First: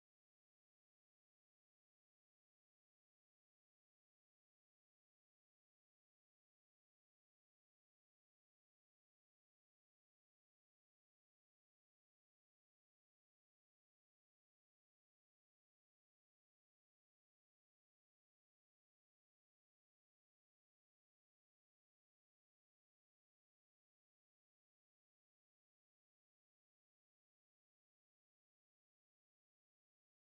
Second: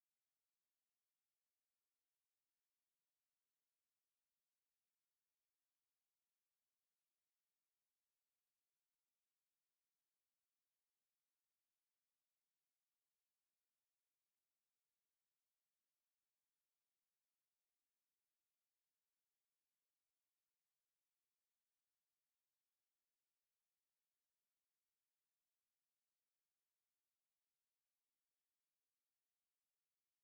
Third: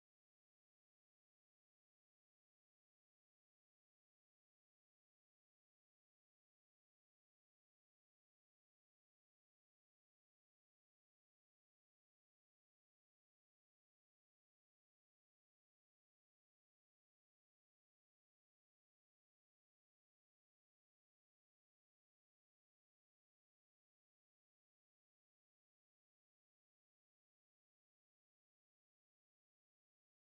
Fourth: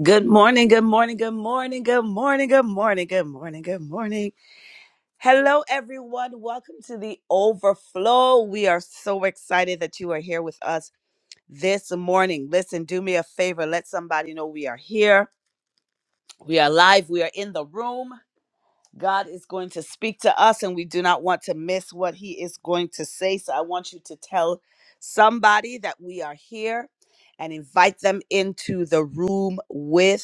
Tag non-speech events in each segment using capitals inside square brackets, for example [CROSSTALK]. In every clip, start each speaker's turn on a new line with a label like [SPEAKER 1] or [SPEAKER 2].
[SPEAKER 1] Good morning, good morning, good morning, good morning, good morning, good morning, good morning. Hello, everyone. Welcome to the overflow. We are so excited that you are here with us this morning. Listen, do me a favor. Let somebody know we are here. We are live. We are in the room. God is going to speak to us, and we do not want to miss what he is going to say. So I want you to tell somebody that we are here and invite them into the room with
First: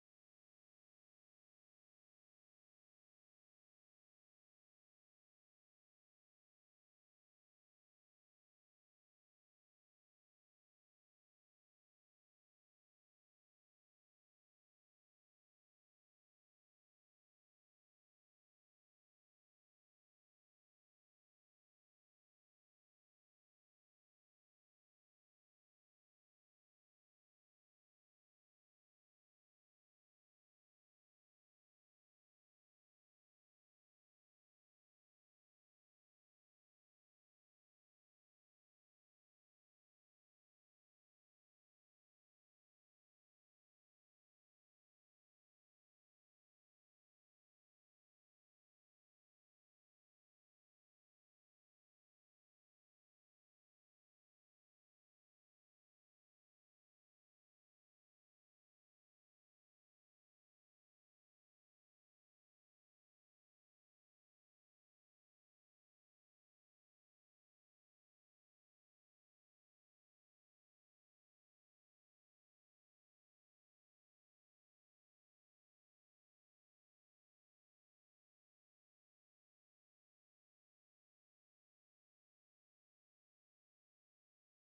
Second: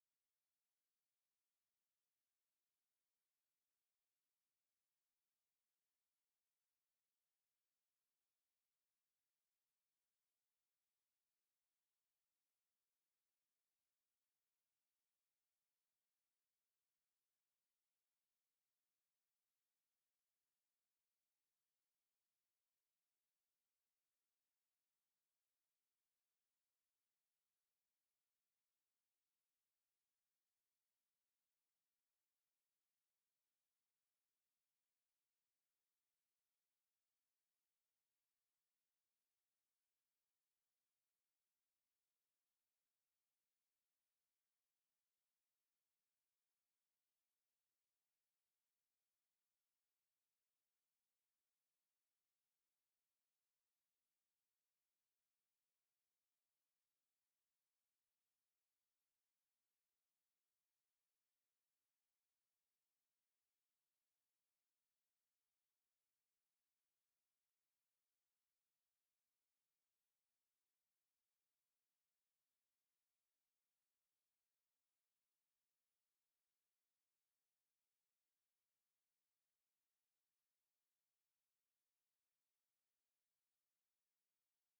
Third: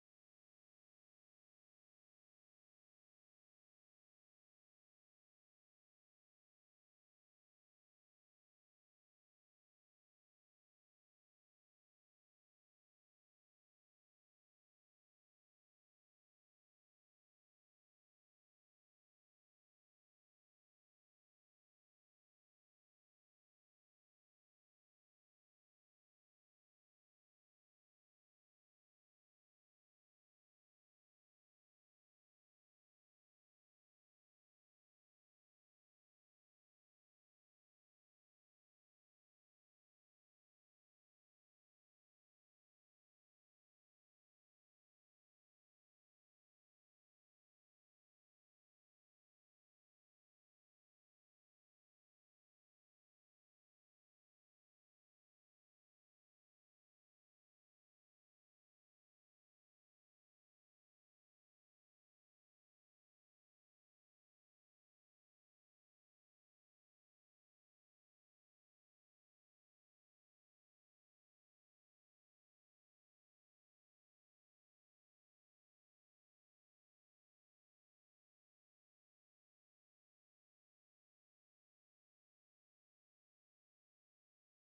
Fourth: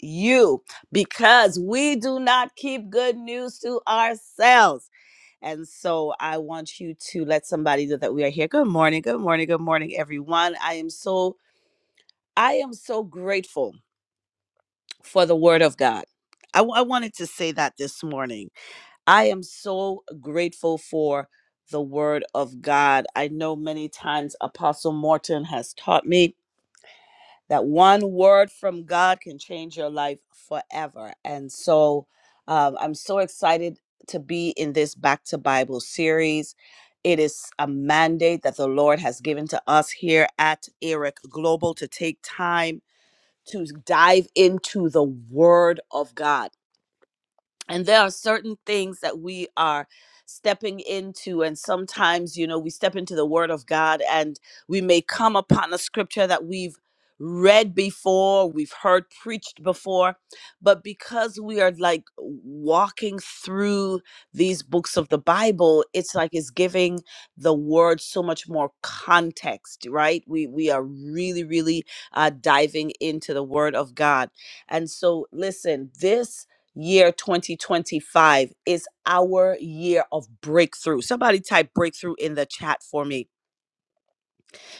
[SPEAKER 1] you because we do not keep good news to ourselves. And so I want you to let somebody know that we are here. Good morning. Good morning. Good morning everyone. I am so I am so grateful for the word of God. I, w- I wanted to say that this morning. I am so grateful for the word of God. I know many times Apostle Morton has taught me that one word from God can change your life forever. And so um, I'm so excited to be in this Back to Bible series. It is a mandate that the Lord has given to us here at Eric Global to take time to dive into the Word of God and there are certain things that we are stepping into and sometimes you know we step into the word of god and we may come upon a scripture that we've read before we've heard preached before but because we are like walking through these books of the bible it's like it's giving the word so much more context right we we are really really uh diving into the word of god and so listen this year 2025 is our year of breakthrough. Somebody type breakthrough in the chat for me.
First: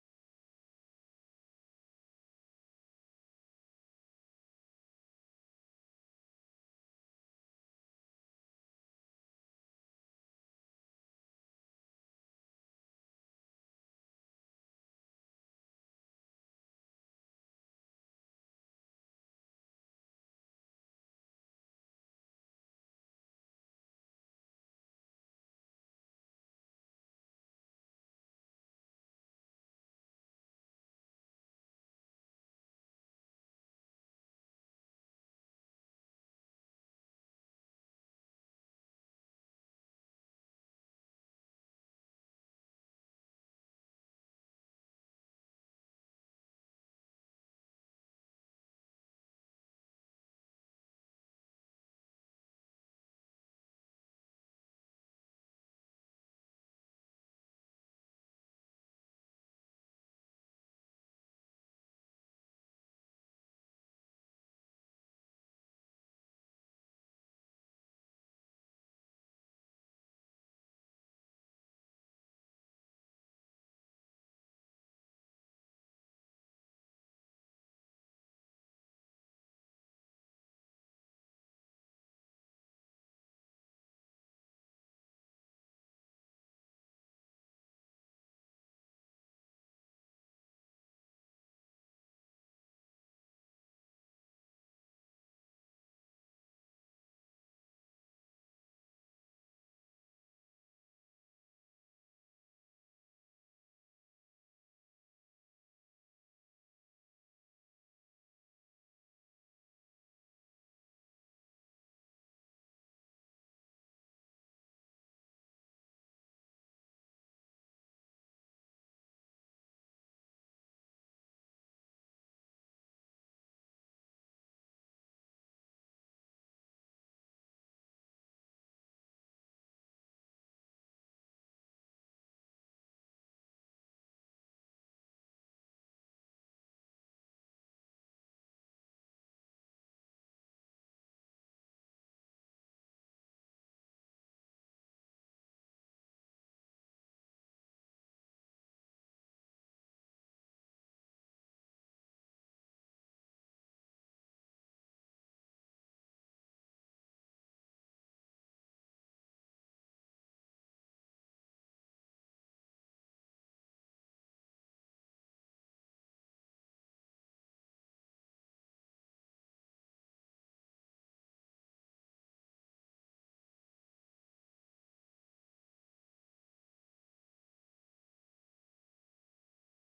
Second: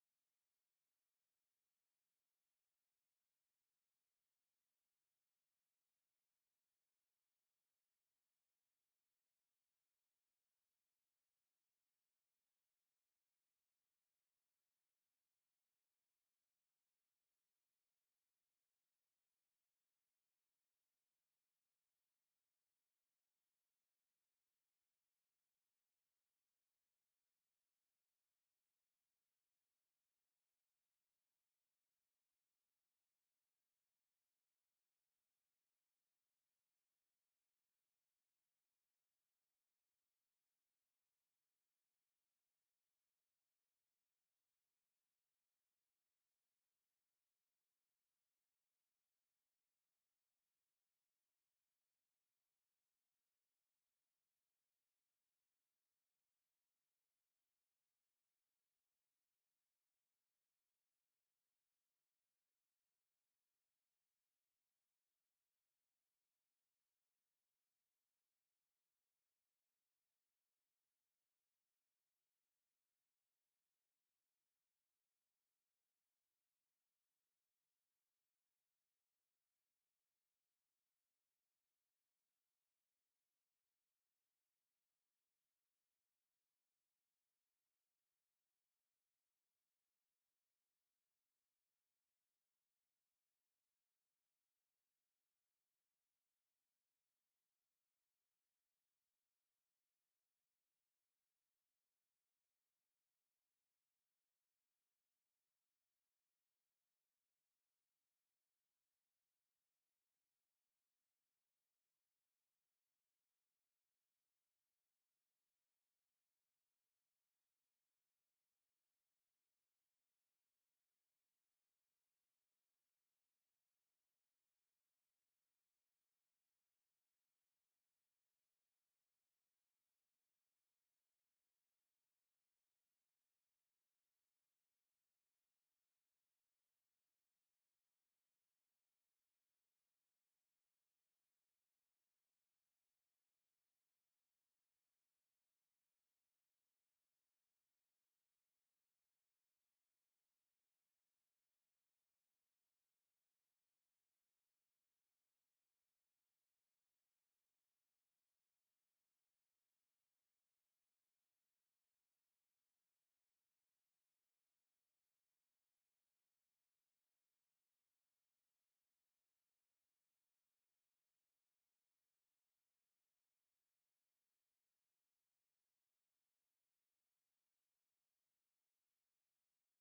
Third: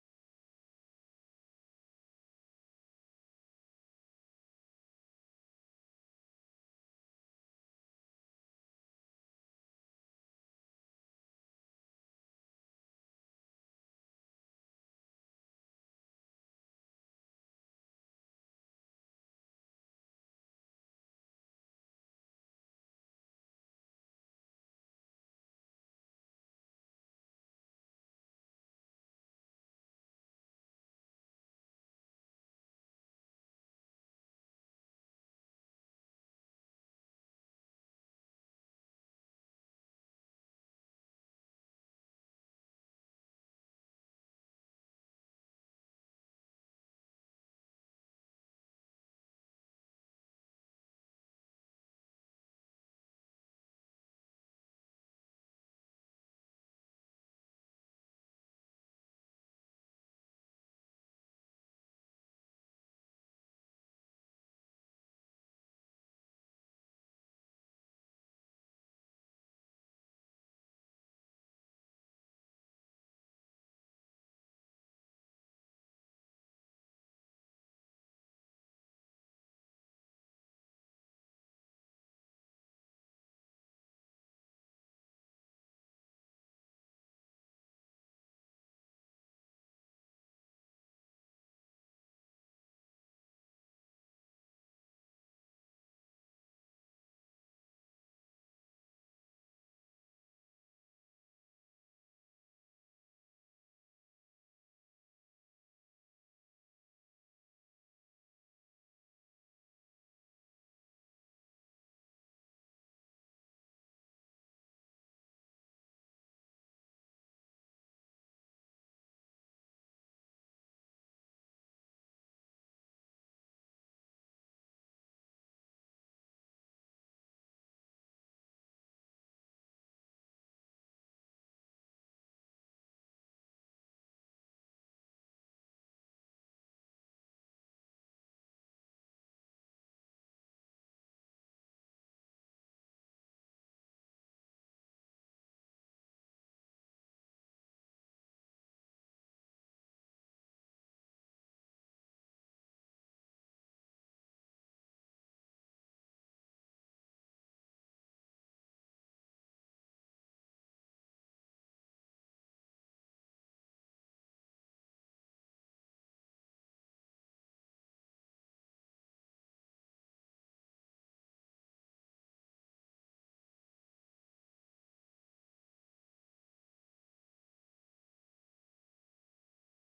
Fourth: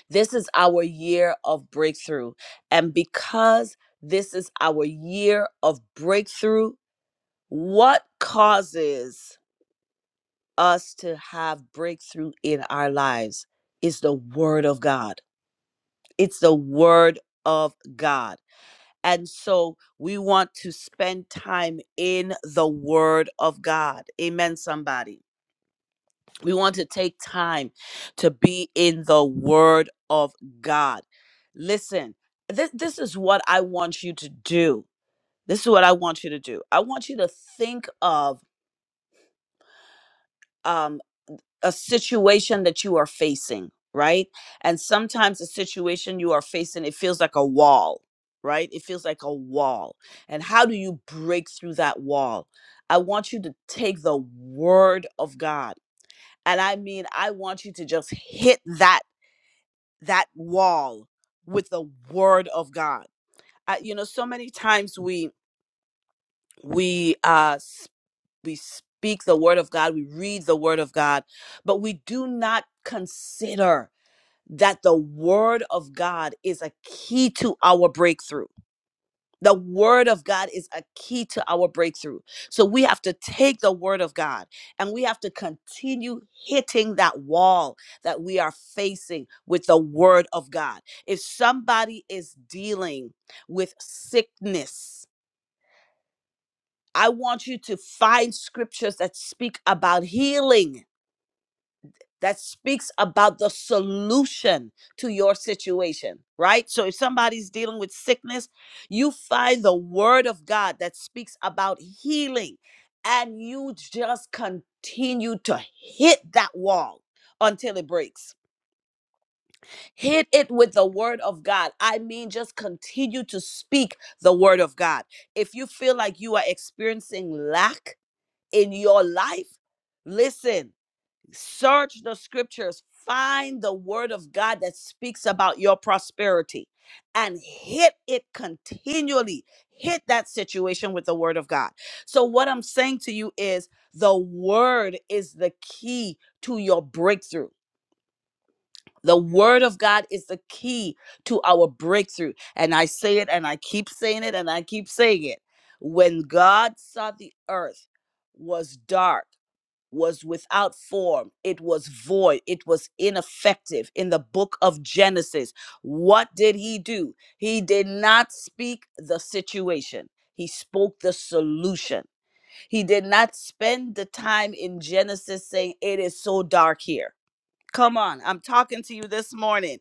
[SPEAKER 1] This is our year of breakthrough. And because this is our year of breakthrough, what causes us to have breakthrough in our lives is the Word of God. It's the Word of God. And so we want to spend time in the Word of God. Amen, somebody We want to take time to be in the Word of God. Listen, this, this is what I want you to do. This is what I want you to do. I want you to think of um, a situation that you are facing, right? And sometimes the situation you are facing, it feels like a wall, right? It feels like a wall. And how do you break through that wall? I want you to take the Word of God. And I mean, I want you to just hit that that wall with the word of God. Uh, you know, so many times we we uh s- we speak the word of God, we read the word of God, but we do not consider that the word of God is a key to our breakthrough the word of God is a key to our breakthrough. So we have to take the word of God and we have to continue hitting that wall that we are facing with the word of God. If somebody is dealing with sickness, I want you to find scriptures that speak about healing that speaks about the solution to your situation, right? So if somebody's dealing with sickness, you find the word of God that speaks about healing and you just continue to hit that wall until it breaks. Hit it with the word of God. I mean, just continue to speak the word of God. If you feel like you are experiencing lack in your life, listen search the scriptures, find the word of God that speaks about your prosperity and hit it continually. Hit that situation with the word of God. So, what I'm saying to you is the word is the key to your breakthrough. The word of God is the key to our breakthrough. And I say it and I keep saying it and I keep saying it. When God saw the earth was dark, was without form, it was void, it was ineffective in the book of Genesis. What did he do? He did not speak the situation. He spoke the solution. He did not spend the time in Genesis saying, It is so dark here. Come on, I'm talking to you this morning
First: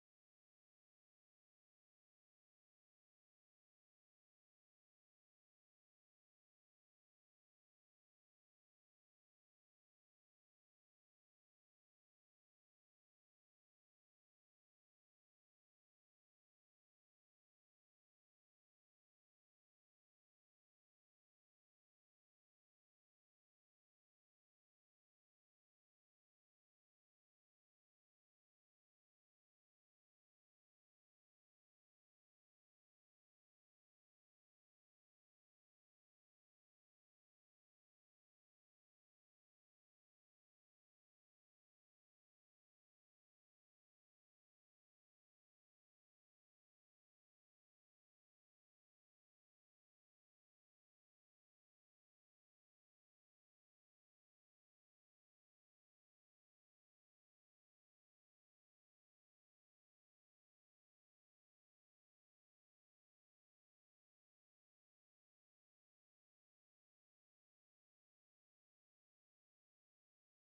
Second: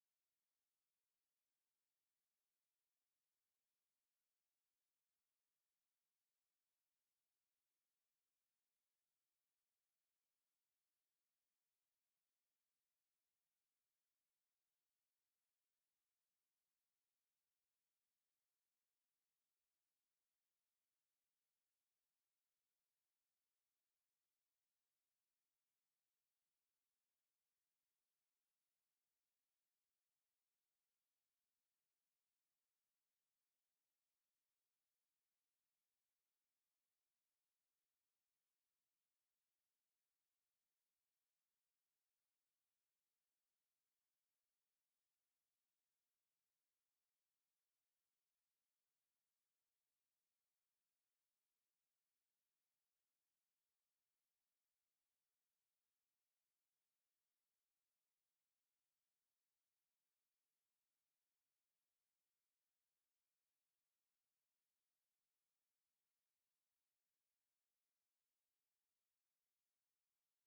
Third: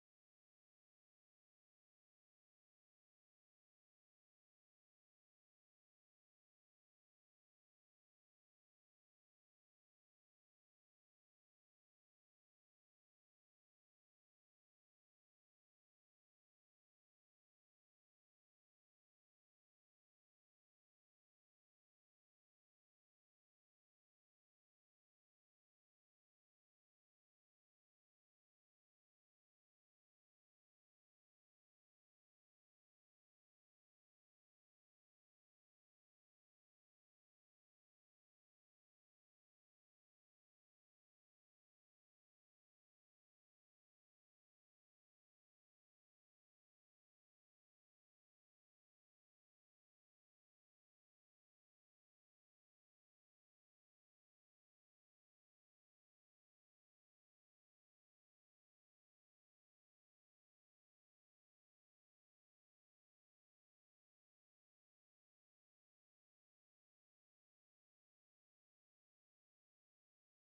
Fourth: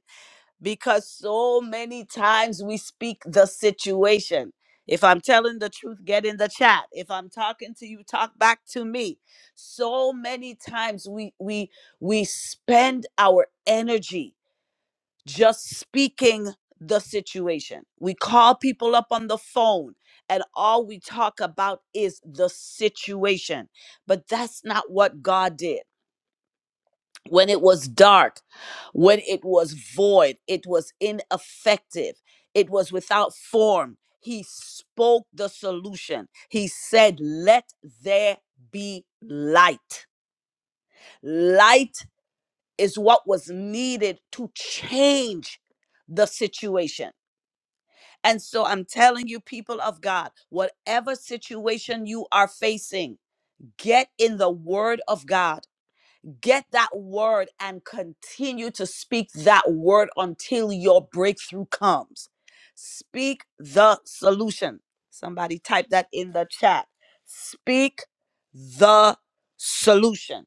[SPEAKER 1] because so many times we speak the situation. If I'm telling the truth, get in the chat. If I'm talking to you, talk back to me. So many times we we we spend our energy just speaking the situation. We call people up on the phone and all we talk about is the situation. But that's not what God did when it was dark, when it was void, it was ineffective, it was without form. He spoke the solution. He said, Let there be light. Light is what was needed to change the situation. And so I'm telling you, people of God, whatever situation you are facing, get in the word of God Get that word and continue to speak that word until your breakthrough comes. Speak the solution. Somebody type that in the chat. Speak the solution.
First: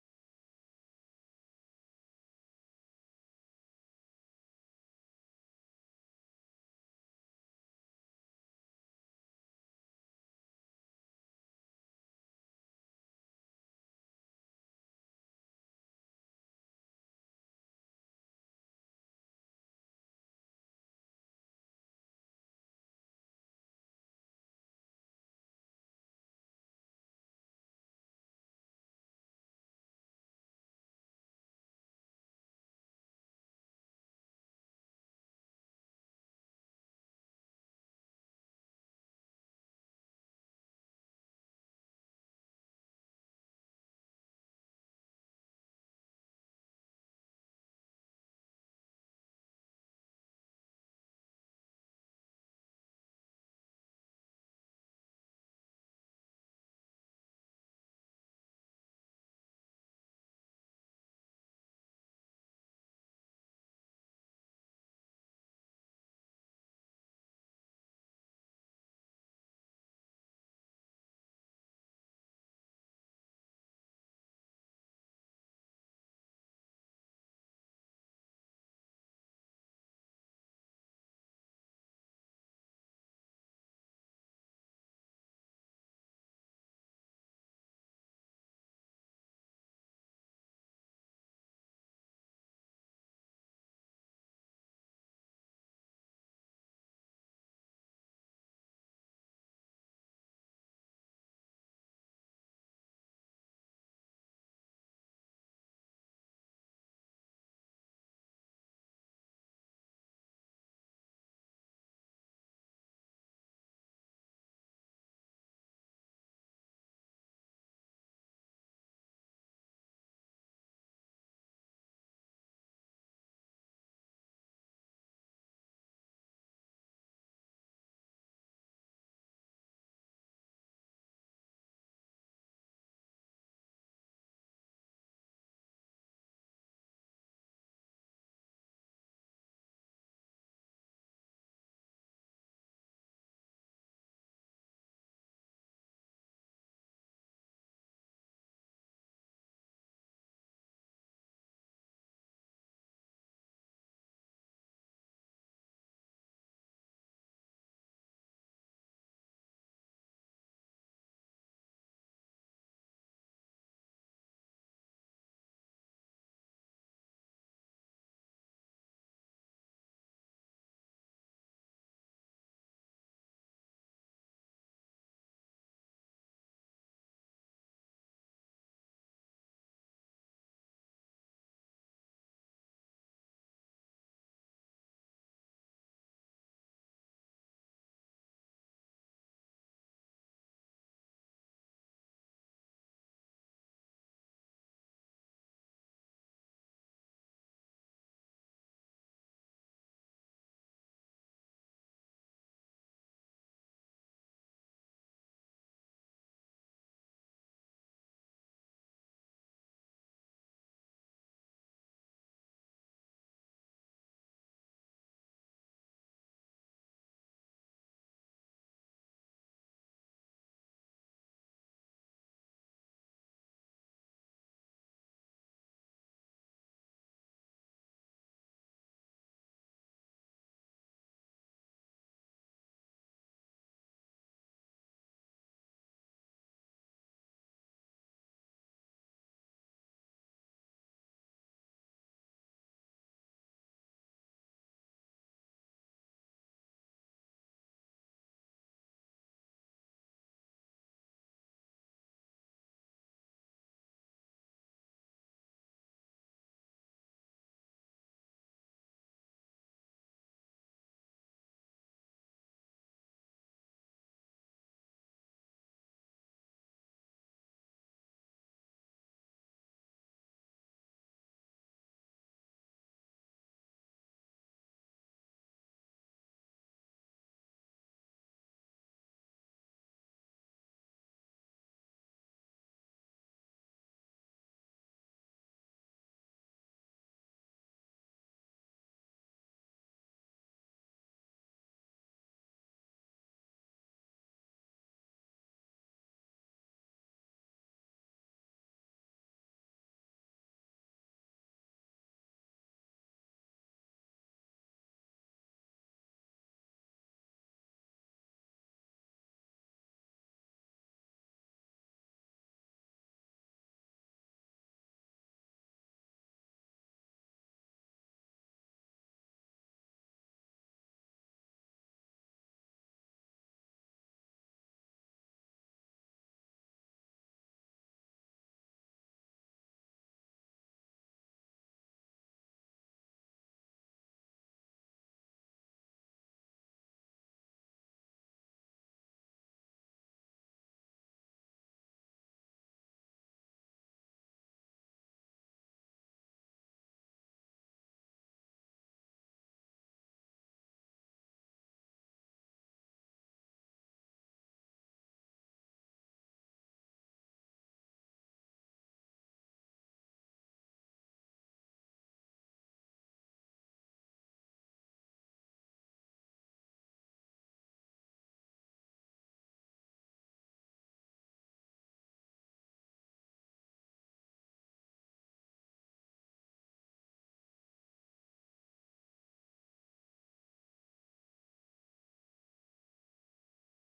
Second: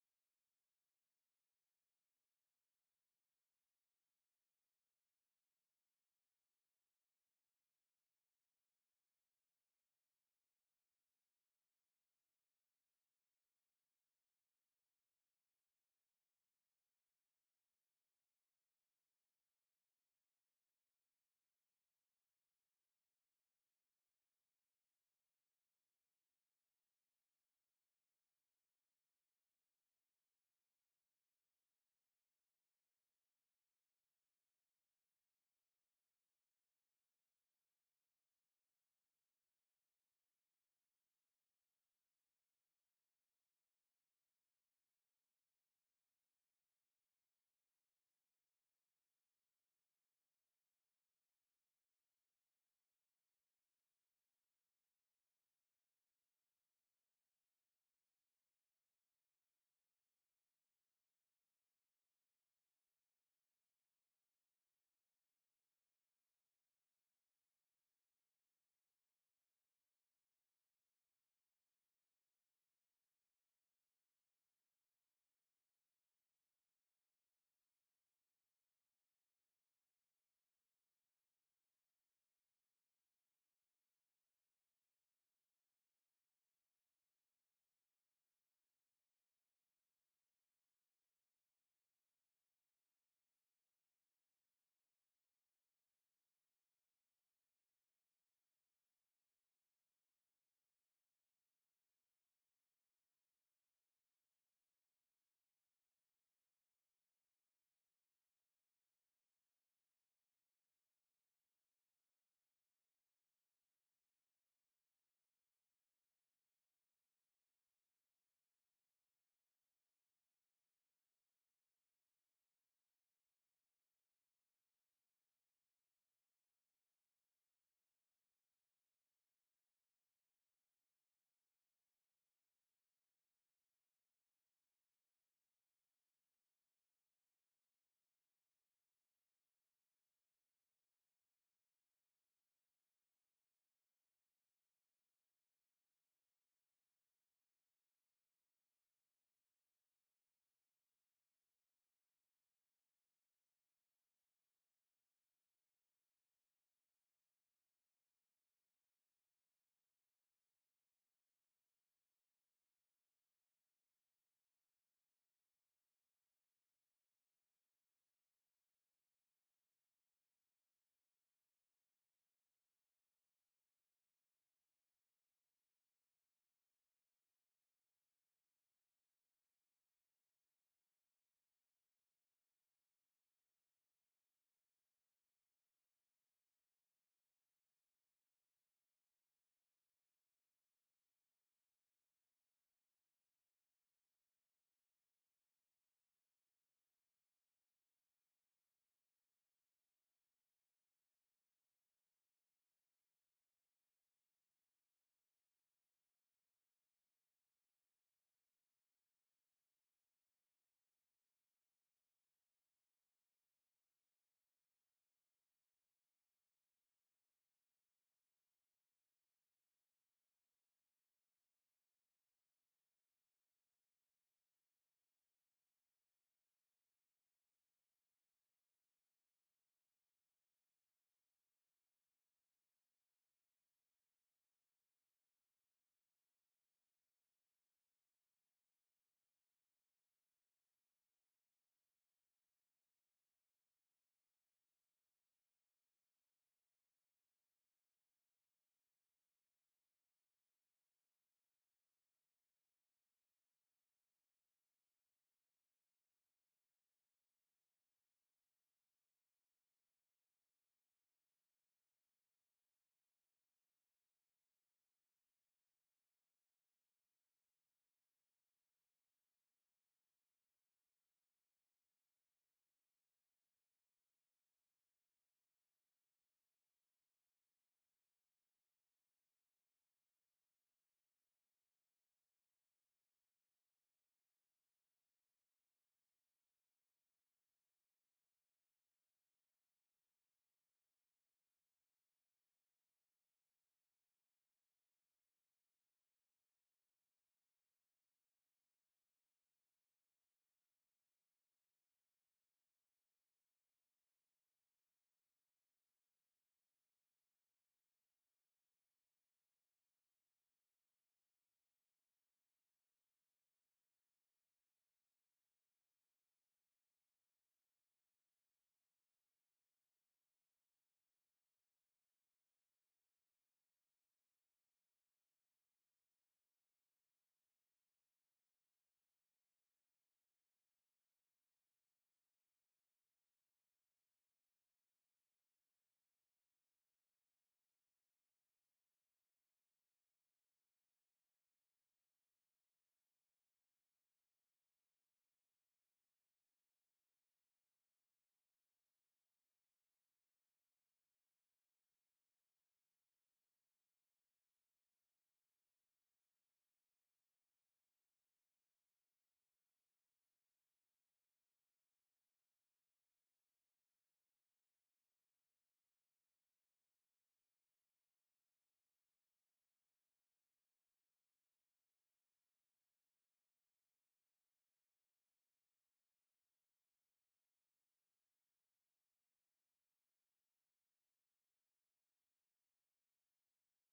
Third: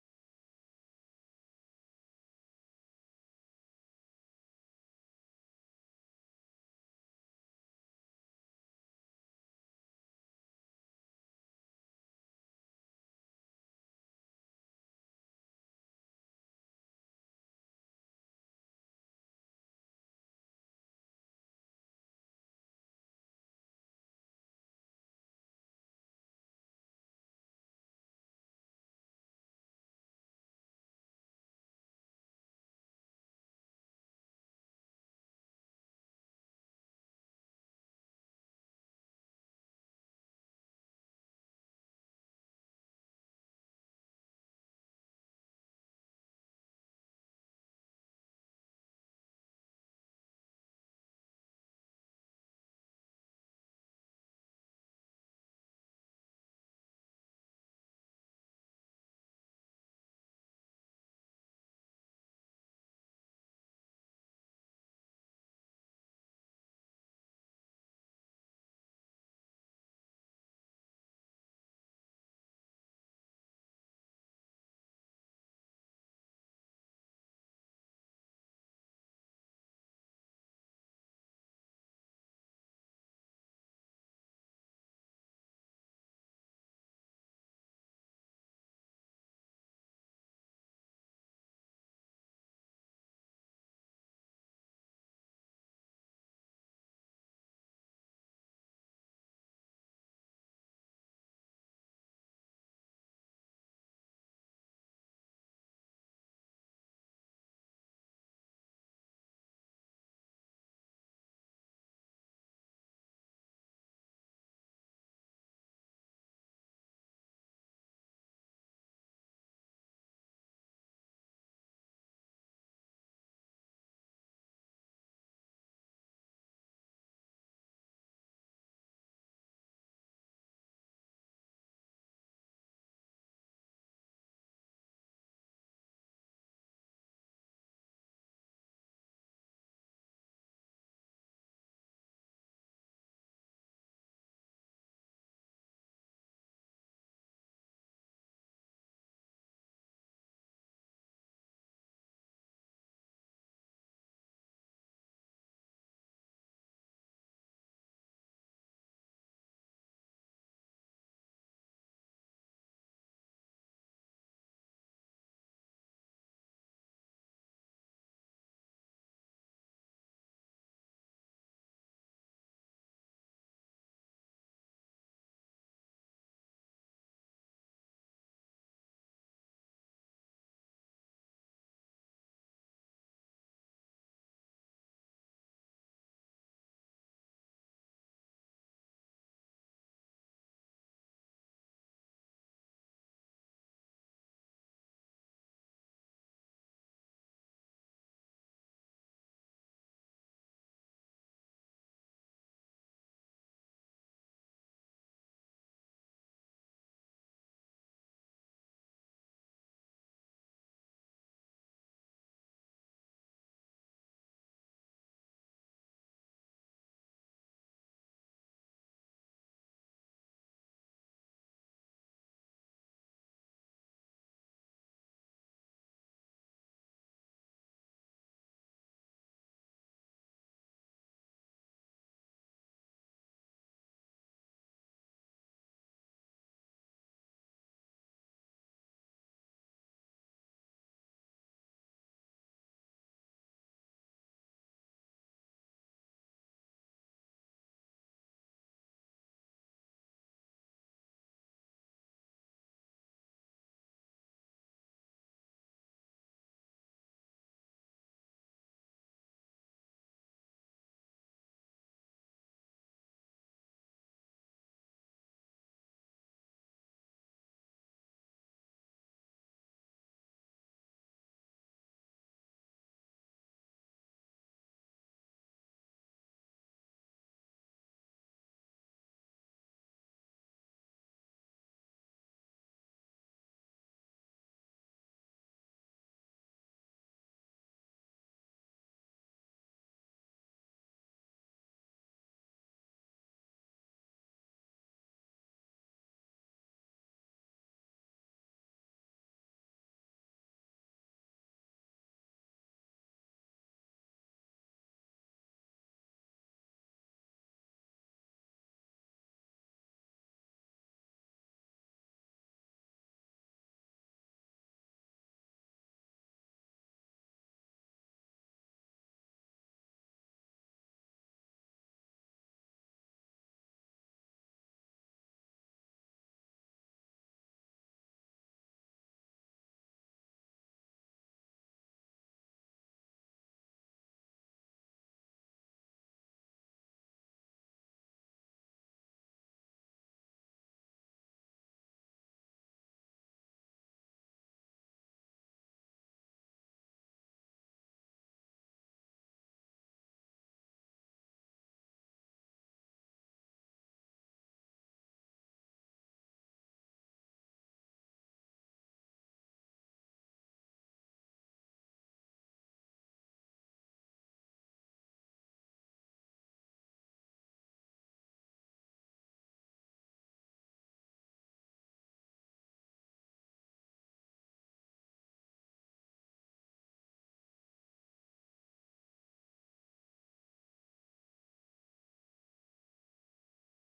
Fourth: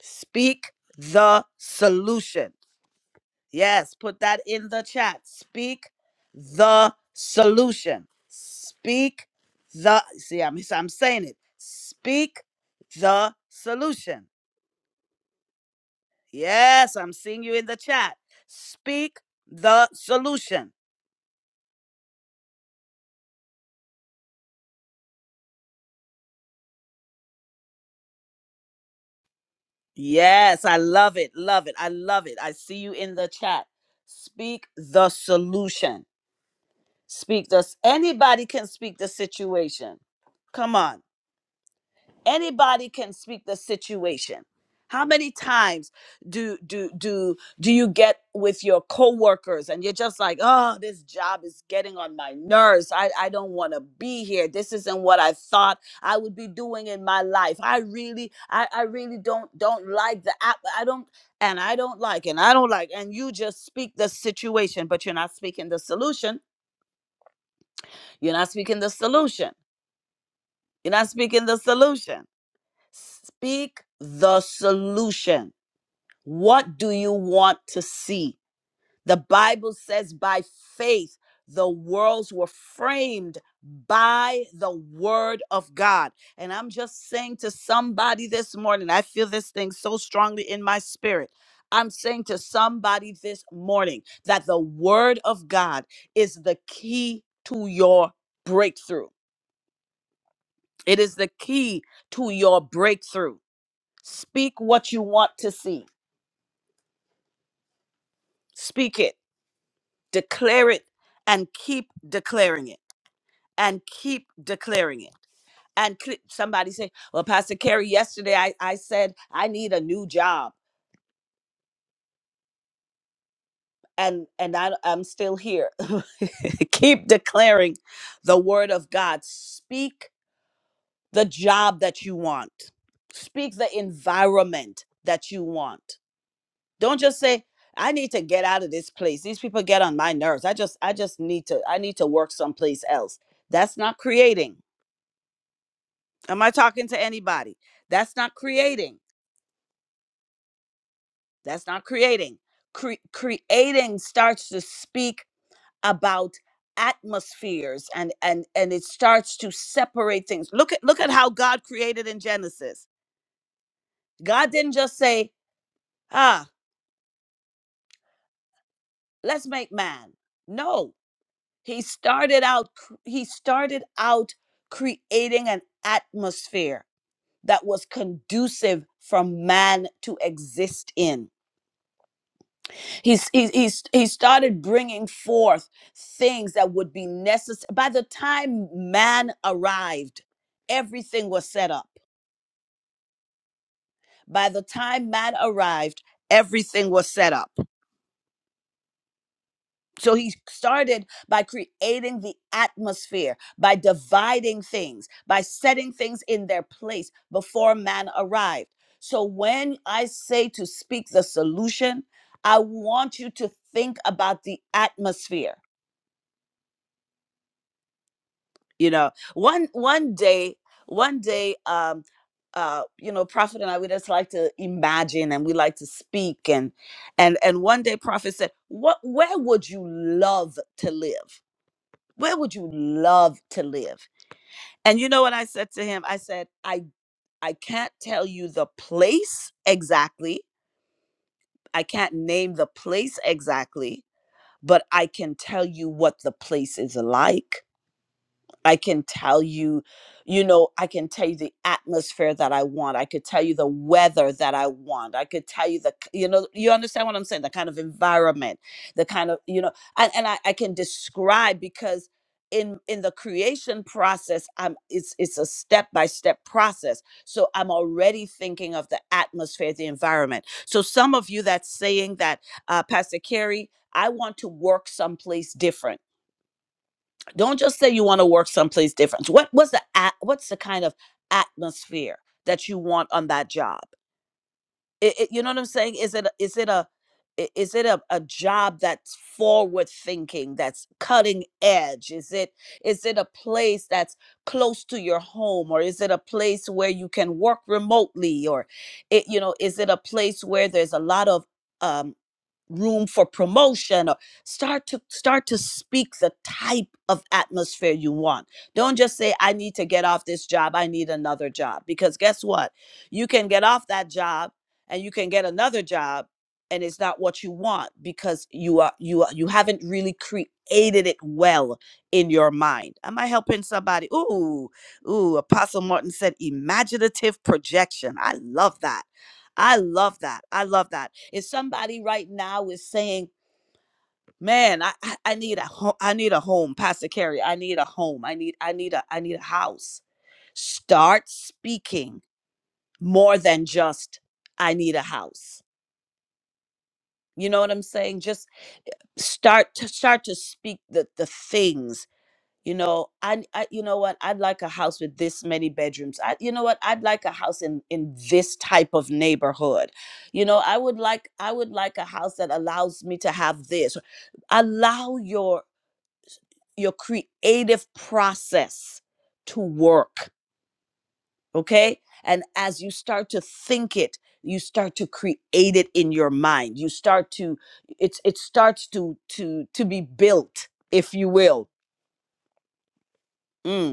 [SPEAKER 1] Speak the solution. Yes, put that in the chat. Speak the solution. Speak the see, I'm, I'm saying it. Speak the solution Yes, I'm seeing you in the chat. Speak the solution. Yes, I love it. Love it. I love it. I see you in the chat. Speak the solution. Speak the. Anybody can speak the situation. Come on. anybody can speak the situation how many times do do do do you get with your coworkers and you're just like oh this job is getting on my nerves i i don't want to be here this isn't what i thought i would be doing in my life i really i i really don't don't like the app i don't and i don't like and i don't like and you just speak the situation but you're not speaking the solution you're not speaking the solution you're not speaking the solution Speak the solution. What do you want to see? The Bible says by faith, the worlds were framed by the word of God. And I'm just saying to somebody this morning, I feel this thing so strongly in my spirit. I'm saying to somebody this morning that the word of God is the key to your breakthrough. It is the key to your breakthrough. Speak what you want to see. Speak it, declare it, and keep declaring it, and keep declaring it. And cl- somebody say, "Well, Pastor Carey, yesterday I, I said I need a new job, and and I, I'm still here." [LAUGHS] keep declaring the word of God. Speak the job that you want. Speak the environment that you want Don't just say, I need to get out of this place. These people get on my nerves. I just I just need to I need to work someplace else. That's not creating. Am I talking to anybody? That's not creating. That's not creating. Cre- creating starts to speak about atmospheres and and and it starts to separate things. Look at look at how God created in Genesis. God didn't just say, "Ah, let's make man." No, He started out he started out creating an atmosphere that was conducive for man to exist in. He's, he, he's, he started bringing forth things that would be necessary. By the time man arrived, everything was set up. By the time man arrived, everything was set up. So he started by creating the atmosphere, by dividing things, by setting things in their place before man arrived. So when I say to speak the solution, I want you to think about the atmosphere. You know, one one day, one day, um, uh, you know, Prophet and I we just like to imagine and we like to speak and and and one day Prophet said, What where would you love to live? where would you love to live and you know what i said to him i said i i can't tell you the place exactly i can't name the place exactly but i can tell you what the place is like I can tell you, you know, I can tell you the atmosphere that I want. I could tell you the weather that I want. I could tell you the, k- you know, you understand what I'm saying? The kind of environment, the kind of, you know, and, and I, I can describe because in in the creation process, I'm it's it's a step by step process. So I'm already thinking of the atmosphere, the environment. So some of you that's saying that, uh, Pastor Carey, I want to work someplace different don't just say you want to work someplace different what what's the at, what's the kind of atmosphere that you want on that job It- it- you know what i'm saying is it a- is it a i- is it a, a job that's forward thinking that's cutting edge is it is it a place that's close to your home or is it a place where you can work remotely or it you know is it a place where there's a lot of um room for promotion or start to start to speak the type of atmosphere you want don't just say i need to get off this job i need another job because guess what you can get off that job and you can get another job and it's not what you want because you are you are you haven't really created it well in your mind am i helping somebody ooh ooh apostle martin said imaginative projection i love that I love that. I love that. If somebody right now is saying, "Man, I I I need a home. I need a home, Pastor Carrie. I need a home. I need I need a I need a house." Start speaking more than just "I need a house." You know what I'm saying? Just start to start to speak the the things you know I, I you know what i'd like a house with this many bedrooms I, you know what i'd like a house in in this type of neighborhood you know i would like i would like a house that allows me to have this allow your your creative process to work okay and as you start to think it you start to create it in your mind you start to it's it starts to to to be built if you will Mm.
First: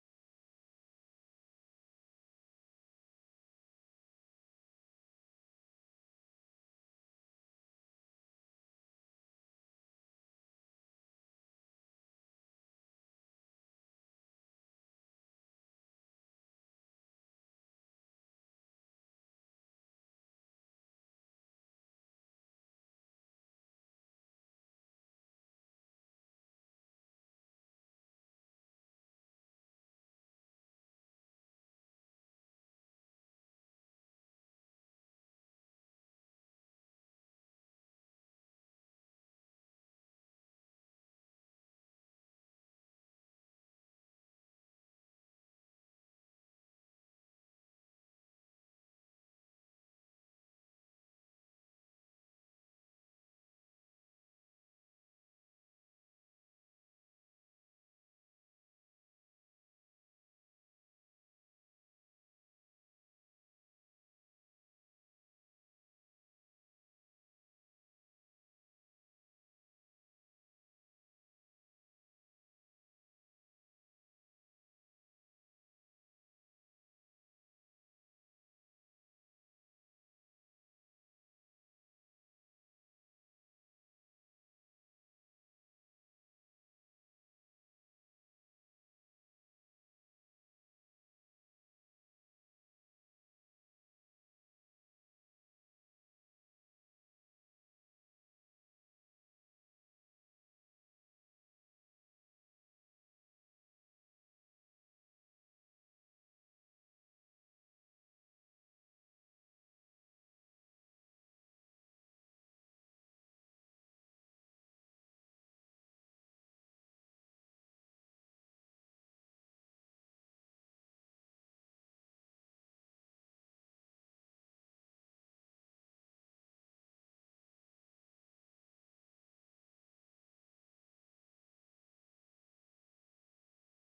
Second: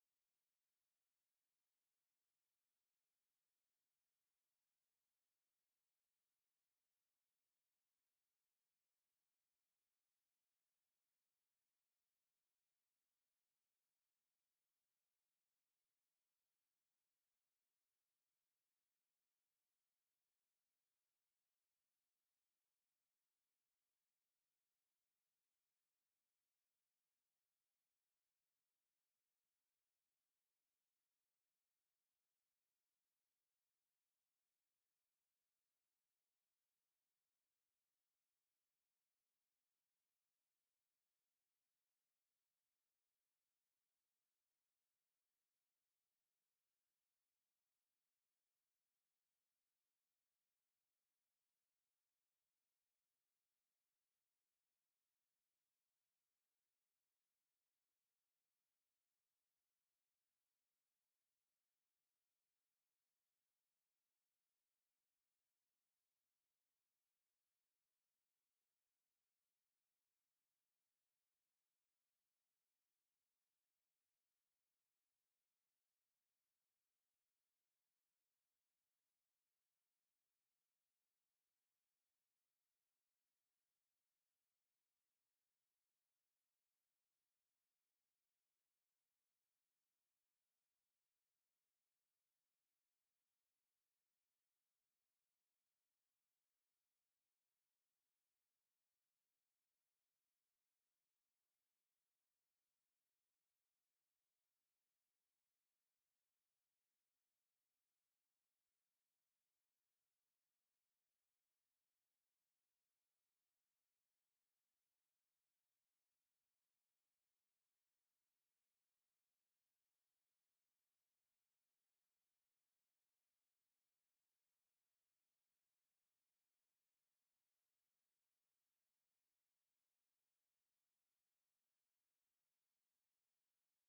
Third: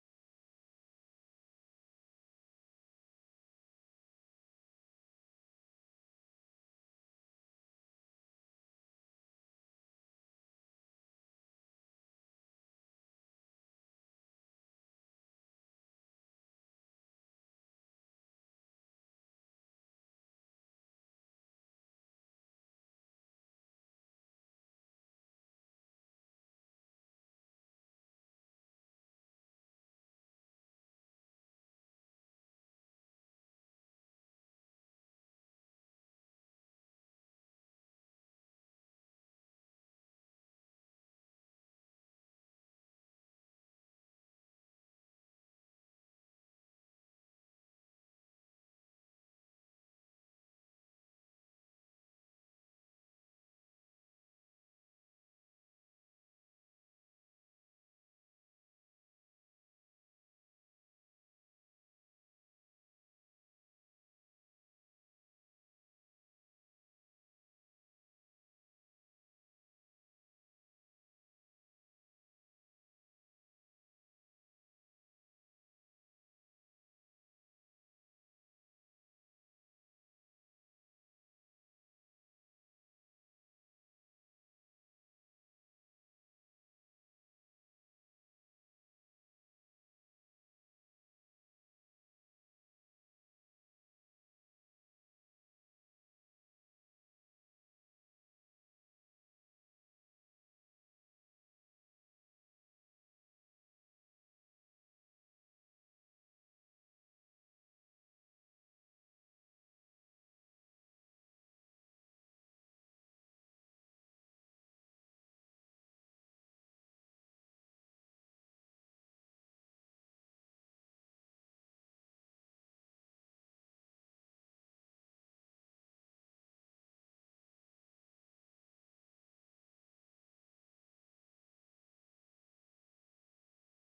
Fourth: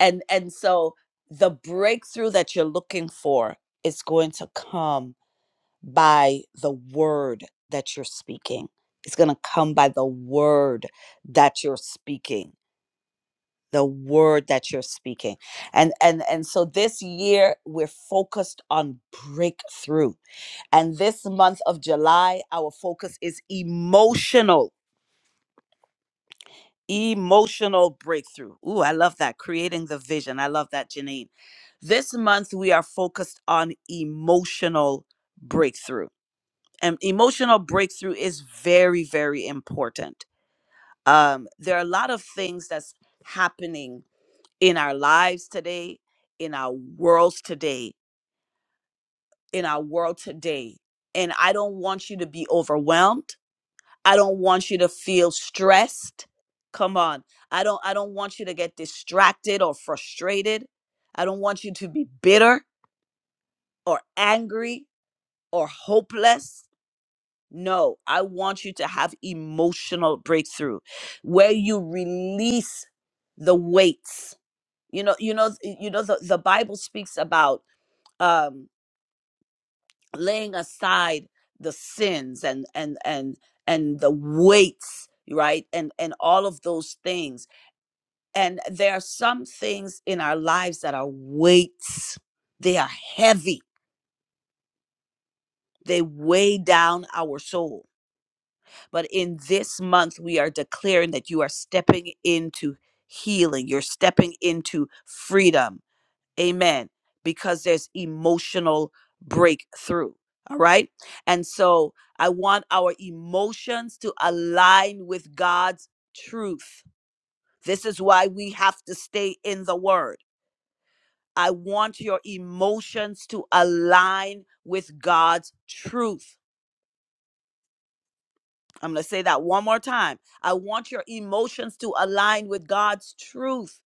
[SPEAKER 1] and and so the breakthrough that you're looking for is going to come by the word that you're speaking it's going to come by the word that you're speaking the word that you're speaking and and and so this year we're focused on breakthrough and this month of july our focus is emotional emotional breakthrough. Ooh, I love that. Creating the vision. I love that, Janine. This month, we are focused on emotional breakthrough. And emotional breakthrough is very, very important. Um, there are a lot of things that's happening in our lives today, in our worlds today, in our world today. And I don't want you to be overwhelmed. I don't want you to feel stressed. Come on. I don't I don't want you to get distracted or frustrated. I don't want you to be bitter or angry or hopeless. No, I want you to have emotional breakthrough where you release the weights. You know, you know, you know the, the Bible speaks about um laying aside the sins and and and and the weights, right? And and all of those things And there are some things in our lives that are weights. They are heavy. They weigh down our soul. But in this month, we are declaring that you are stepping into healing. You're stepping into freedom. Amen. Because there's emotional breakthrough. All right. And so I want our emotions to align with God's truth. This is why we have to stay in the word. I want your emotions to align with God's truth. I'm going to say that one more time. I want your emotions to align with God's truth.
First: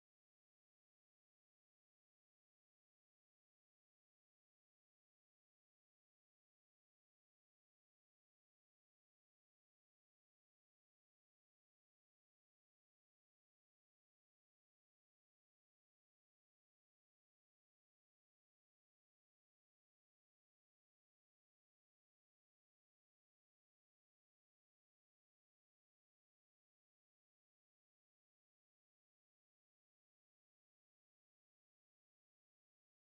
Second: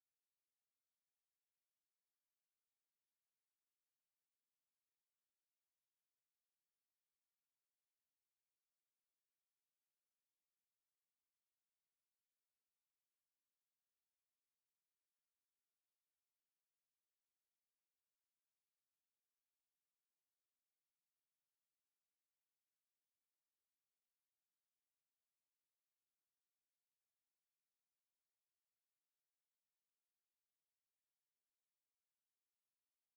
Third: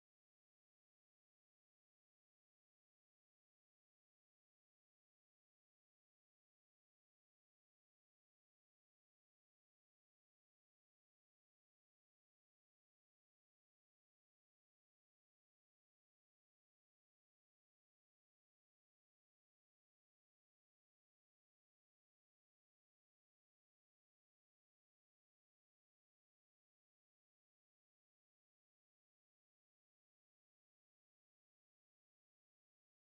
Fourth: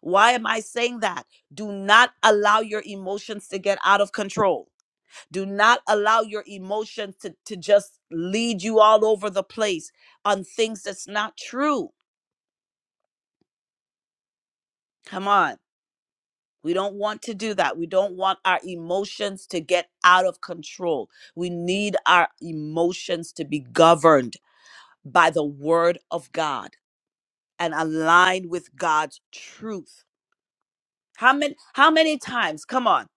[SPEAKER 1] Why am I saying that? Do not allow your emotions to get out of control. Do not allow your emotions to, to just lead you all over the place on things that's not true. Come on. We don't want to do that. We don't want our emotions to get out of control. We need our emotions to be governed by the word of God and aligned with God's truth. How many how many times? Come on.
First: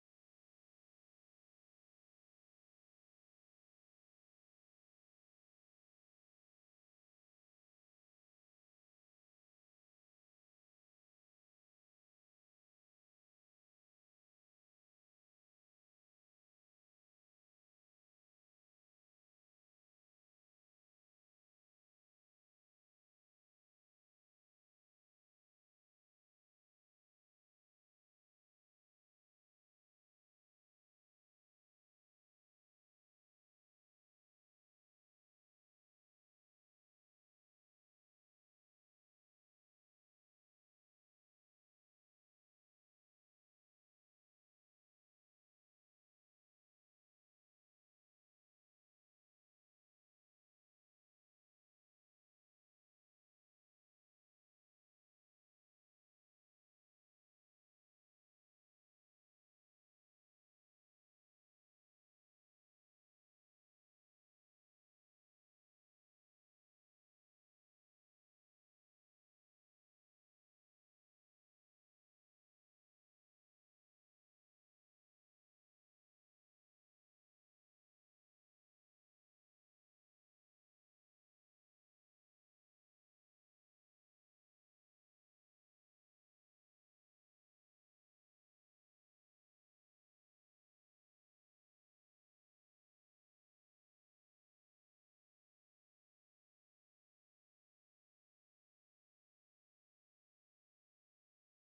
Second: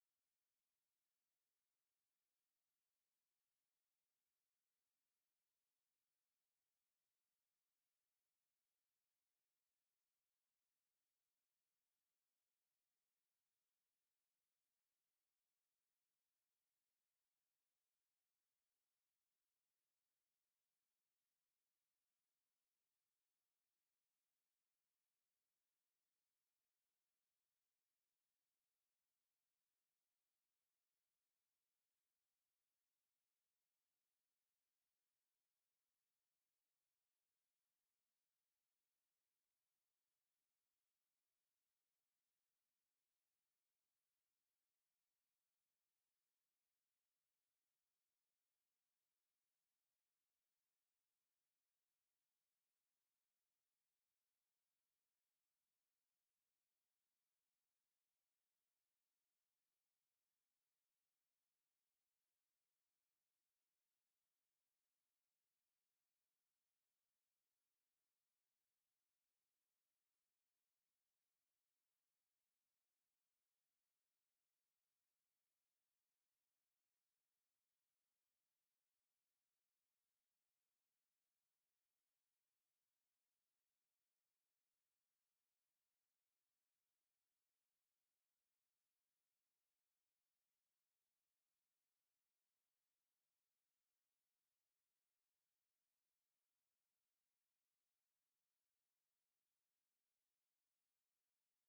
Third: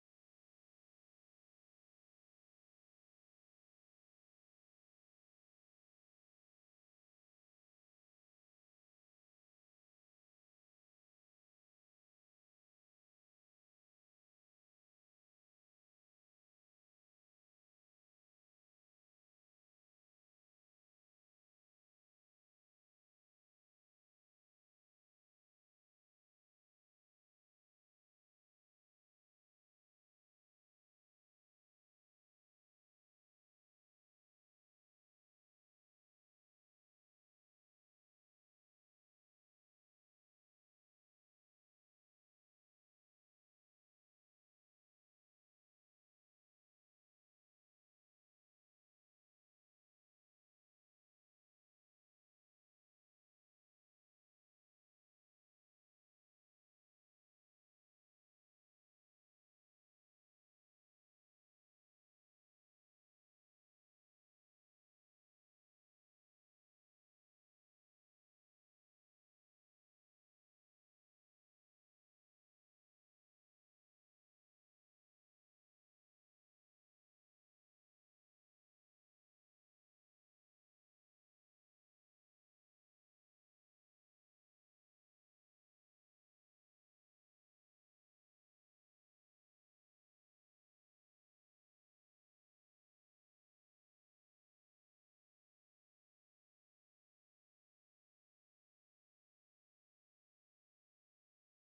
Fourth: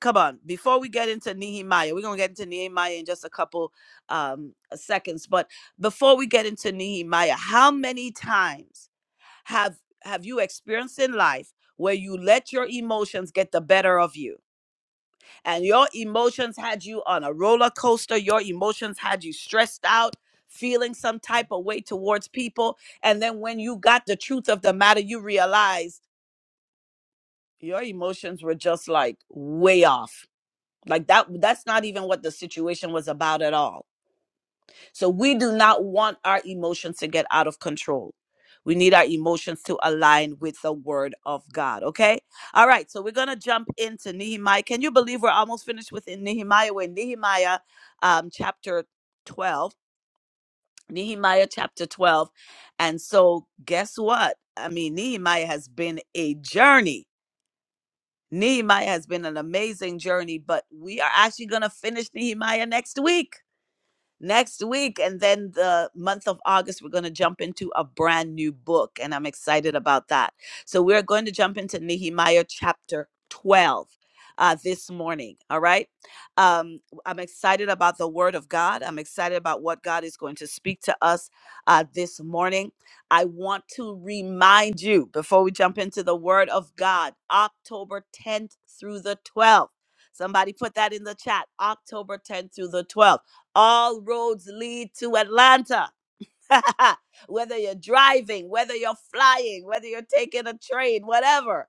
[SPEAKER 1] Come on. Before we get into Nehemiah, we're going to get into Nehemiah in just a couple um seconds, but before we get into Nehemiah, how many times have have you experienced in life where you let your emotions get the better of you? and your emotions had you on a roller coaster. Your emotions had you stressed out, feeling some type of way towards people. And then when you got the truth of the matter, you realized your emotions were just like way off. Like that, that's not even what the situation was about at all so we do not want our emotions to get out of control. We need our emotions to align with the word of God. Okay. All right. So we're going to jump into Nehemiah. Can you believe we're almost finished with Nehemiah? We're in Nehemiah um, chapter 12. Nehemiah chapter 12. And so guess what? I mean, Nehemiah has been a journey. Nehemiah has been an amazing journey, but we are actually going to finish Nehemiah next week next week. And then the month of August, we're going to jump into a brand new book. And I'm excited about that. So we're going to jump into Nehemiah chapter 12 uh, this morning. All right. Um, I'm excited about the word of God. I'm excited about what God is going to speak to us uh, this morning. I want to remind you before we jump into the word of God, October 10th through the 12th. Somebody put that in the chat. October 10th through the 12th. All roads lead to Atlanta. [LAUGHS] whether you're driving, whether you're flying, whether you're taking a train, whatever.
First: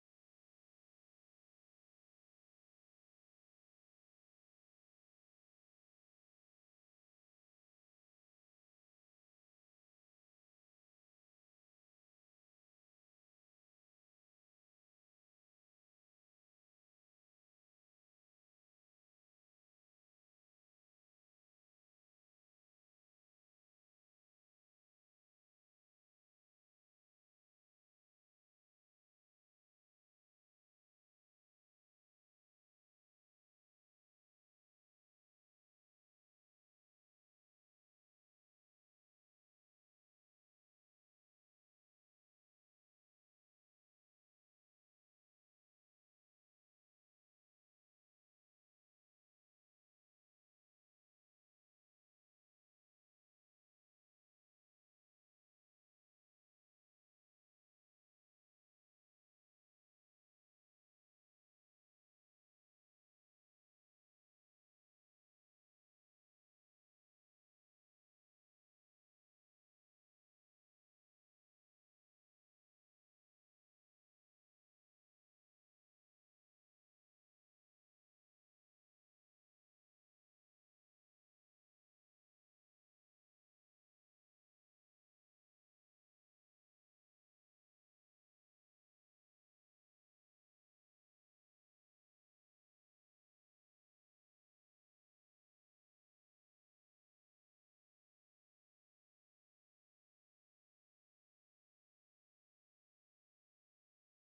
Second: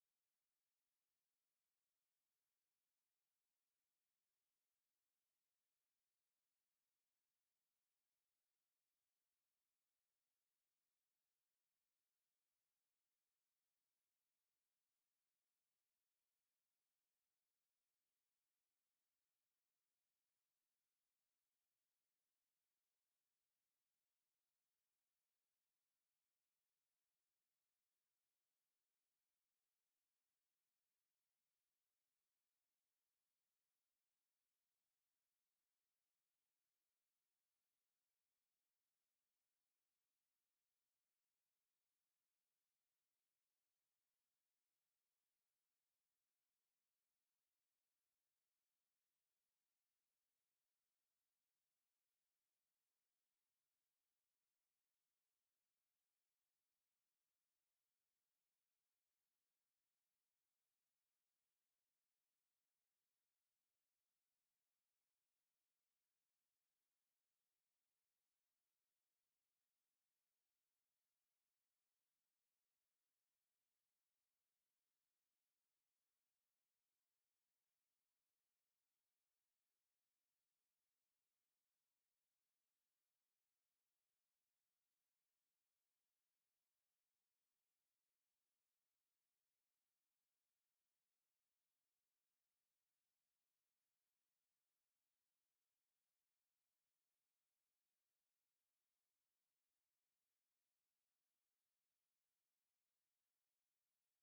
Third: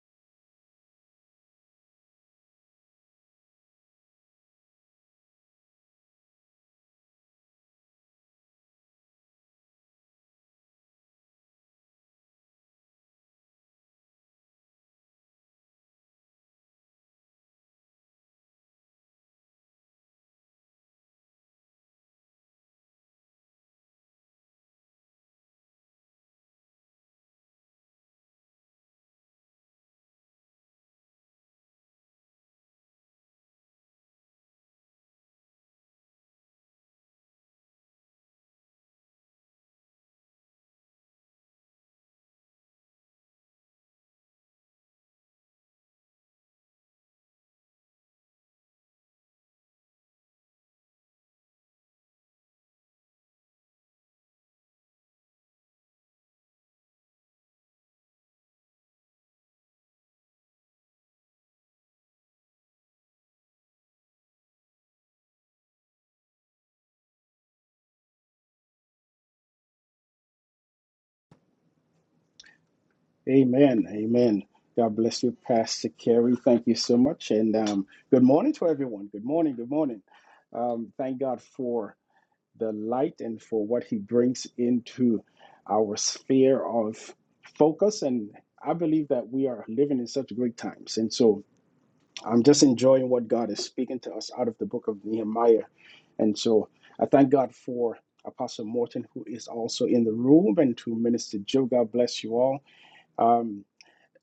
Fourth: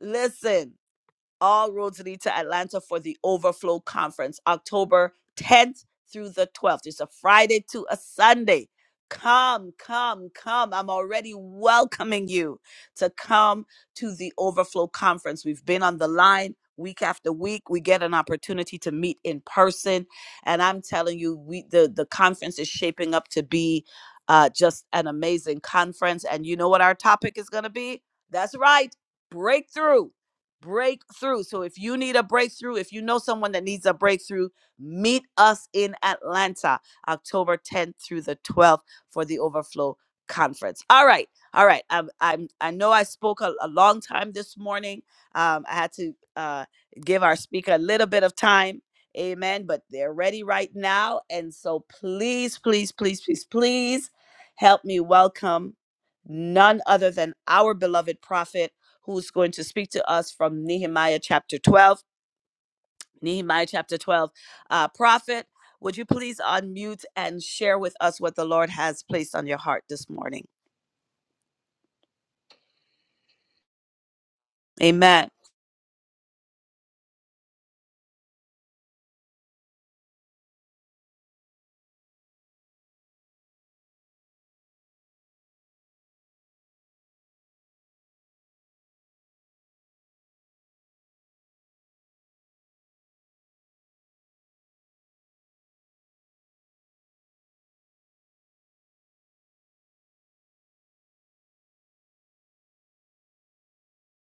[SPEAKER 1] Listen, all roads lead to Atlanta for the Overflow Conference, October 10th through the 12th. It's a Friday to a Sunday. Come, come, come. I'm already welcoming you to come to the Overflow Conference. We've been on the line week after week. We get an opportunity to meet in person. And I'm telling you, we the, the conference is shaping up to be uh, just an amazing conference. And you know what our topic is going to be? That's right, breakthrough breakthrough. So if you need a breakthrough, if you know someone that needs a breakthrough, meet us in Atlanta, October 10th through the 12th for the Overflow Conference. All right, all right. I'm, I'm I know I spoke a, a long time this morning. Um, I had to uh, give our speaker a little bit of time. Amen. But they're ready right now, and so please, please, please, please, please help me welcome none other than our beloved prophet who's going to speak to us from Nehemiah chapter 12. Nehemiah chapter 12. Uh, prophet, would you please unmute and share with us what the Lord has placed on your heart this morning?
[SPEAKER 2] Amen. Amen. God bless
[SPEAKER 1] Amen.
[SPEAKER 2] you, Pastor Kerry. Thank you so much. And um, good morning to everyone. Good morning. Good morning. Um, thank God for the light and for what he brings into our sphere of focus. And I believe that we are living in such great times. And so I'm just enjoying what God is speaking to us out of the book of Nehemiah. And so I thank God for Apostle Morton, who is also in the room, and to Minister Joe. God bless you all. Um,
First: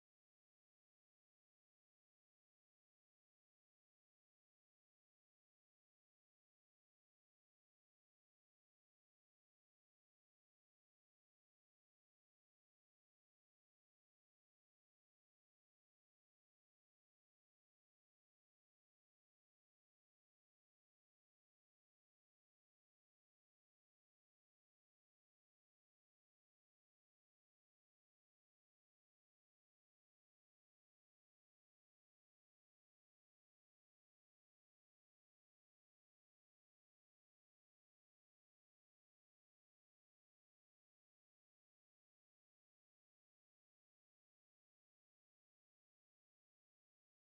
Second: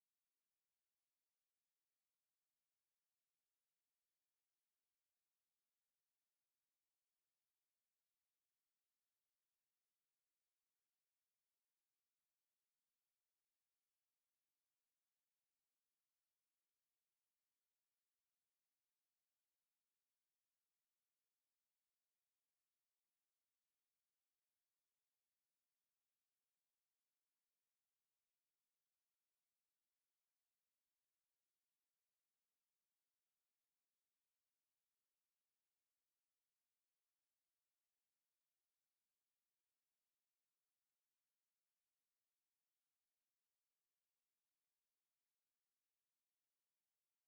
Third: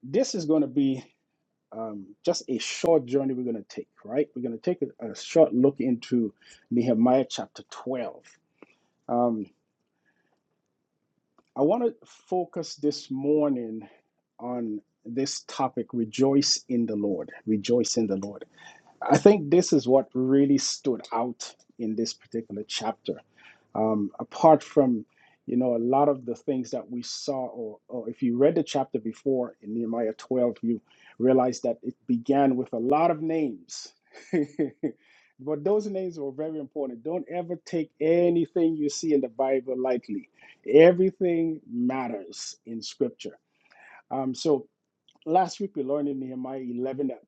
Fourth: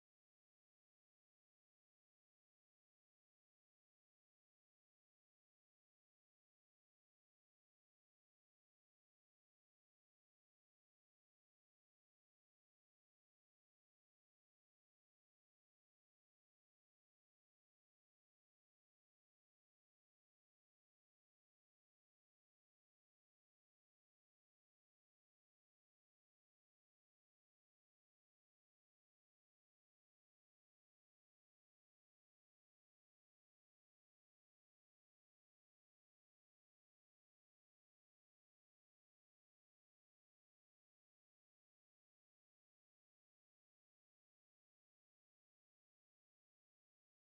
[SPEAKER 2] this is going to be um, just a short journey we're going to take, right? We're going to take a, a short look into Nehemiah chapter 12. Um, I want to focus this morning on this topic rejoice in the Lord. Rejoice in the Lord. I think this is what really stood out in this particular chapter. Um, apart from, you know, a lot of the things that we saw, or, or if you read the chapter before in Nehemiah 12, you realize that it began with a lot of names. [LAUGHS] but those names were very important. Don't ever take anything you see in the Bible lightly, everything matters in Scripture. Um, so Last week we learned in Nehemiah 11 that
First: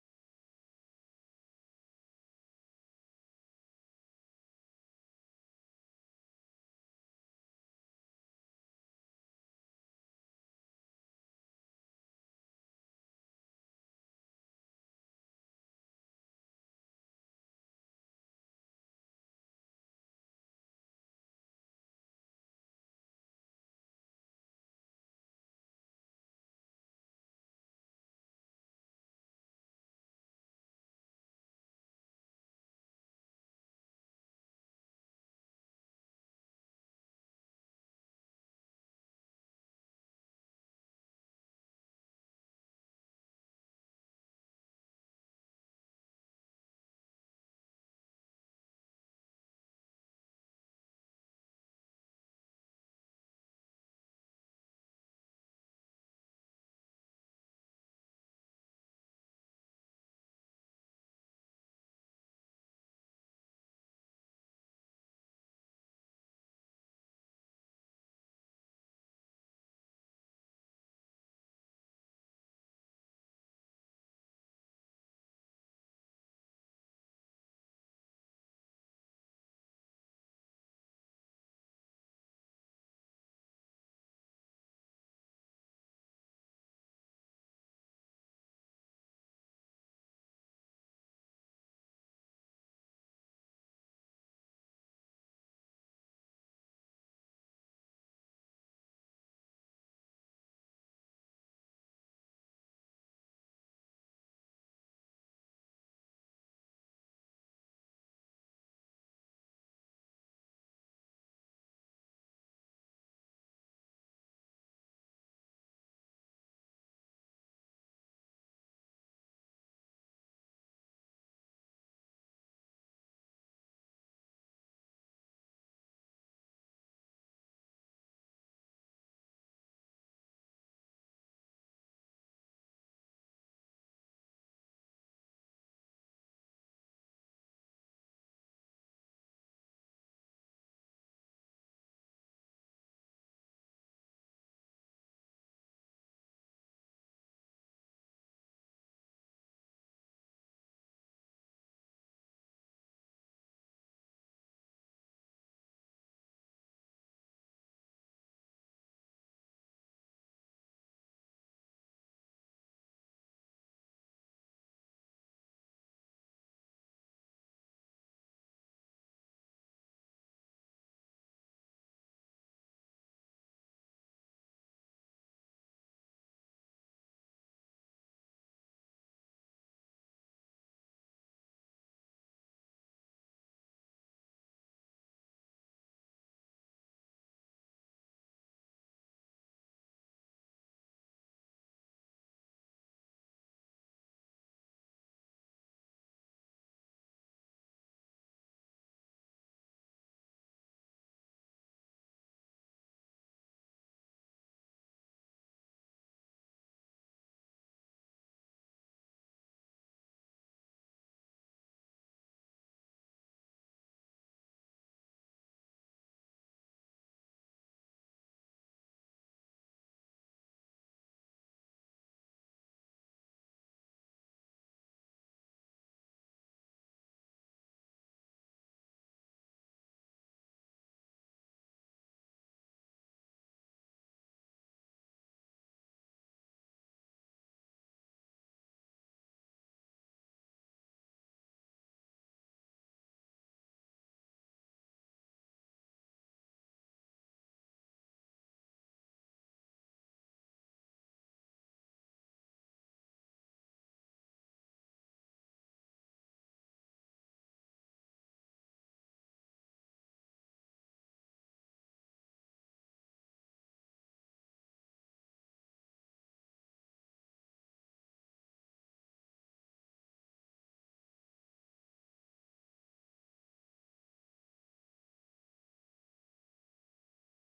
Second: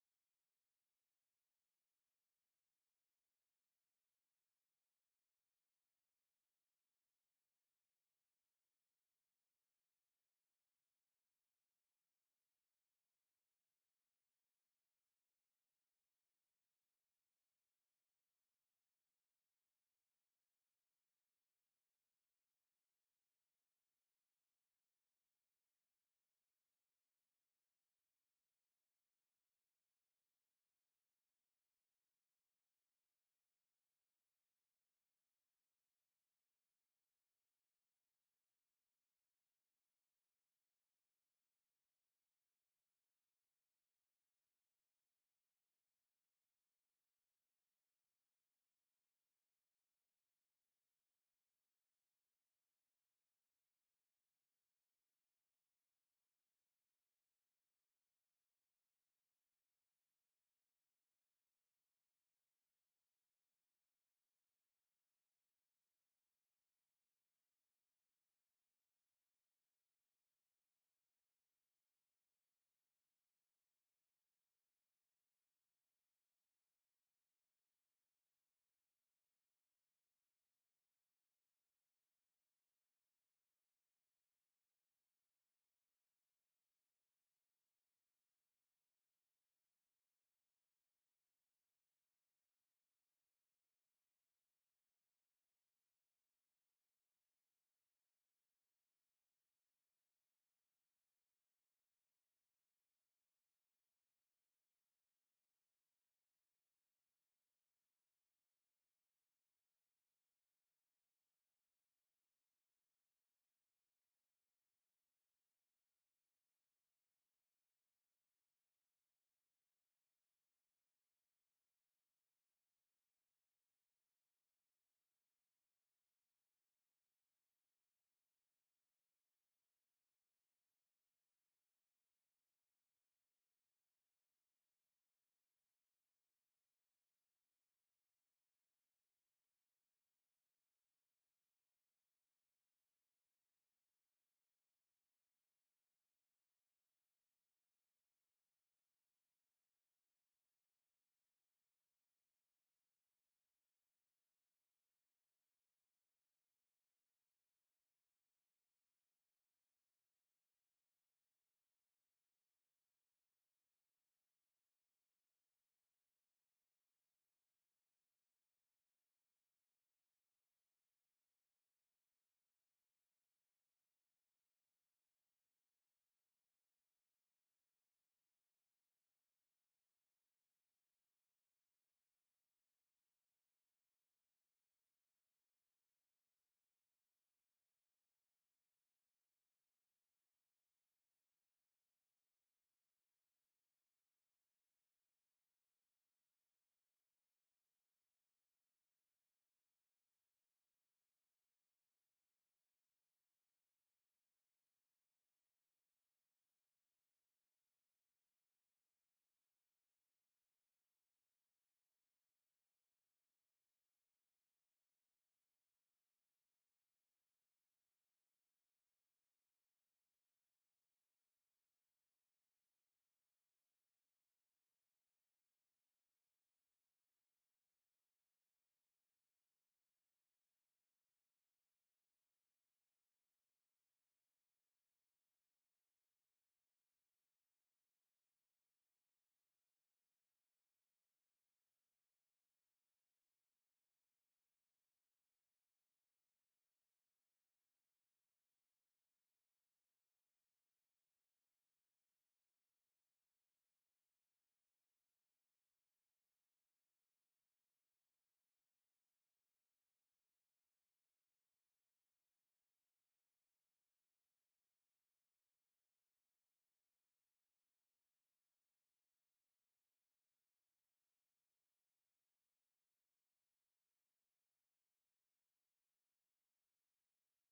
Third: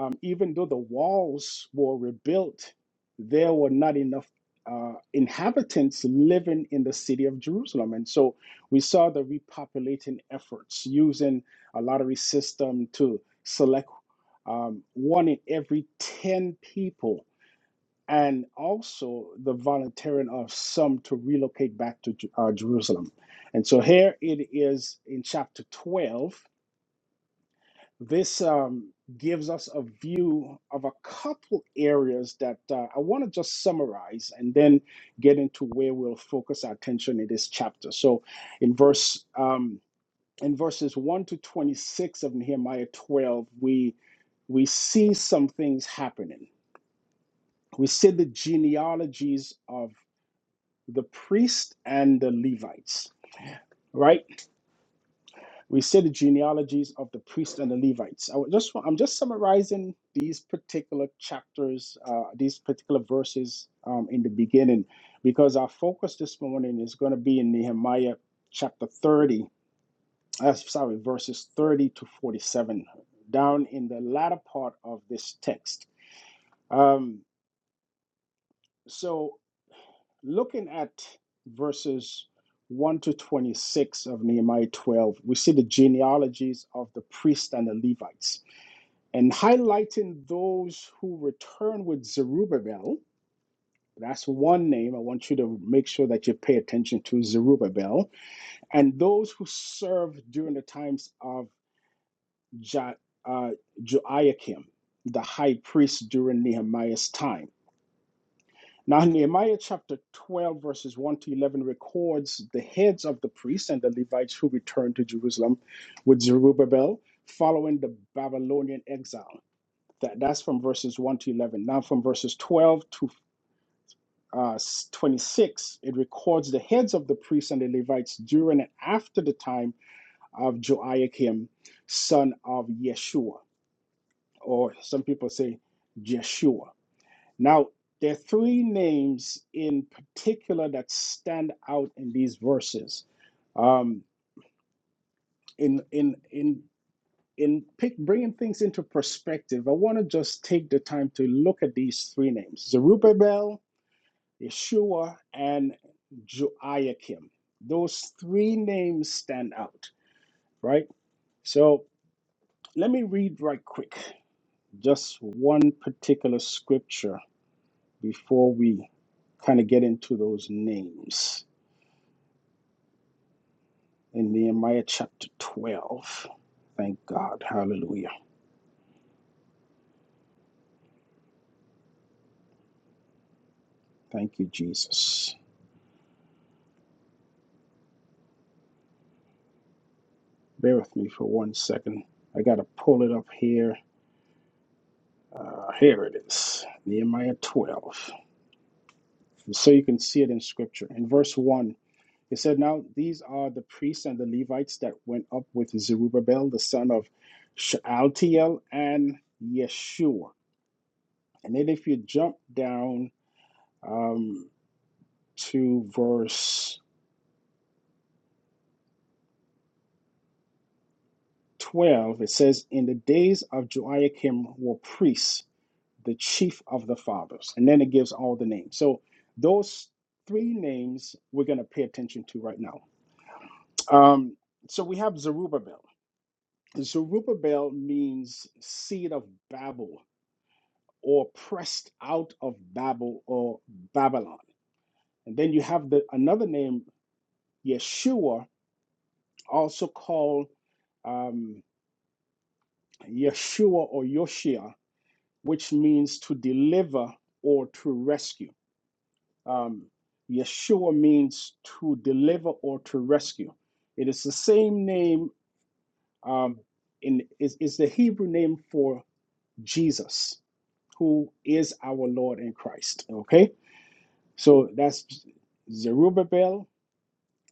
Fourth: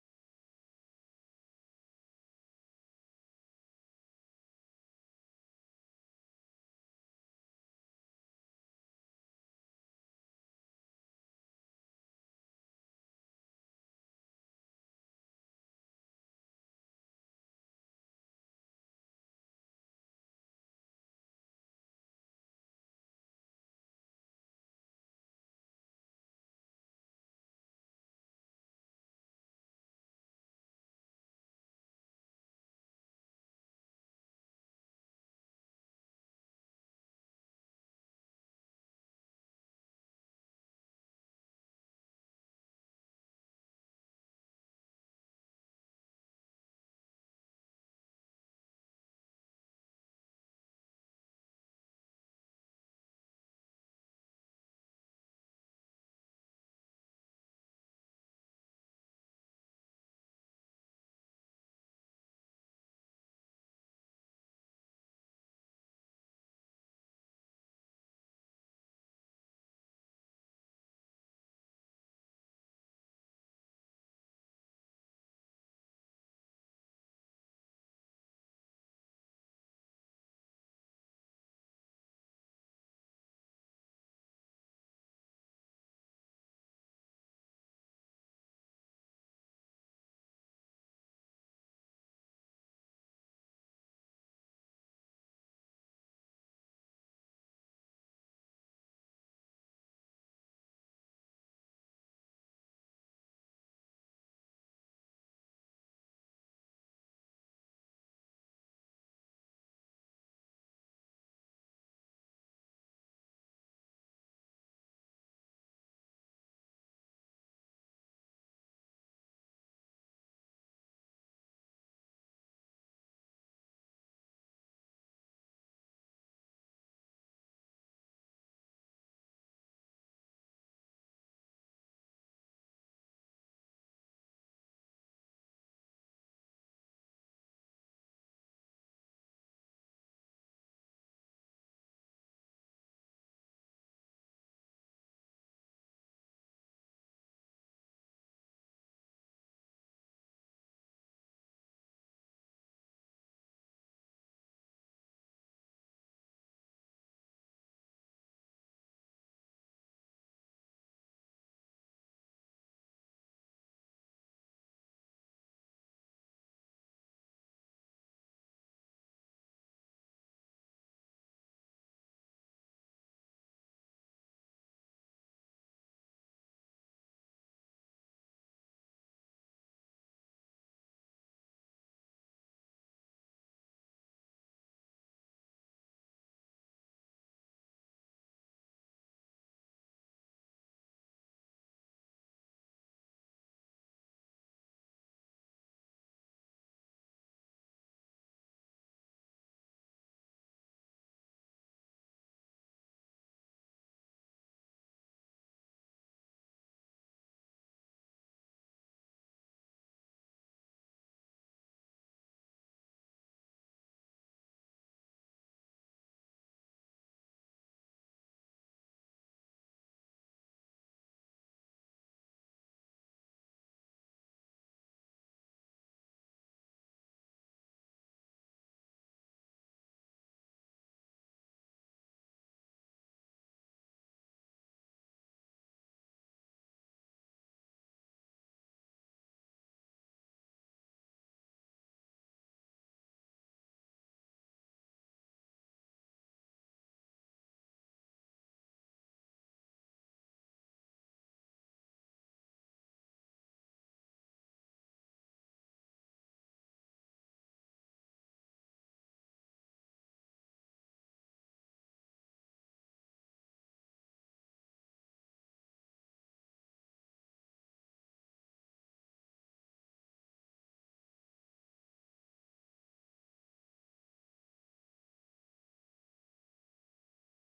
[SPEAKER 2] um, even though the walls were rebuilt, there were not enough uh, inhabitants living in the city of Jerusalem. And so we saw the repopulating efforts using a lottery system to select um, one in every 10 people. And also the volunteering of some to relocate back to Ju- uh, Jerusalem. And so here it is in chapter 12 this um, gives us a view of a couple areas that uh, I want to just summarize and then get into where we'll focus our attention in this chapter. So, in verse um, in verses one to twenty six of Nehemiah twelve, we we see some things happening. We see the genealogies of the priest and the Levites, right? We see the genealogies of the priests and the Levites. I would just wa- I'm just summarizing these particular chapters, uh, these particular verses um, in the beginning, because our focus this morning is going to be in Nehemiah chapter 30. Uh, sorry, verses 30 to 47, down in the latter part of this text. Um, so, looking at verses 1 to 26 of Nehemiah 12, we see the genealogies of the priests and the Levites and highlighting those who return with Zerubbabel. That's one name. I want you to make sure that you pay attention to Zerubbabel and those who served during the times of Jo- uh, Joachim, the high priest during Nehemiah's time. Now, Nehemiah chapter 12, verses 1 to 11 records the heads of the priests and the Levites who returned to Jerusalem with Zerubbabel following the Babylonian exile. That that's from verses one to eleven. Now from verses twelve to uh, twenty-six, it records the heads of the priests and the Levites during and after the time of Joachim, son of Yeshua, or some people say Jeshua. Now there are three names in particular that stand out in these verses. Um, in in in in pick, bringing things into perspective, I want to just take the time to look at these three names: Zerubbabel, Yeshua, and Joachim. Those three names stand out, right? So let me read right quick just one particular scripture before we kind of get into those names in Nehemiah chapter 12. Thank God. Hallelujah. Thank you, Jesus. Bear with me for one second. I got to pull it up here. Uh, here it is Nehemiah 12. So you can see it in scripture. In verse 1, It said, Now these are the priests and the Levites that went up with Zerubbabel, the son of Shealtiel, and Yeshua. And then if you jump down um, to verse 12, it says, In the days of Joiakim were priests, the chief of the fathers. And then it gives all the names. So those three names we're going to pay attention to right now. Um, so we have Zerubbabel. Zerubbabel means seed of Babel or pressed out of Babel or Babylon. And then you have the another name, Yeshua, also called um, Yeshua or Yoshia, which means to deliver or to rescue. Um, Yeshua means to deliver or to rescue. It is the same name um, in is, is the Hebrew name for Jesus, who is our Lord in Christ. Okay, so that's Zerubbabel,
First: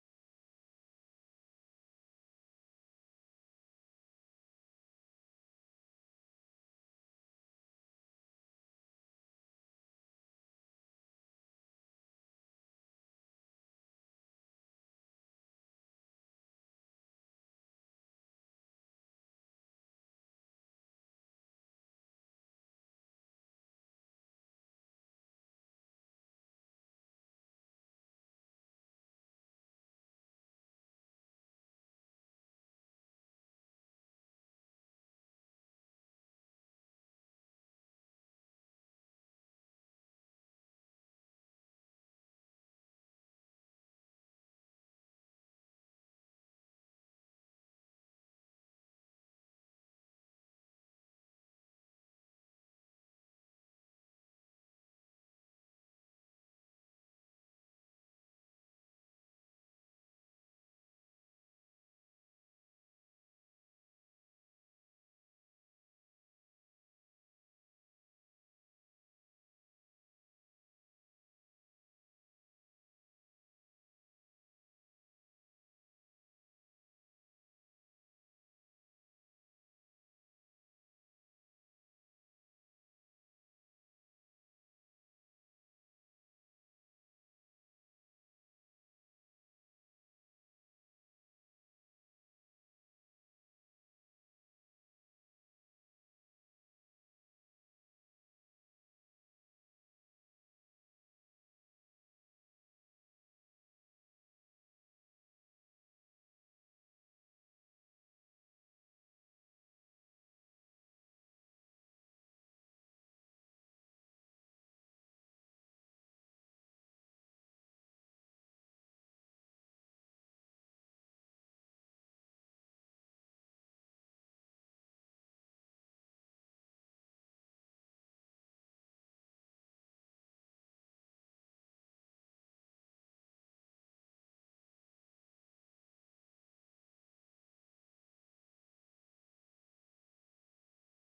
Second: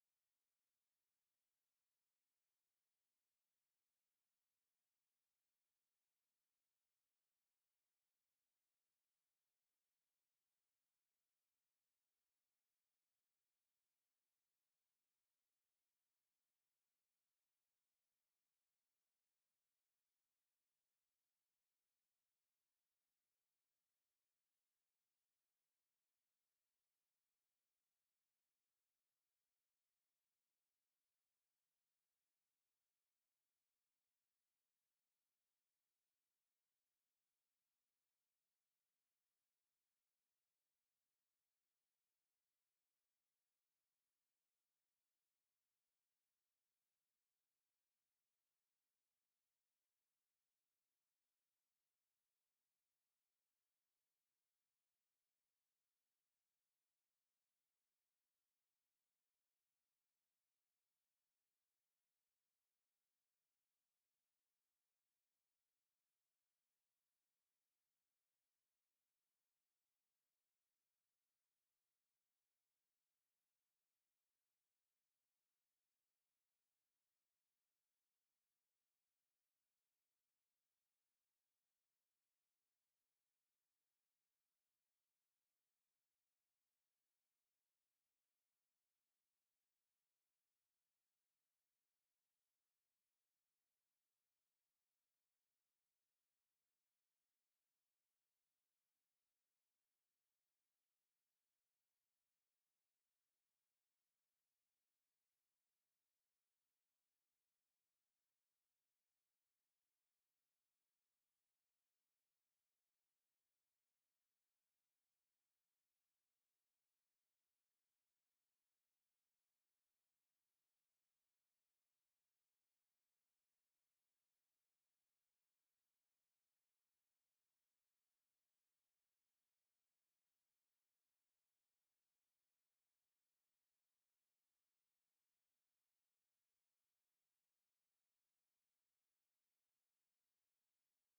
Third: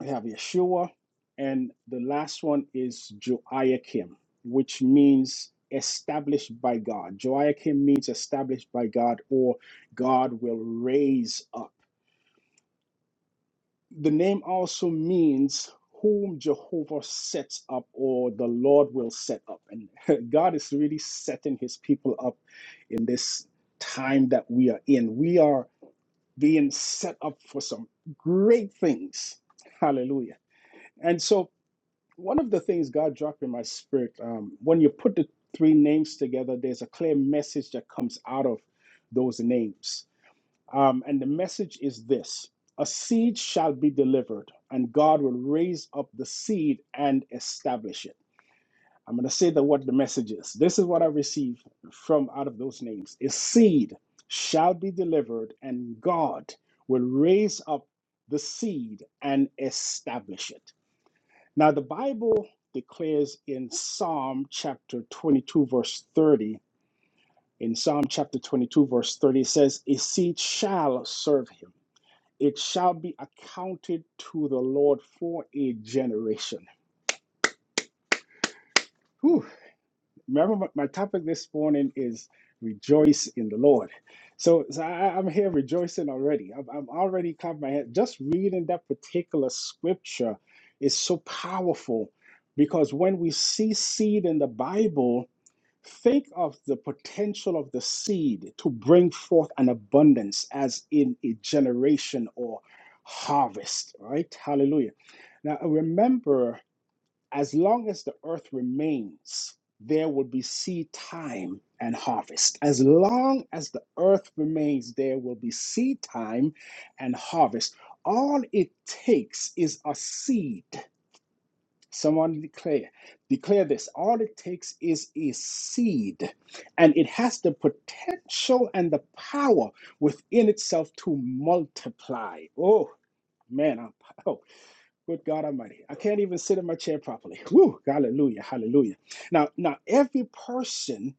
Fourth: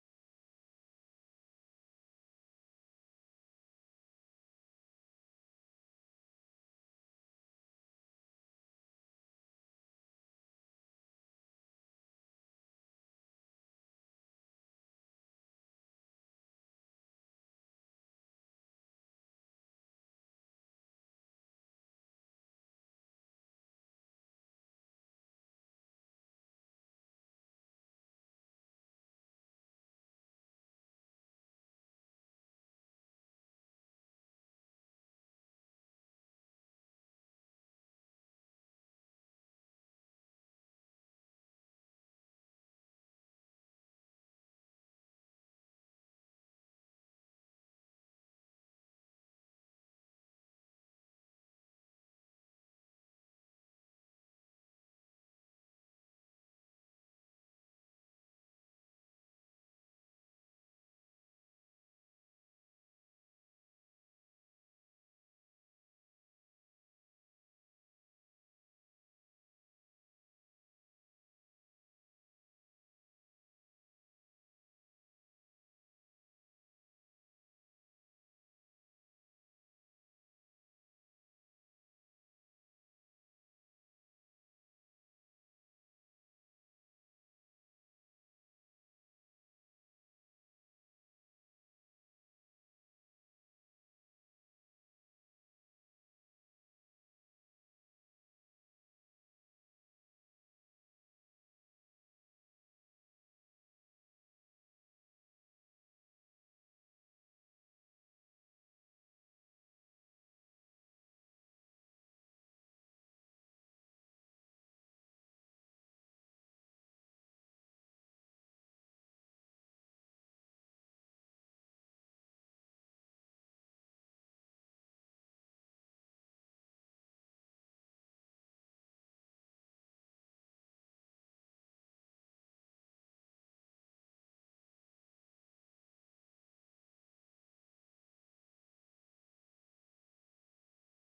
[SPEAKER 2] We have Yeshua, and the last one is Joachim, which means established by God. Joachim means established by God, or God will raise up. The name also means whom Jehovah sets up, or the Lord will set up. And [LAUGHS] God is really setting his people up in this time that we are in. We are being set up for some great things. Hallelujah. And so one of the things God dropped in my spirit, um, when you put the three names together, there's a clear message that comes out of those names. Um, and the message is this a seed shall be delivered, and God will raise up the seed and establish it. I'm going to say that what the message is. This is what I received from out of those names a seed shall be delivered, and God will raise up the seed and establish it. Now, the Bible declares in Psalm chapter 22, verse 30, in Psalm chapter 22, verse 30, it says, A seed shall serve him. It shall be accounted to the Lord for a generation. Whew. Remember, my my topic this morning is rejoice in the Lord. So, so I, I'm here rejoicing already. I'm, I'm already clapping my hand. Just reading that particular scripture is so powerful because when we see seed in the Bible, Think of the potential of the seed to bring forth an abundance, as in a generation or harvest, right? Hallelujah. Now, remember, as long as the earth remains, there will be seed time and harvest. As long as the earth remains, there will be seed time and harvest. All it takes is a seed Someone declare, declare this. All it takes is a seed, and it has the potential and the power within itself to multiply. Oh man, I'm, oh good God Almighty! I can't even sit in my chair properly. Woo! Hallelujah! Hallelujah! Now, now every person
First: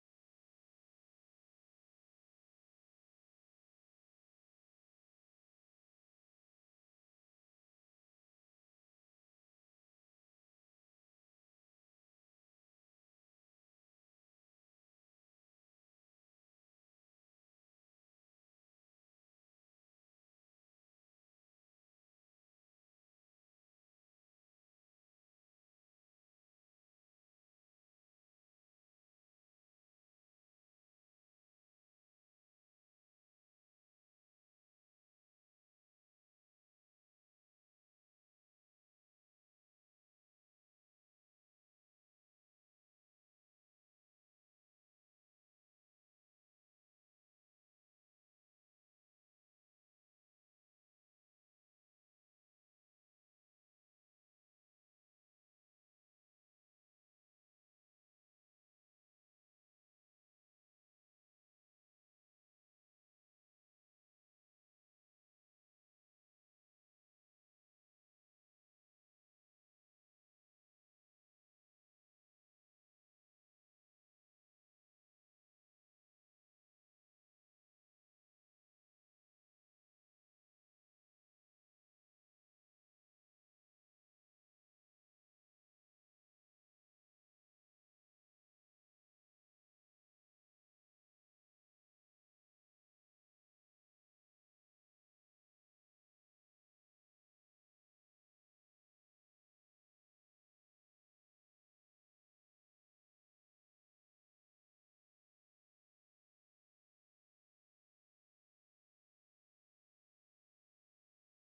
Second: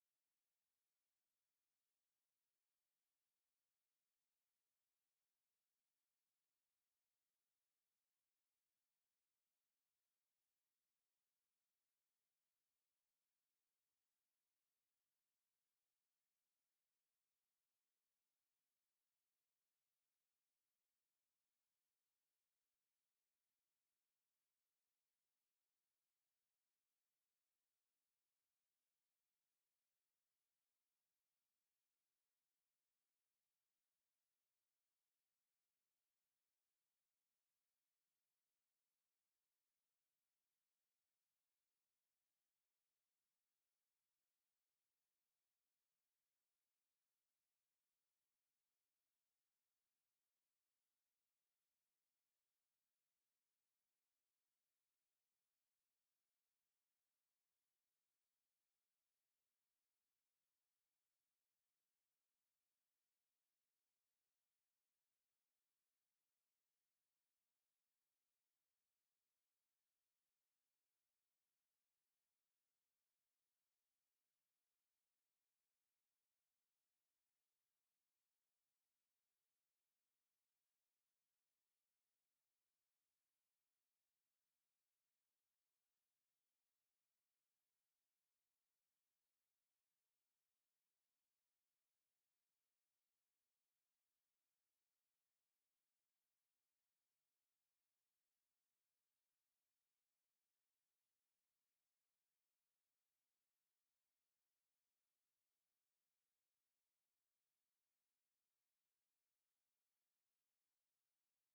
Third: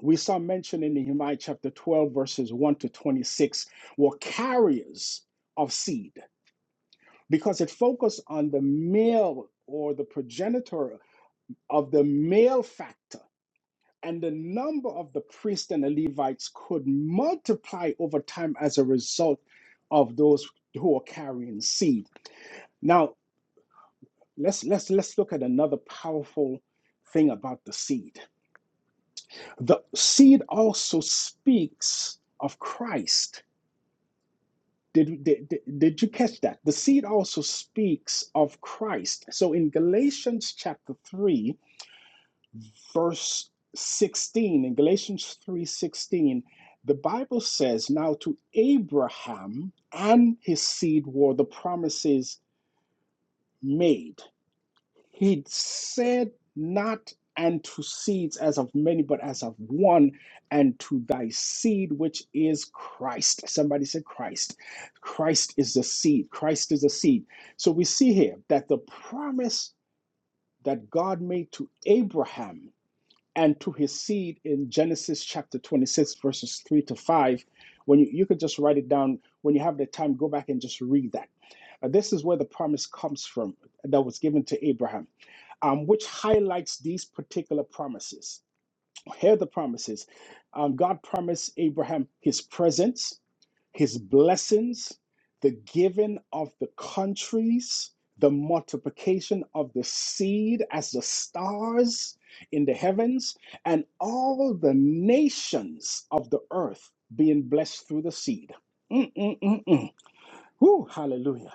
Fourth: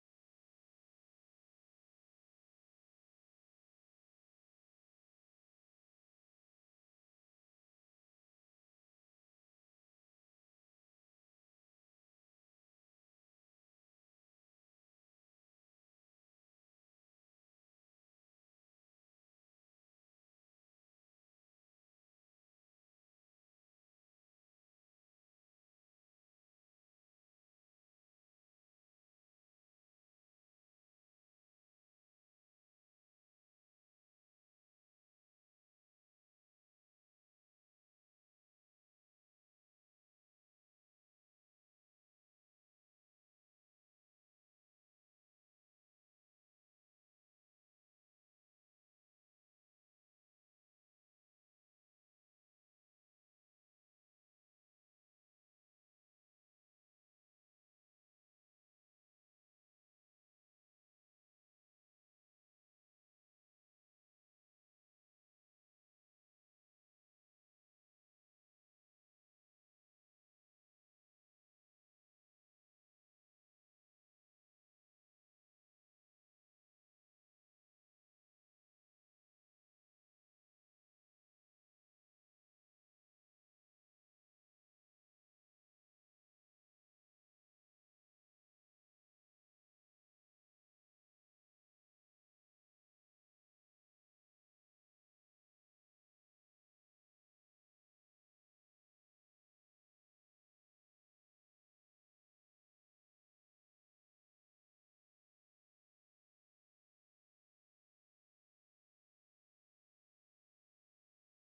[SPEAKER 2] we saw mentioned in Nehemiah chapter twelve, verses one to twenty-six, were carriers of seed because it focused on the male or the progenitor of the male factor and the number of the priests and the Levites could multiply over time as a result of those who are carrying seed. Now, let's let's let's look at another powerful thing about the seed. The seed also speaks of Christ. Did, did, did did you catch that? The seed also speaks of Christ. So in Galatians chapter 3, verse 16 in galatians 3.16 the bible says now to abraham and his seed were the promises made he said not unto seeds as of many but as of one and to thy seed which is christ somebody said christ christ is the seed christ is the seed so we see here that the promise that god made to abraham and to his seed in Genesis chapter 26, verses 3 to 5. When you, you could just write it down, when you have the time, go back and just read that. Uh, this is where the promise comes from that was given to Abraham, um, which highlights these particular promises. Here are the promises. Um, God promised Abraham his presence, his blessings, the giving of the countries, the multiplication of the seed as the stars in the heavens, and all the nations of the earth being blessed through the seed. Mm-mm-mm-mm. Whew, hallelujah.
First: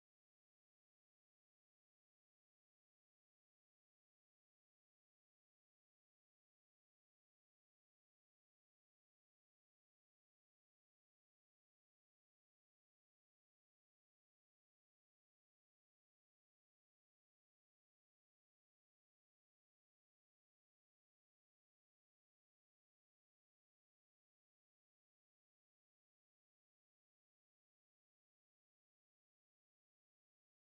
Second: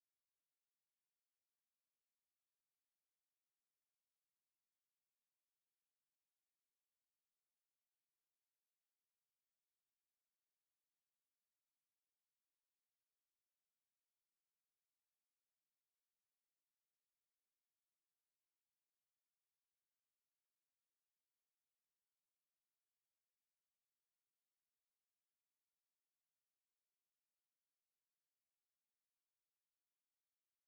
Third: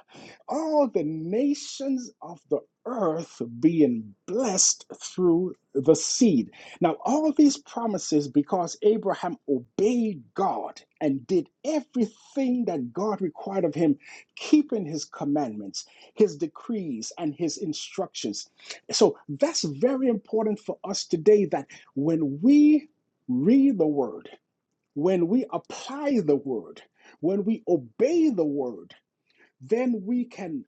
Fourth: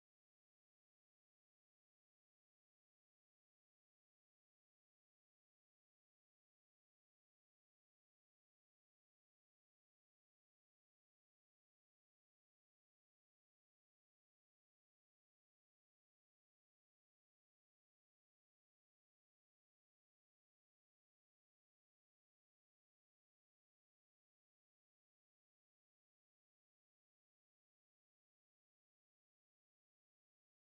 [SPEAKER 2] All the nations of the earth being blessed through the seed. Now, all these promises, because Abraham obeyed God and did everything that God required of him, keeping his commandments, his decrees, and his instructions. So, that's very important for us today that when we read the word, when we apply the word, when we obey the word, then we can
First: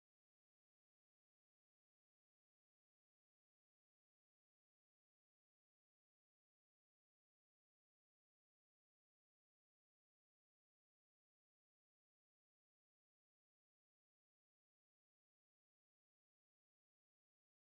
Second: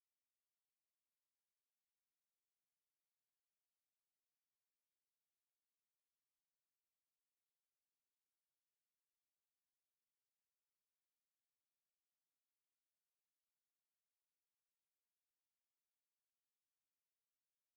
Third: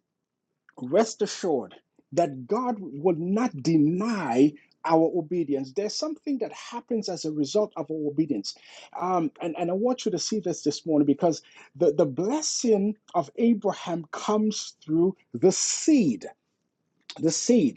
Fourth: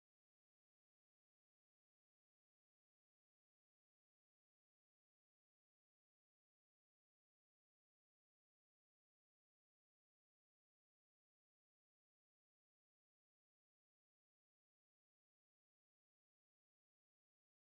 [SPEAKER 2] rest assured that God will not deny our obedience. There's something that happens as a result of our obedience. Um, and, and I want you to see this this morning because the, the blessing of Abraham comes through the seed, the seed.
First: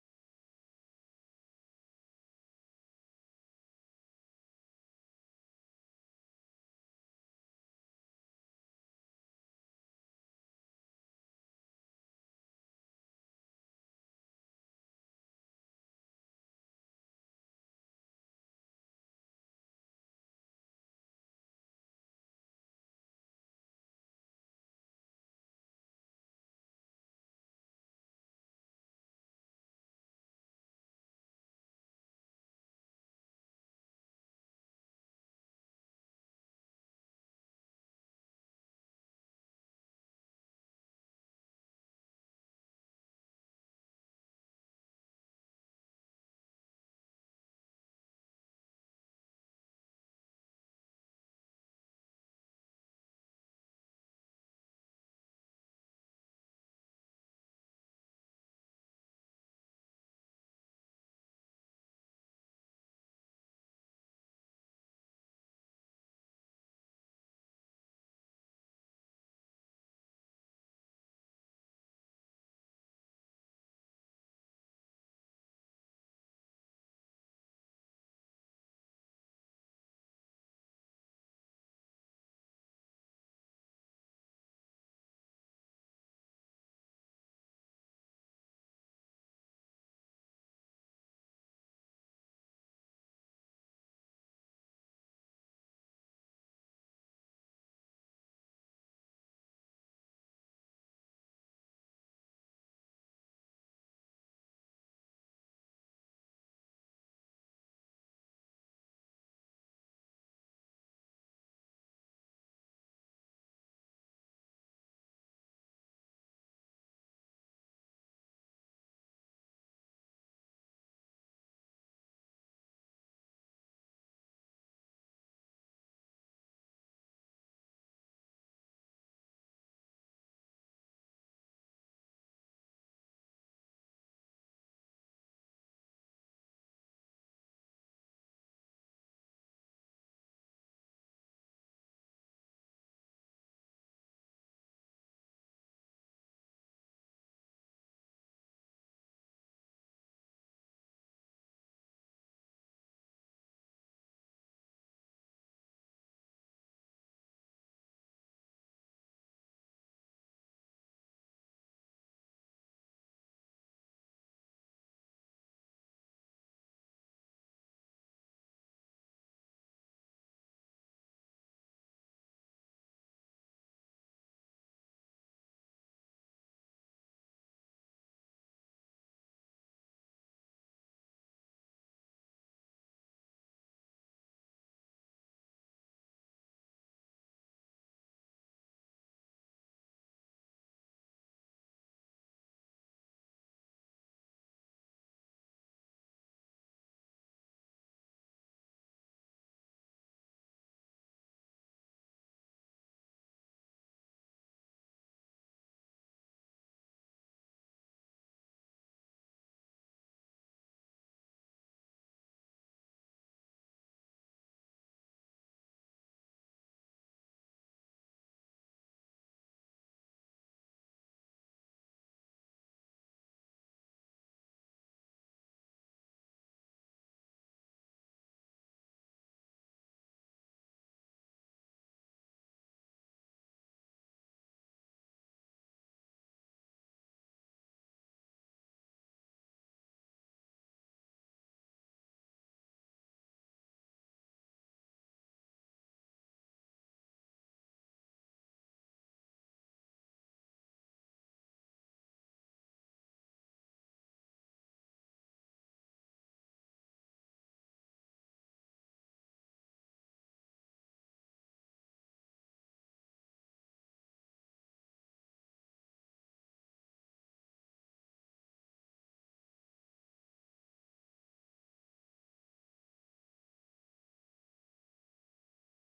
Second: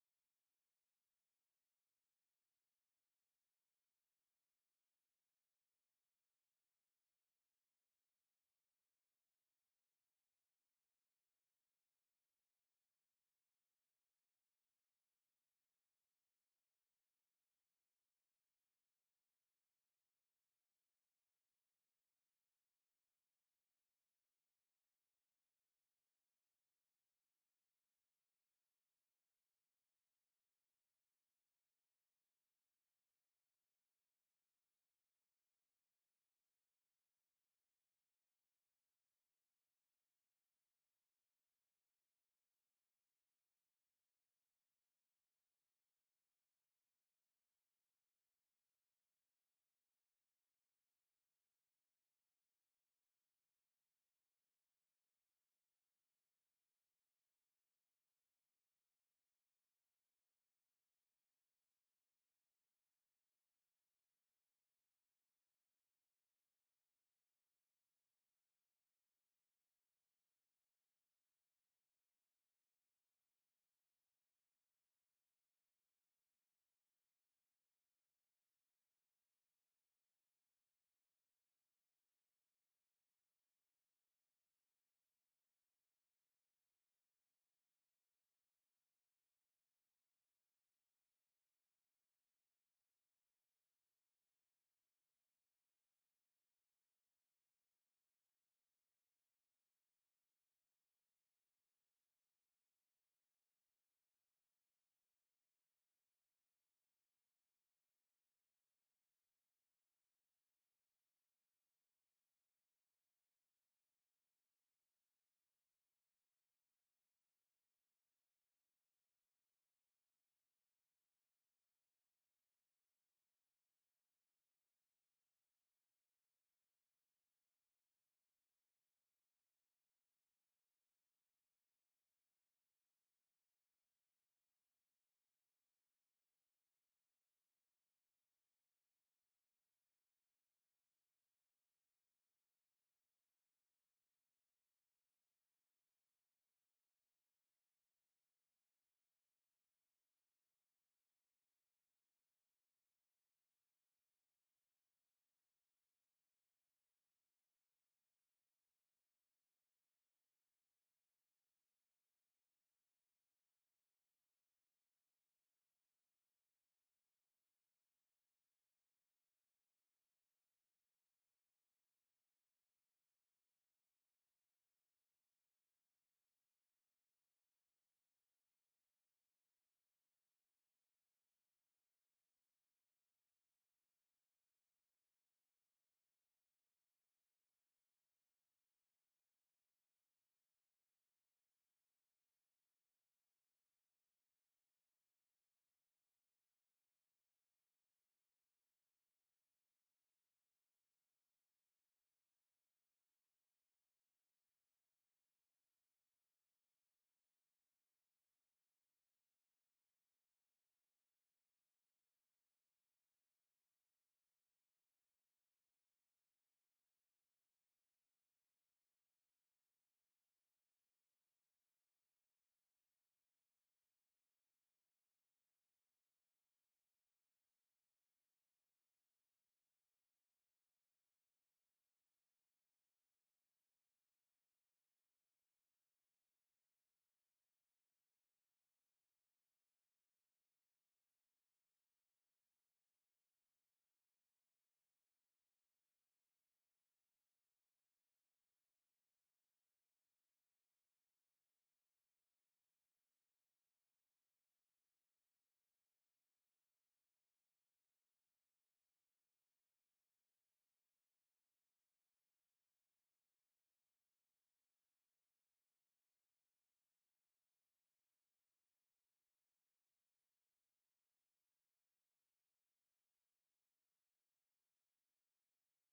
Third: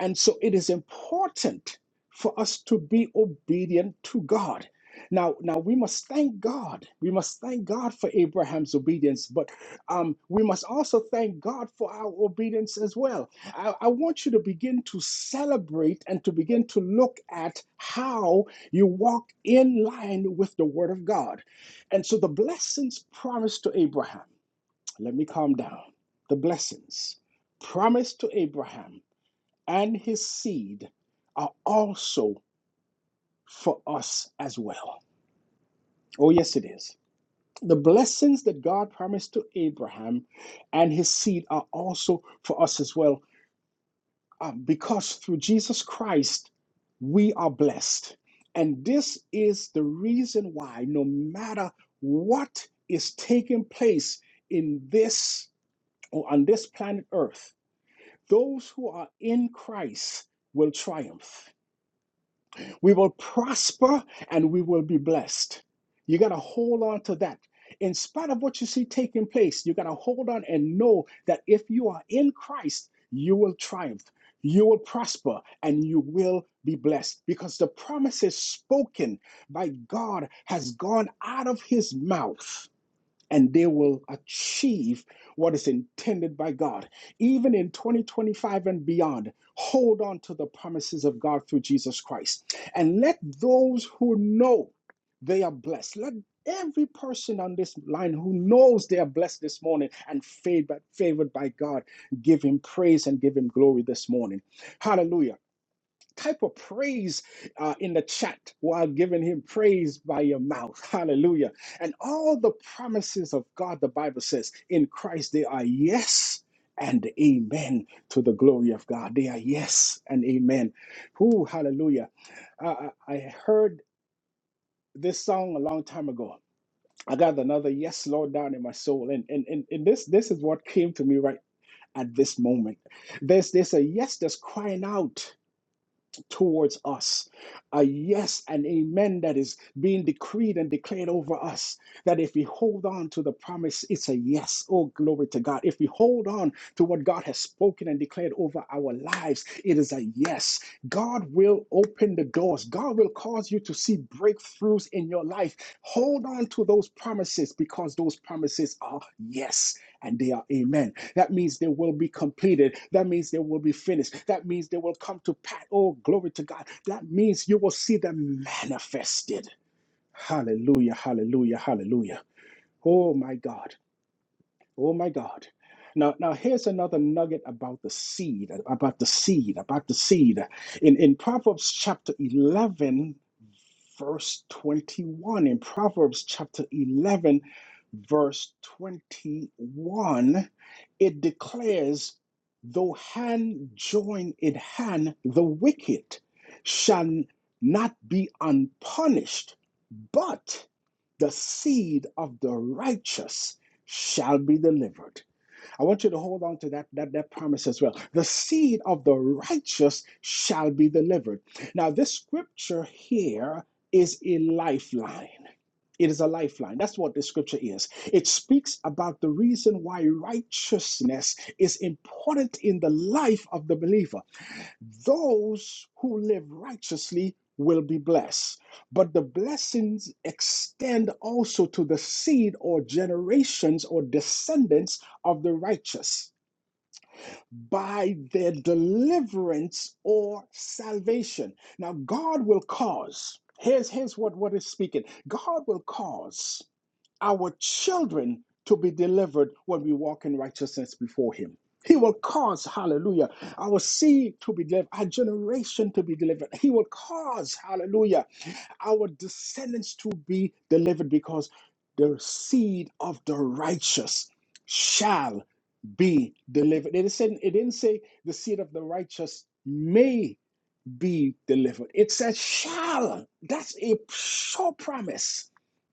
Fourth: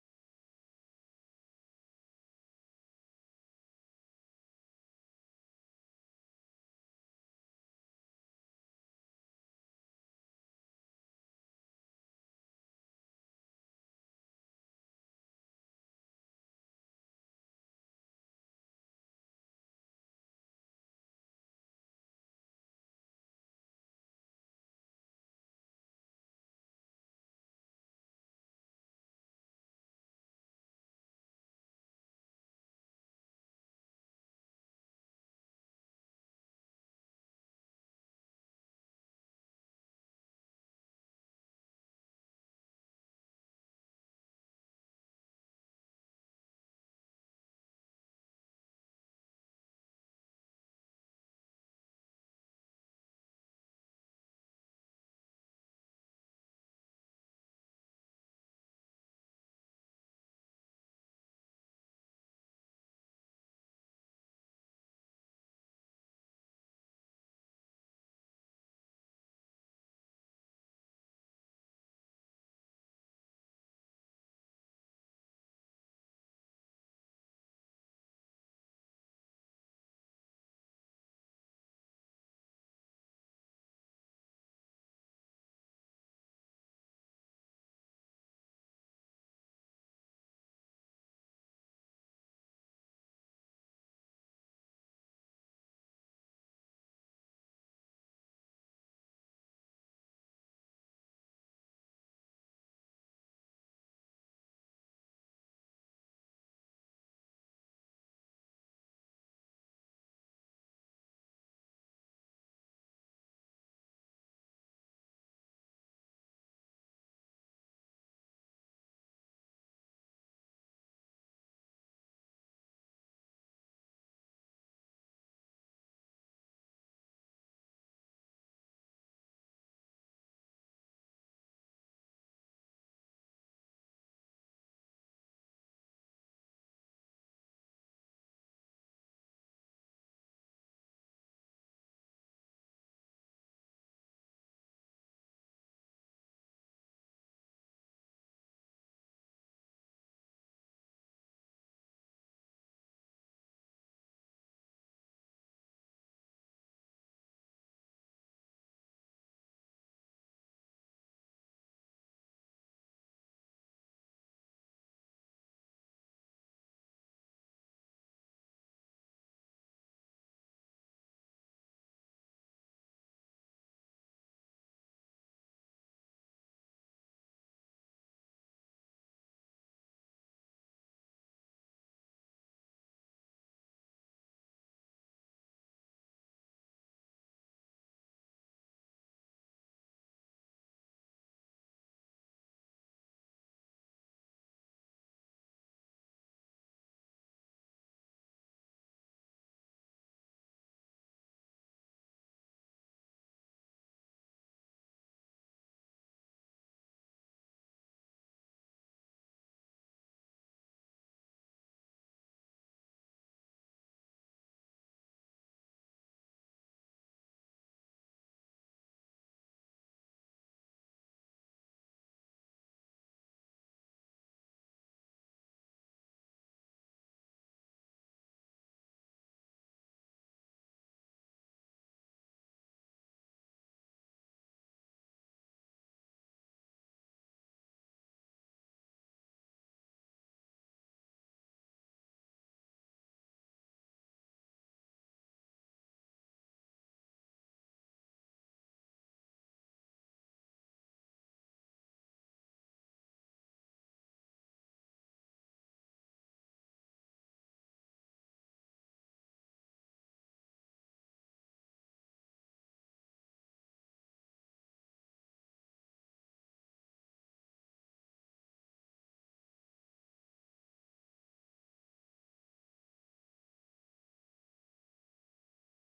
[SPEAKER 2] And so it is important for us to be obedient to God. Now, now we must thank God. We must thank God for Abraham's obedience, but um, we must also thank God for our obedience as well. I, I want you to begin to celebrate and to begin to look at how you walk in line with the Word of God. And so the blessings promised to Abraham, let me calm down. The blessings promised to Abraham and his seed are also for us as well. Oh, yes, it is. The blessings that God promised to Abraham and his seed are also for us as well, uh, because through Jesus Christ, we are blessed. And this is the reason why, no matter what is taking place in this or on this planet Earth, those who are in Christ will triumph We will prosper and we will be blessed. You got to hold on to that. In spite of what you see taking place, you got to hold on and know that if you are in Christ, you will triumph, you will prosper, and you will be blessed because the promises spoken by God has gone out of his mouth and they will achieve what is intended by God. Even in 2025 and beyond, hold on to the promises of God through Jesus Christ. And let those who know they are blessed, let every person on this line who knows they are blessed this morning and favored, favored by God give him praise and give him glory this morning. Hallelujah type of praise uh, in the chat while giving him praise by your mouth. Hallelujah. And all the promises of God, the Bible says, in Christ they are yes and amen to the glory of God. They are yes and amen. Who, hallelujah. I, I I heard this song a long time ago. I got another yes, Lord, down in my soul. And, and, and, and this, this is what came to me right at this moment. There's, there's a yes that's crying out towards us. A yes and amen that is being decreed and declared over us. That if we hold on to the promise, it's a yes. Oh, glory to God. If we hold on to what God has spoken and declared over our lives, it is a yes. God will open the doors. God will cause you to see breakthroughs in your life. Hold on to those promises because those promises are yes and they are amen. That means they will be completed. That means they will be finished. That means they will come to pass. Oh, glory to God. That means you will see them manifested. Hallelujah, hallelujah, hallelujah. Oh my God. Oh my God. Now, now here's another nugget about the seed, about the seed, about the seed. In in Proverbs chapter 11, verse 21. In Proverbs chapter 11, verse 21, it declares, Though hand join in hand, the wicked shall not be unpunished, but the seed of the righteous shall be delivered. I want you to hold on to that, that, that promise as well. The seed of the righteous shall be delivered. Now, this scripture here is a lifeline. It is a lifeline. That's what the scripture is. It speaks about the reason why righteousness is important in the life of the believer. Those who live righteously will be blessed. But the blessings extend also to the seed or generations or descendants of the righteous by their deliverance or salvation. Now, God will cause, here's, here's what, what is speaking God will cause our children to be delivered when we walk in righteousness before Him. He will cause, hallelujah, our seed to be delivered, our generation to be delivered. He will cause, hallelujah, our descendants to be delivered because the seed of the righteous shall be delivered. It, said, it didn't say the seed of the righteous may be delivered. It said shall. That's a sure promise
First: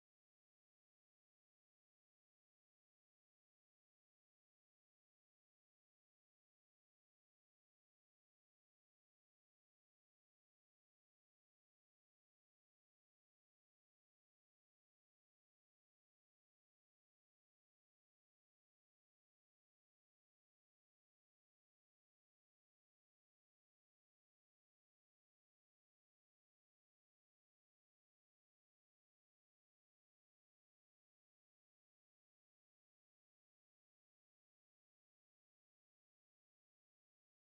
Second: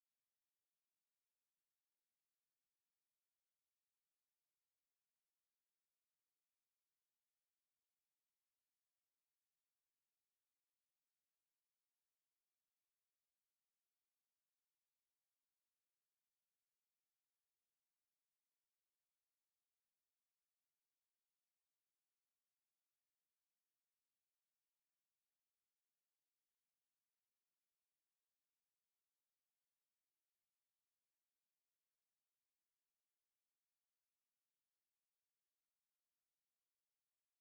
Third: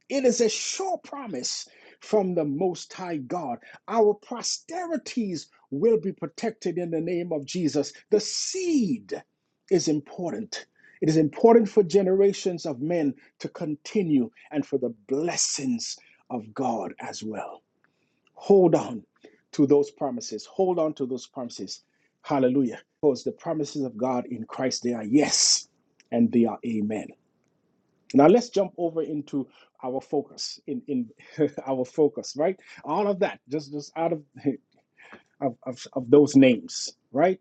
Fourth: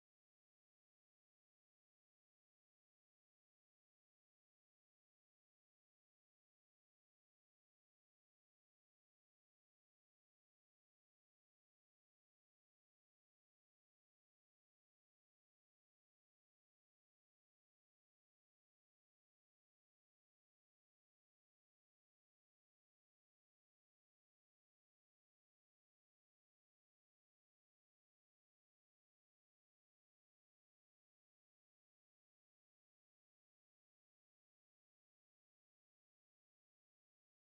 [SPEAKER 2] it is a sure promise from the Most High God. Our posterities will be protected in the name of Jesus. The seed is important. It is important for generations of men to continue and for the blessings of God as well. Hold on to those promises. Hold on to those promises. Hallelujah. Because the promises of God in Christ, they are yes and they are amen. Now let's jump over into our focus in in [LAUGHS] our focus, right? All of that just just out of [LAUGHS] of of, of those names, right?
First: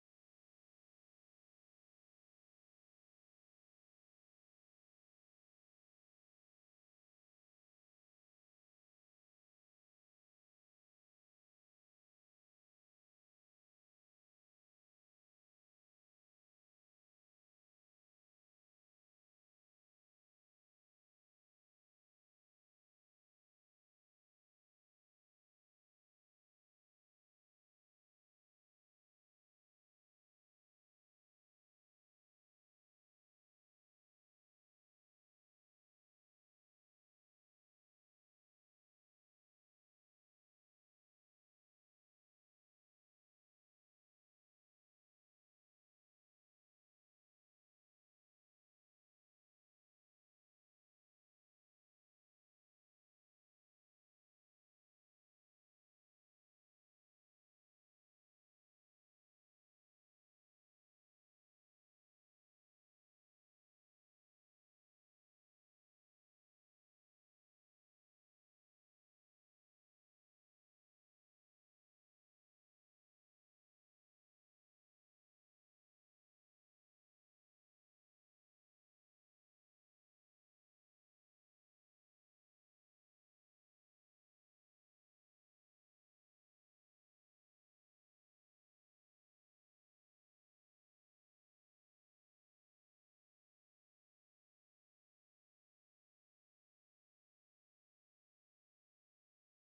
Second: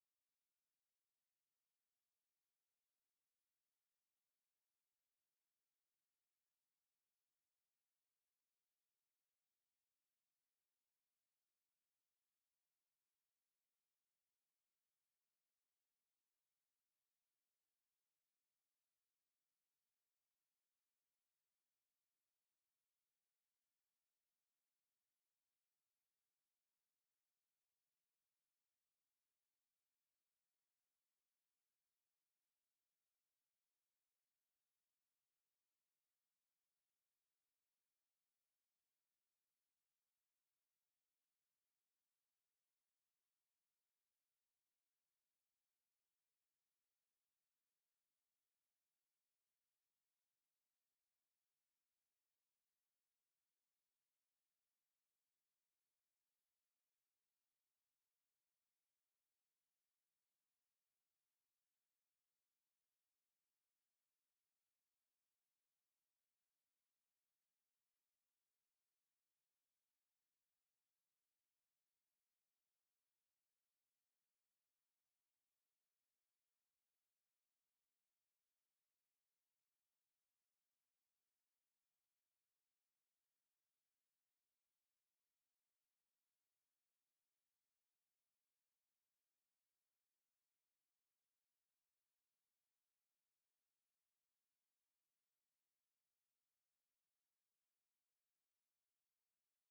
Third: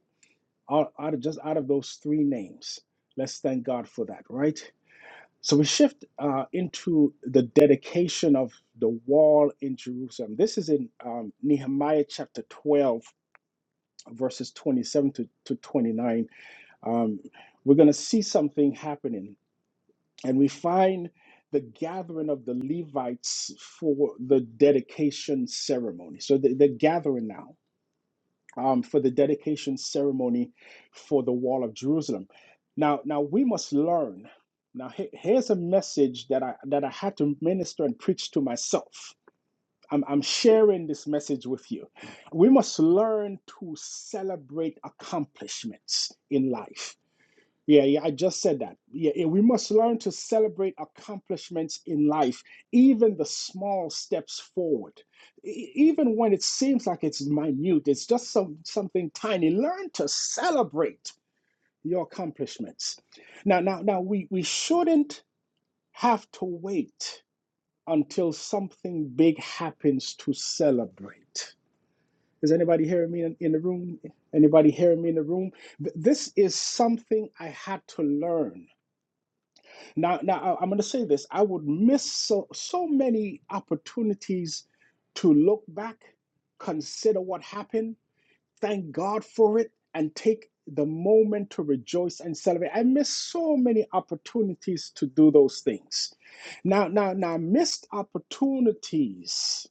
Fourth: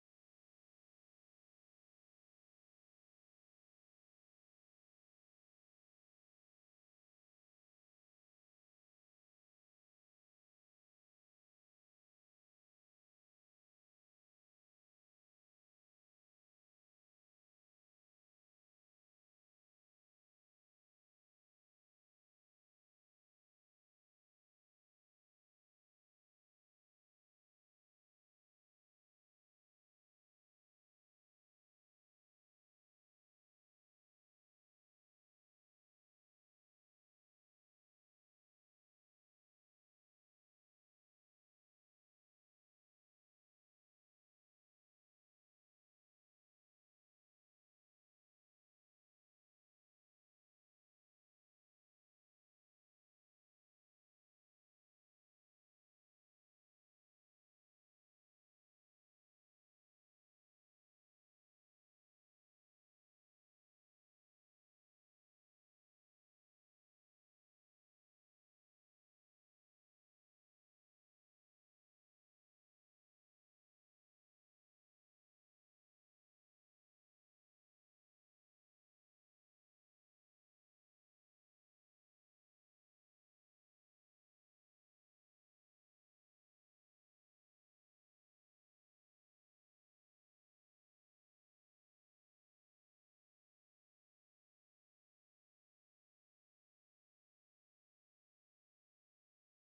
[SPEAKER 2] Out, out of just out of those three names, let's thank God for that, right? So we shift uh, into the dedication of the wall in Jerusalem. This is in um, Nehemiah chapter twelve, verses twenty-seven to, to twenty-nine. Um, we're going to see something happening And we find the gathering of the Levites for the dedication ceremony. So they- they're gathering now um, for the dedication ceremony for the wall of Jerusalem. Now, now we must learn. Now, he- here's a message that I that I had to minister and preach to myself. I'm, I'm sharing this message with you. We must learn to celebrate accomplishments in life yeah, yeah, I just said that. Yeah, yeah, we must learn to celebrate accomplishments in life, even the small steps forward. E- Even when it seems like it's minute, it's just some, something tiny. Learn to celebrate your accomplishments. Now, now, now we, we shouldn't have to wait until something big happens to celebrate. Is anybody hearing me in, in the room? Anybody hearing me in the room? Th- This is something I had to learn Now, now I- I'm going to say this. I would miss so so many opportunities to look back, consider what happened, thank God for it, and take the moment to rejoice and celebrate. I missed so many opportunities to do those things. Now, now, now, missed opportunities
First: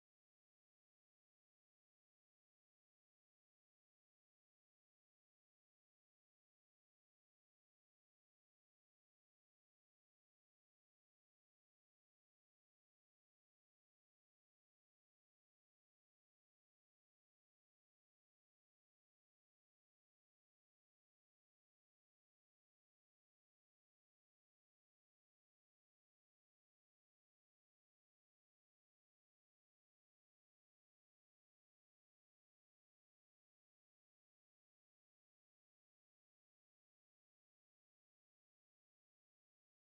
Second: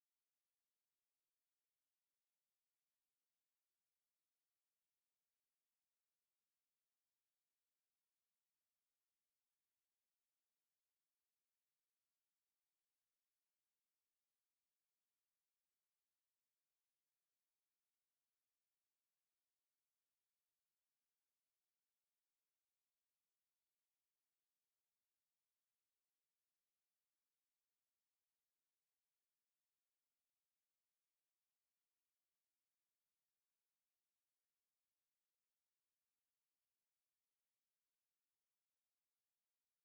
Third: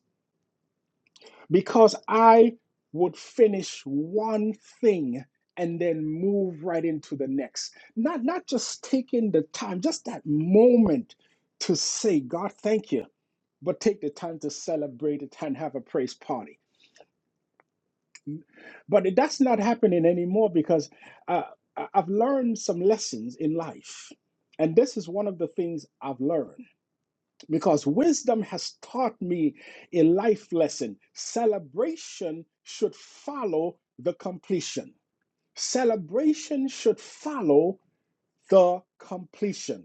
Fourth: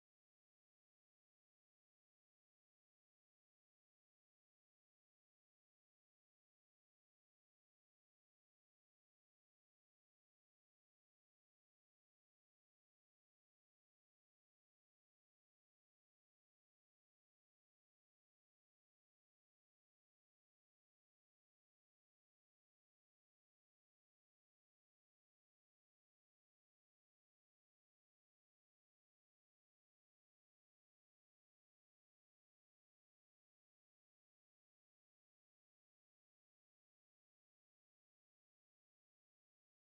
[SPEAKER 2] because I would finish one thing and then move right into the next. Not not just taking the time, just that moment to say, God, thank you, but take the time to celebrate it and have a praise party. But it- that's not happening anymore because uh, I- I've learned some lessons in life. And this is one of the things I've learned. because wisdom has taught me a life lesson. Celebration should follow the completion. Celebration should follow the completion.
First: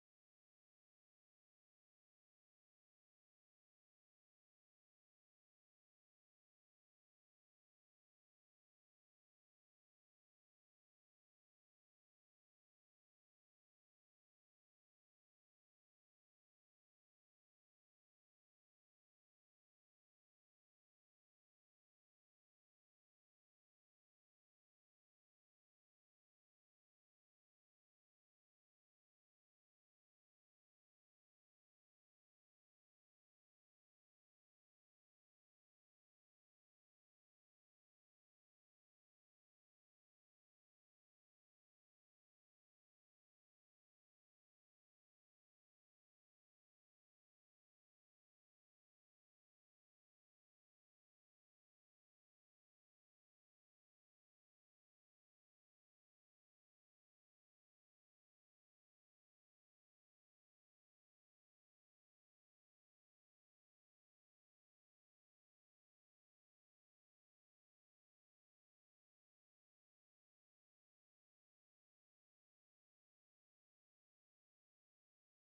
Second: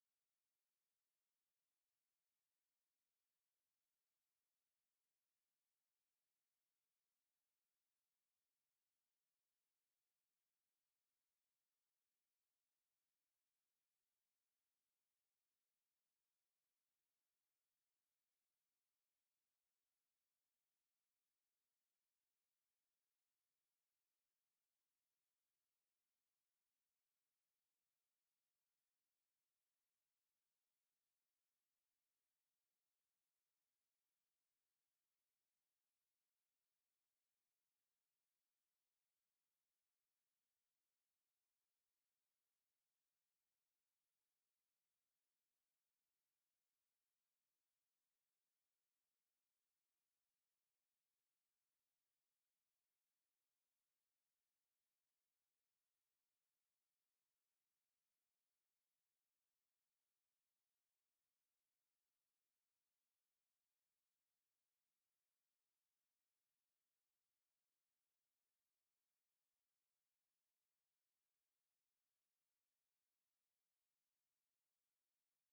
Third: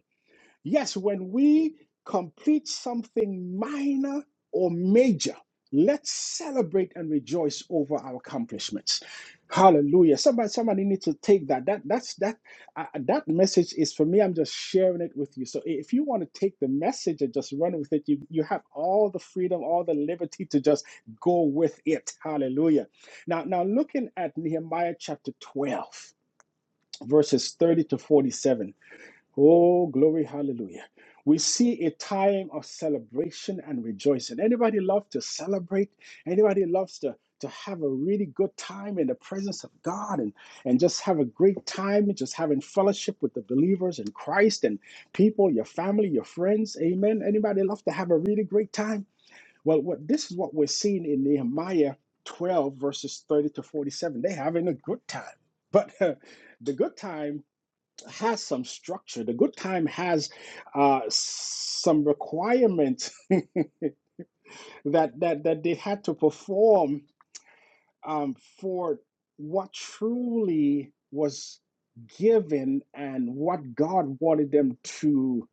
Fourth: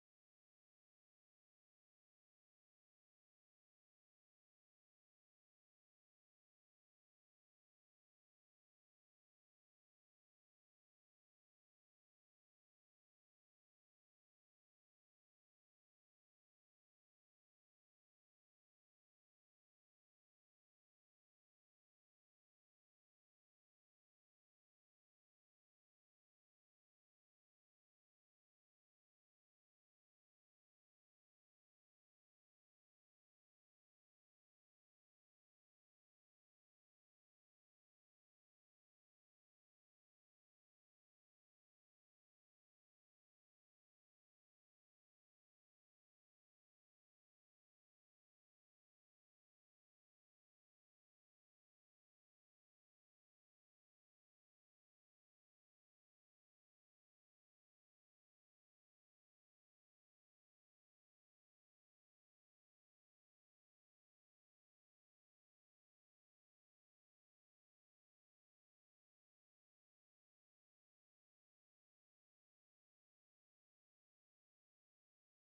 [SPEAKER 2] Yes, when we complete something minor or major, let's celebrate and rejoice over our accomplishments. Hallelujah. Somebody, somebody needs to take that. That that's that uh, that message is for me. I'm just sharing it with you. So if you want to take the message and just run with it, you you have all the freedom, all the liberty to just go with it. Hallelujah. Now, now looking at Nehemiah chapter 12, verses 30 to 47. Oh, glory, hallelujah. We see a time of celebration and rejoicing. Anybody love to celebrate? Anybody loves to, to have a really good time in the presence of God and, and just have a great time, and just having fellowship with the believers in Christ and people, your family, your friends? Amen. Anybody love to have a really great time? Well, what this is what we're seeing in Nehemiah 12, verses 30 to 47. They're having a good time. But [LAUGHS] the good time has some structure. The good time has uh, some requirements that that that they had to perform um, for what truly was given and what God wanted them to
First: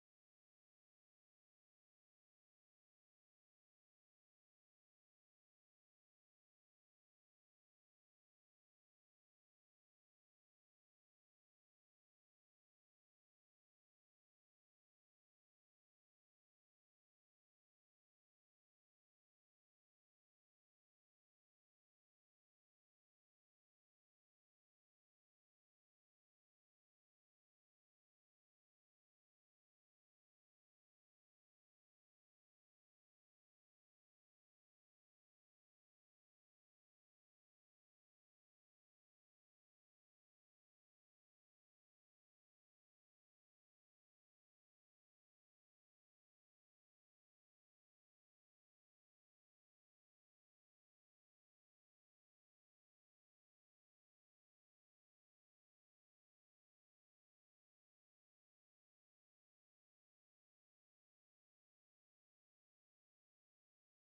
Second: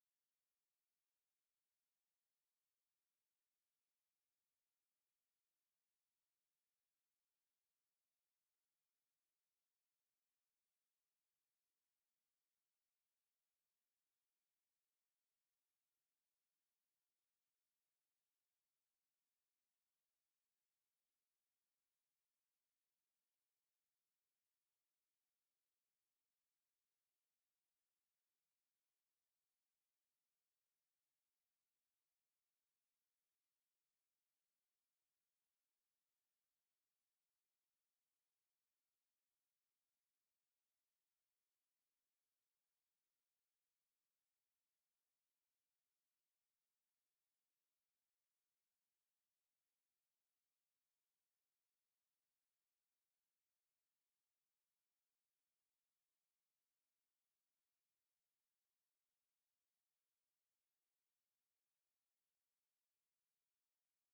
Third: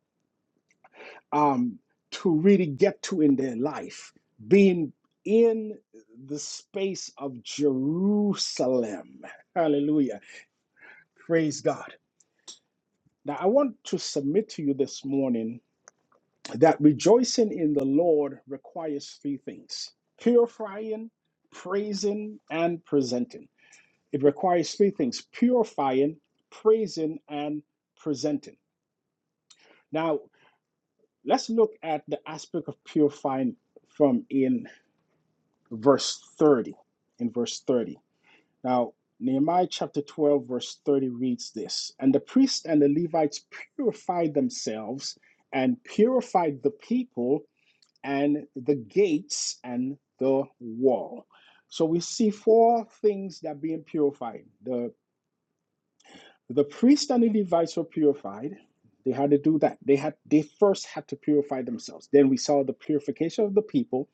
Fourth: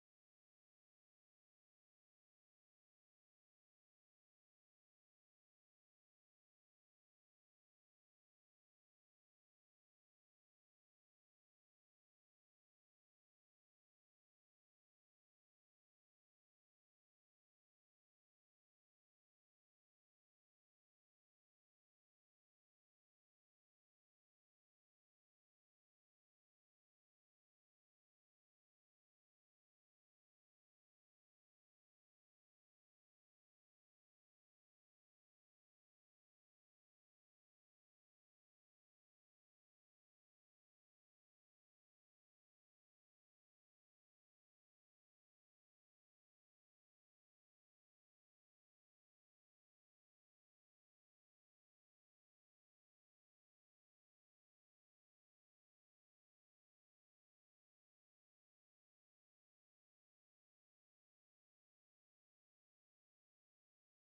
[SPEAKER 2] um, to really get to in their life, being in the space of Jerusalem. Hallelujah! Praise God. Now I want to submit to you this morning that rejoicing in the Lord requires three things purifying, praising, and presenting. It requires three things purifying, praising, and presenting. Now, let's look at the aspect of purifying from in verse 30. In verse 30. Now, Nehemiah chapter 12, verse 30 reads this And the priests and the Levites purified themselves and purified the people and the gates and the wall. So we see four things that are being purified. The the priest and the Levites were purified. They had to do that. They had they first had to purify themselves. Then we saw the purification of the people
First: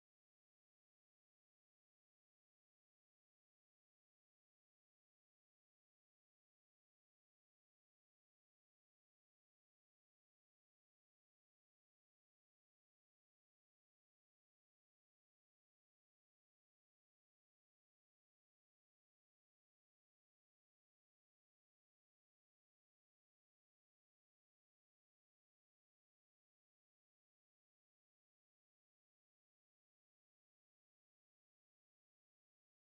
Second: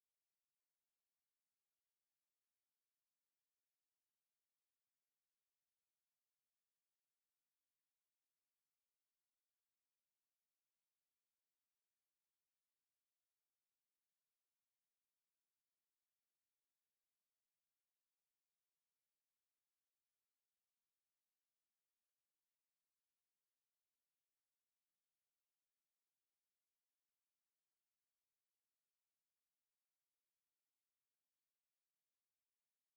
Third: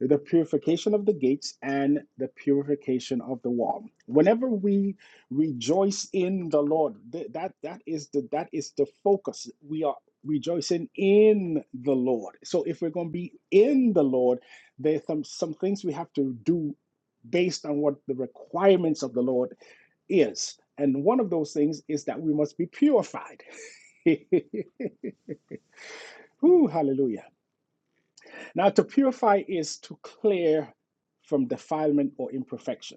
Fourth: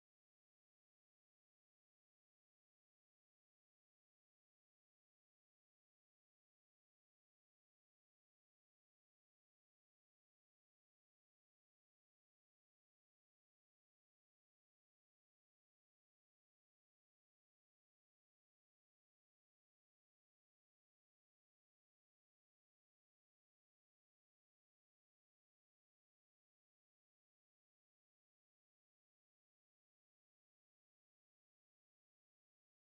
[SPEAKER 2] the purification of the gates and the purification of the wall whenever we rejoice in the lord th- that that is the that is the focus we are rejoicing in the lord so if we're going to be in the lord there's some, some things we have to do based on what the requirements of the lord is and one of those things is that we must be purified [LAUGHS] Ooh, hallelujah now to purify is to clear from defilement or imperfection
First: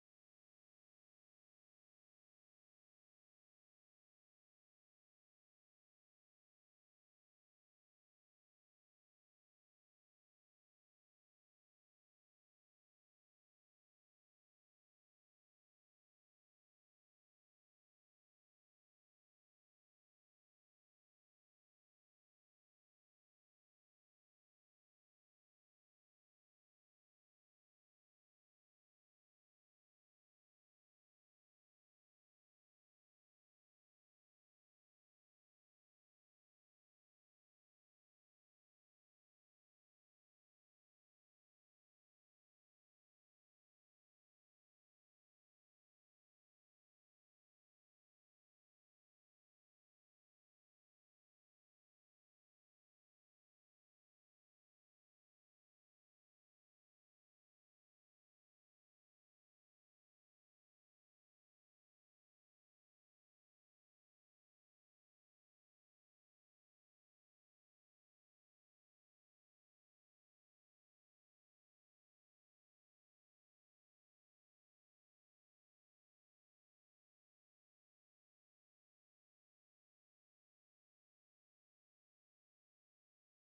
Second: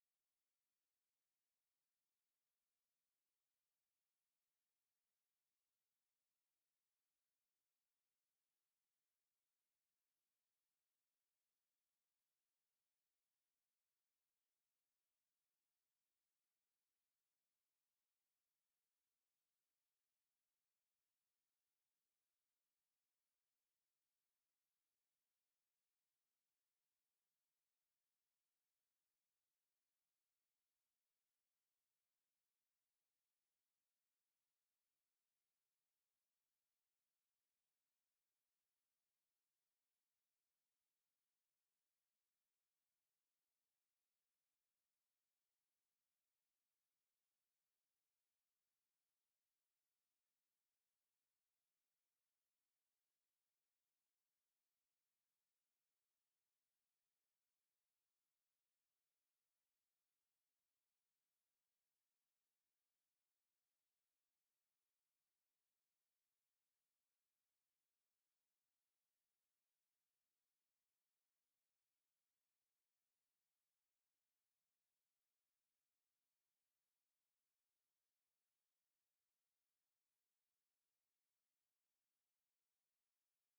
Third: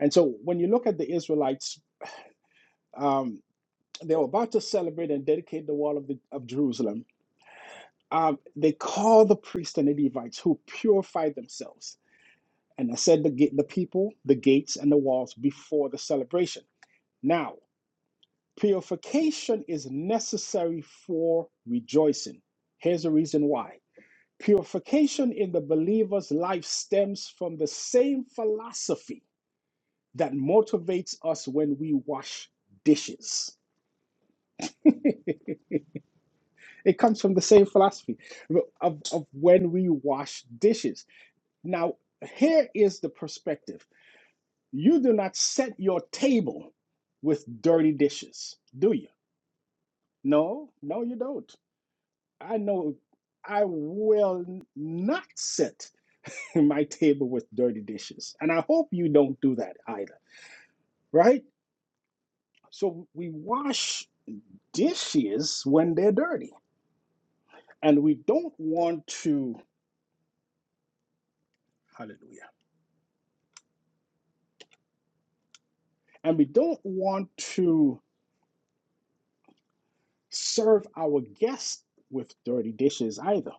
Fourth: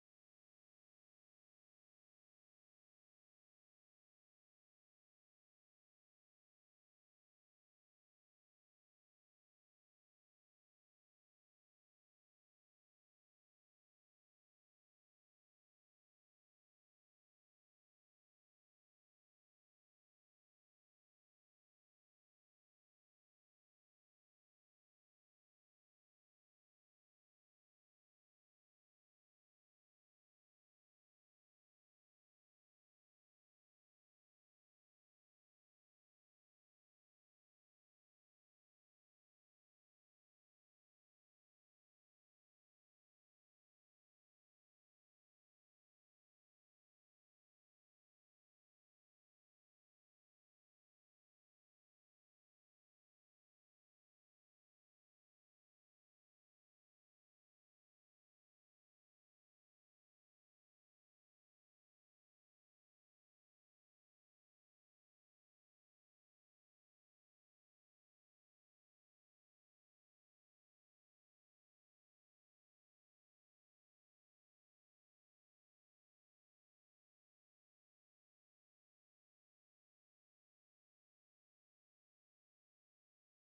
[SPEAKER 2] And so when you look at the Israelites, um, they were about to celebrate and dedicate the wall of, the, of Jerusalem. Um, they called the priests and the Levites who purified themselves and they set the, gate, the people, the gates, and the walls before the celebration. Now, purification is necessary for rejoicing. Here's the reason why. Purification in the believer's life stems from the same philosophy that motivates us when we wash dishes [LAUGHS] it comes from the same philosophy of, of when we wash dishes. Now, here is the perspective you do not set your table with dirty dishes, do you? No, no, you don't. I know I will not set [LAUGHS] my table with dirty dishes. And I hope you don't do that either, right? So we wash dishes when they're dirty, and we don't want to, hallelujah and we don't want to serve our guests with dirty dishes either.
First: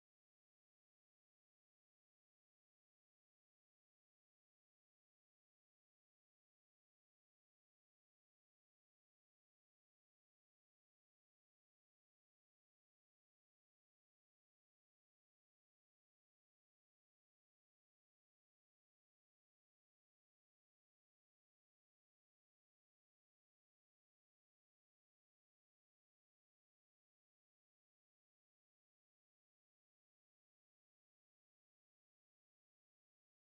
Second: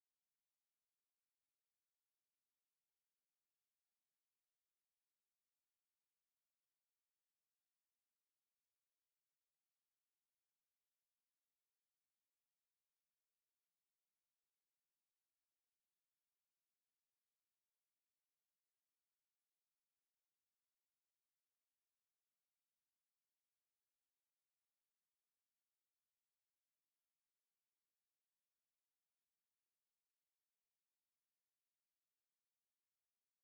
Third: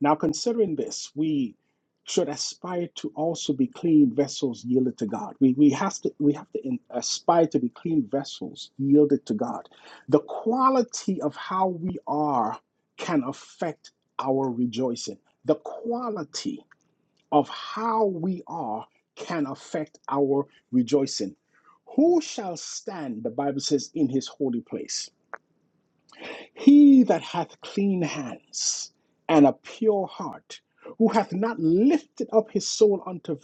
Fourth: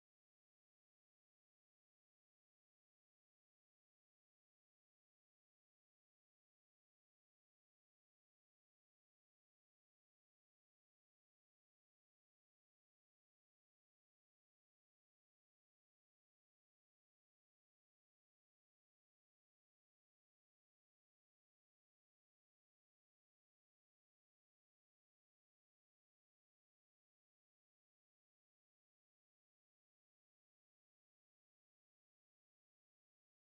[SPEAKER 2] Now, considering this, we should aspire to also be clean vessels yielded to God. We, we, has to, we have to in, aspire to be clean vessels yielded to God. The quality of how we are can affect our rejoicing. The quality. of how we are can affect our rejoicing. Who shall stand, the Bible says, in his holy place? He that hath clean hands and a pure heart, who hath not lifted up his soul unto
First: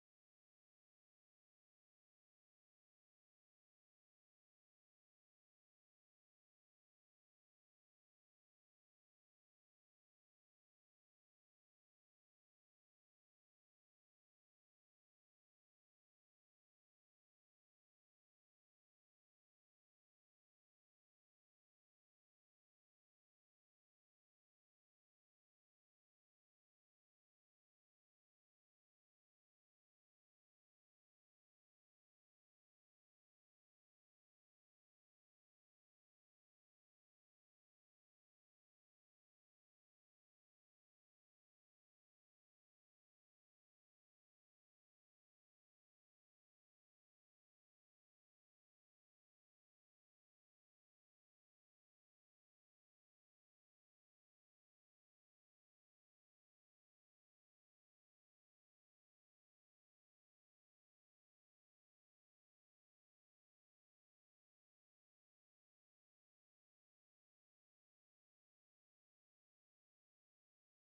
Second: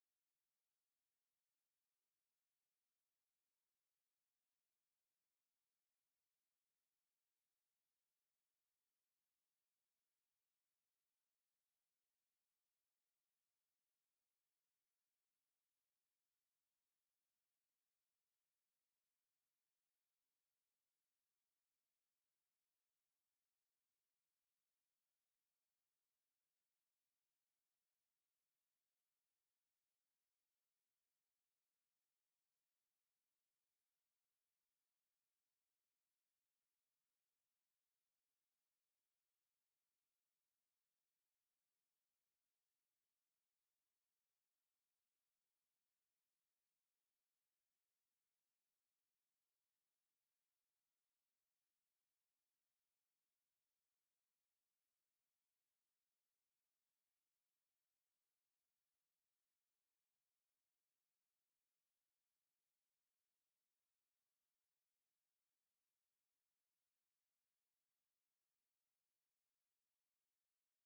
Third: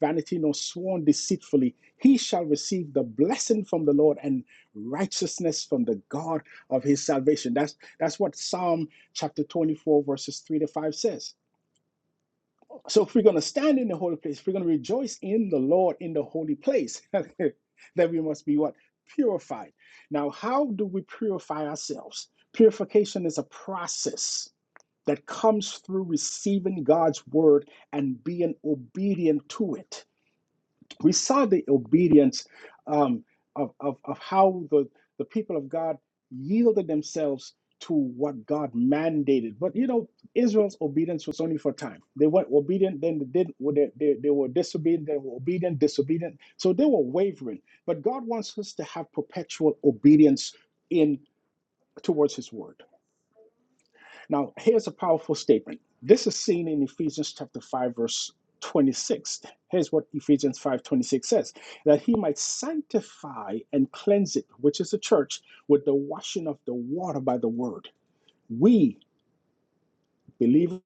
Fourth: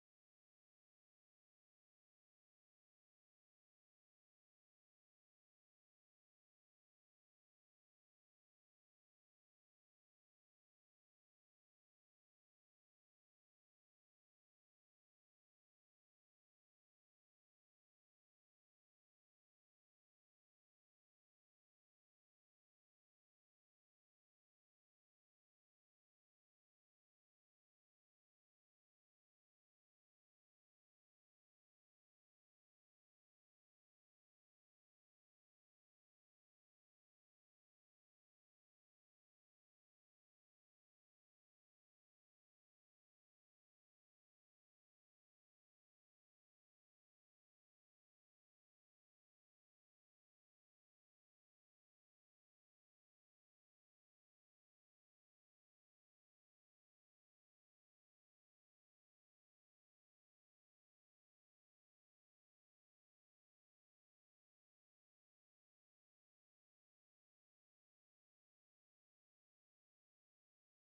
[SPEAKER 2] vanity nor sworn deceitfully, he shall receive the blessing from the Lord and righteousness from the God of his salvation. That's, that's what Psalm chapter 24, verses 3 to 5 says. So if we're going to stand in the holy place, if we're going to rejoice in the Lord in the holy place, [LAUGHS] then we must be what? Purified. Now, how do we purify ourselves? Purification is a process that comes through receiving God's word and being obedient to it we saw the obedience um, of, of, of how the, the people of God yielded themselves to what God mandated. But you know, Israel's obedience was only for time. They were obedient, then they didn't. well, They, they, they were disobedient, they were obedient, disobedient. So they were wavering. But God wants us to have perpetual obedience in towards His word. Now, here's a powerful statement. This is seen in Ephesians chapter 5 verse 26. Here's what Ephesians 5:26 says, that he might sanctify and cleanse it, which is the church, with the washing of the water by the word. We believe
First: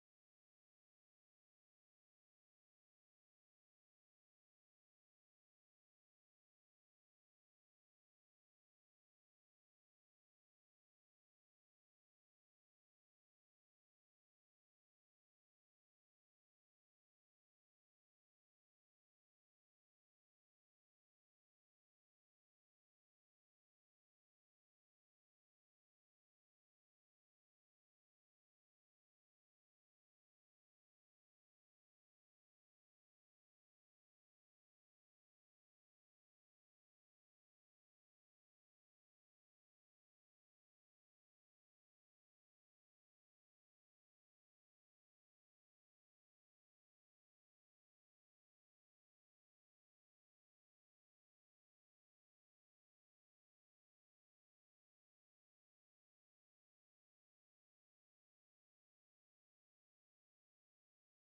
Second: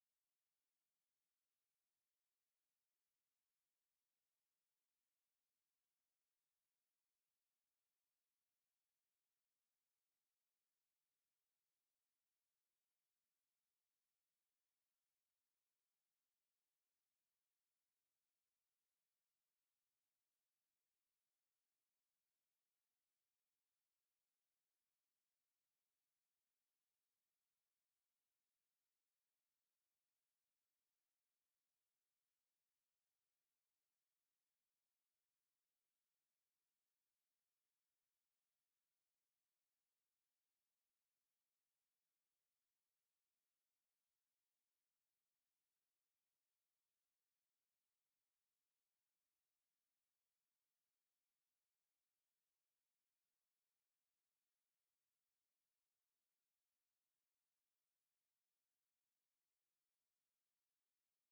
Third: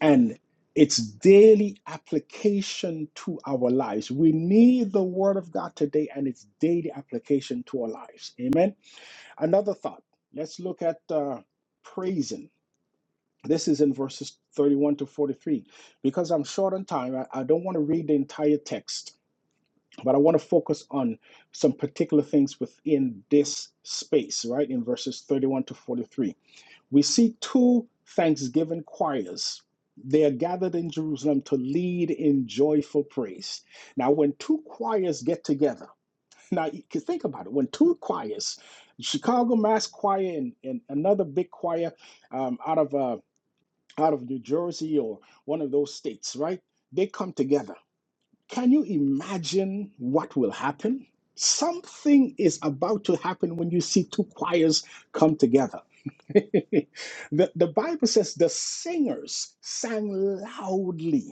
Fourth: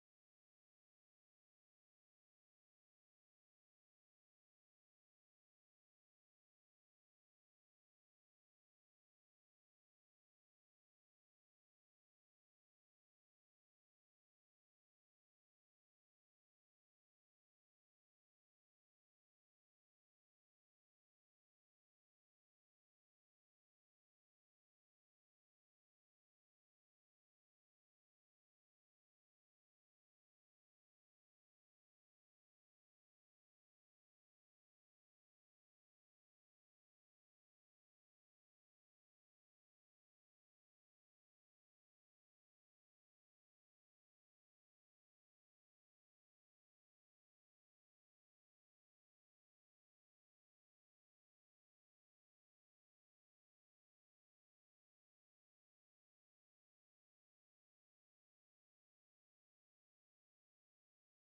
[SPEAKER 2] and it's daily application to our lives. We need the word of God today and its daily application to our lives. Amen. Another thought. Let's look at uh, praising. This is in verses 31 to 43. Because I'm short on time, I, I don't want to read the entire text, but I want to focus on some particular things within this space, right? In verses 31 to 43. We see two thanksgiving choirs. They are gathered in Jerusalem to lead in joyful praise. Now, when two choirs get together, now you can think about it. When two choirs, Chicago Mass Choir and, and another big choir um, out of uh, out of New Jersey or one of those states, right? They come together. Can you imagine what will happen? Something is about to happen when you see two choirs come together. [LAUGHS] the, the Bible says the singers sang loudly.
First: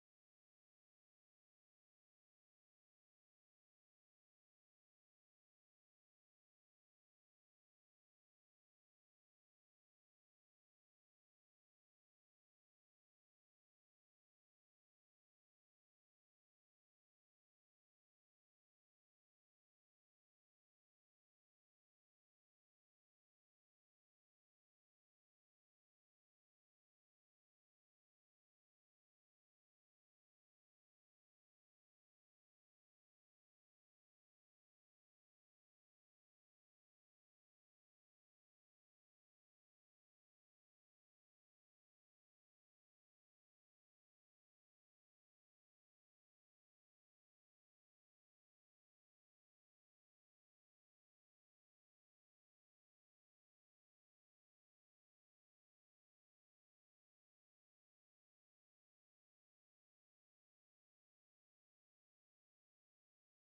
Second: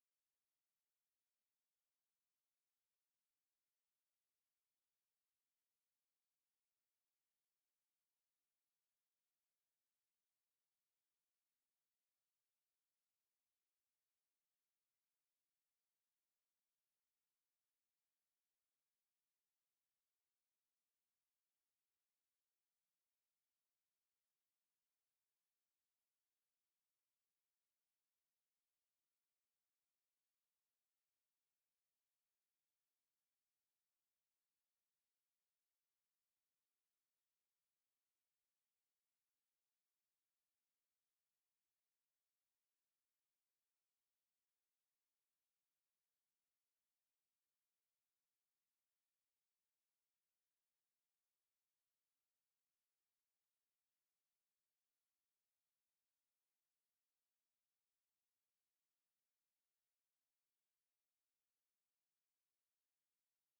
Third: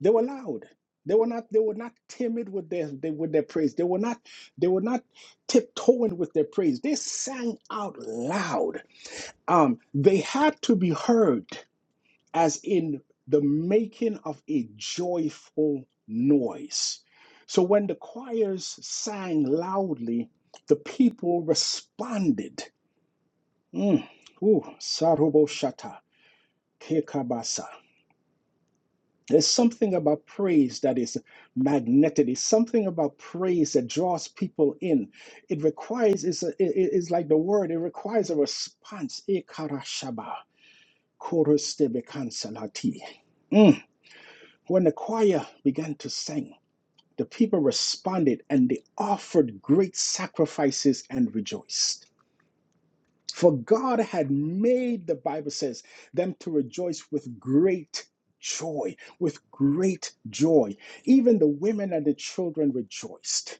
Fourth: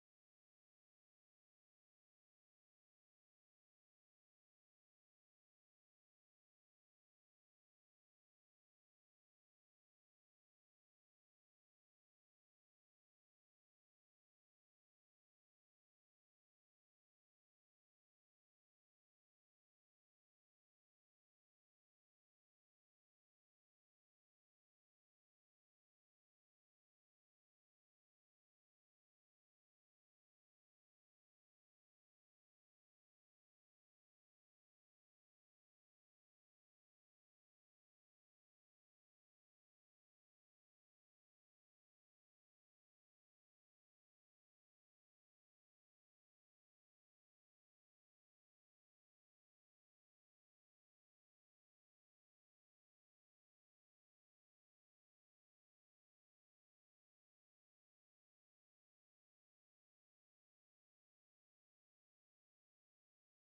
[SPEAKER 2] They were loud. They were not. They were not timid with their they, with their praise. They were not. They were not tiptoeing with their praise. They sang out loud. Um, they had to be heard as in the making of a joyful noise. So when the choirs sang loudly, the people responded. Mm. Ooh, Saruboshata, Kekabasa. There's something about praise that is magnetic. There's something about praise that draws people in. It requires, it's, a, it, it's like the word, it requires a response. Ekarashaba, korostebe kansalati. Mm. When the choir began to sing, the people responded and they offered great sacrifices and rejoiced. For God had made, the Bible says, them to rejoice with great joy, with great joy. Even the women and the children rejoiced.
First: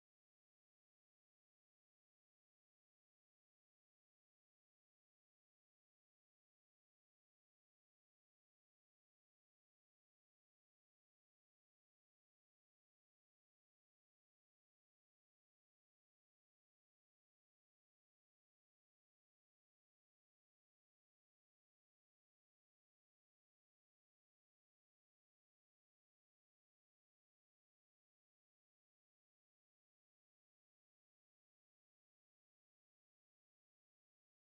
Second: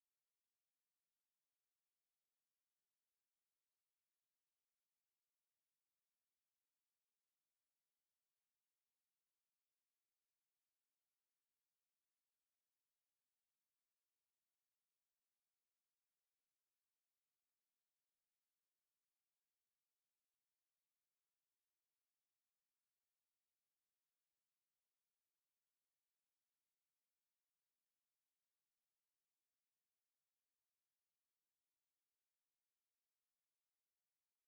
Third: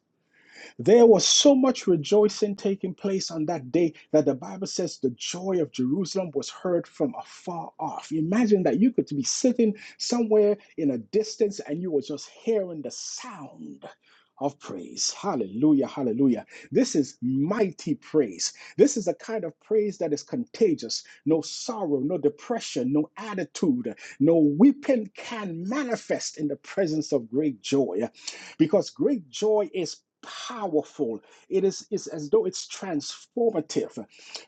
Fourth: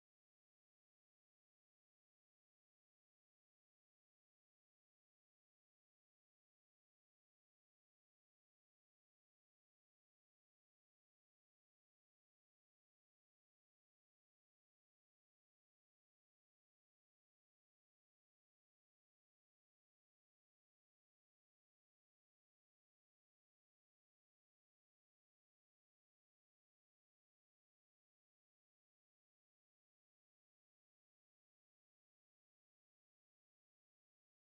[SPEAKER 2] There was so much rejoicing taking place on that day that the Bible says the joy of Jerusalem was heard from afar off. Imagine that you could be sitting somewhere in a distance and you were just hearing the sound of praise. Hallelujah, hallelujah. This is mighty praise. This is a kind of praise that is contagious. No sorrow, no depression, no attitude, no weeping can manifest in the presence of great joy because great joy is powerful it is it's as though it's transformative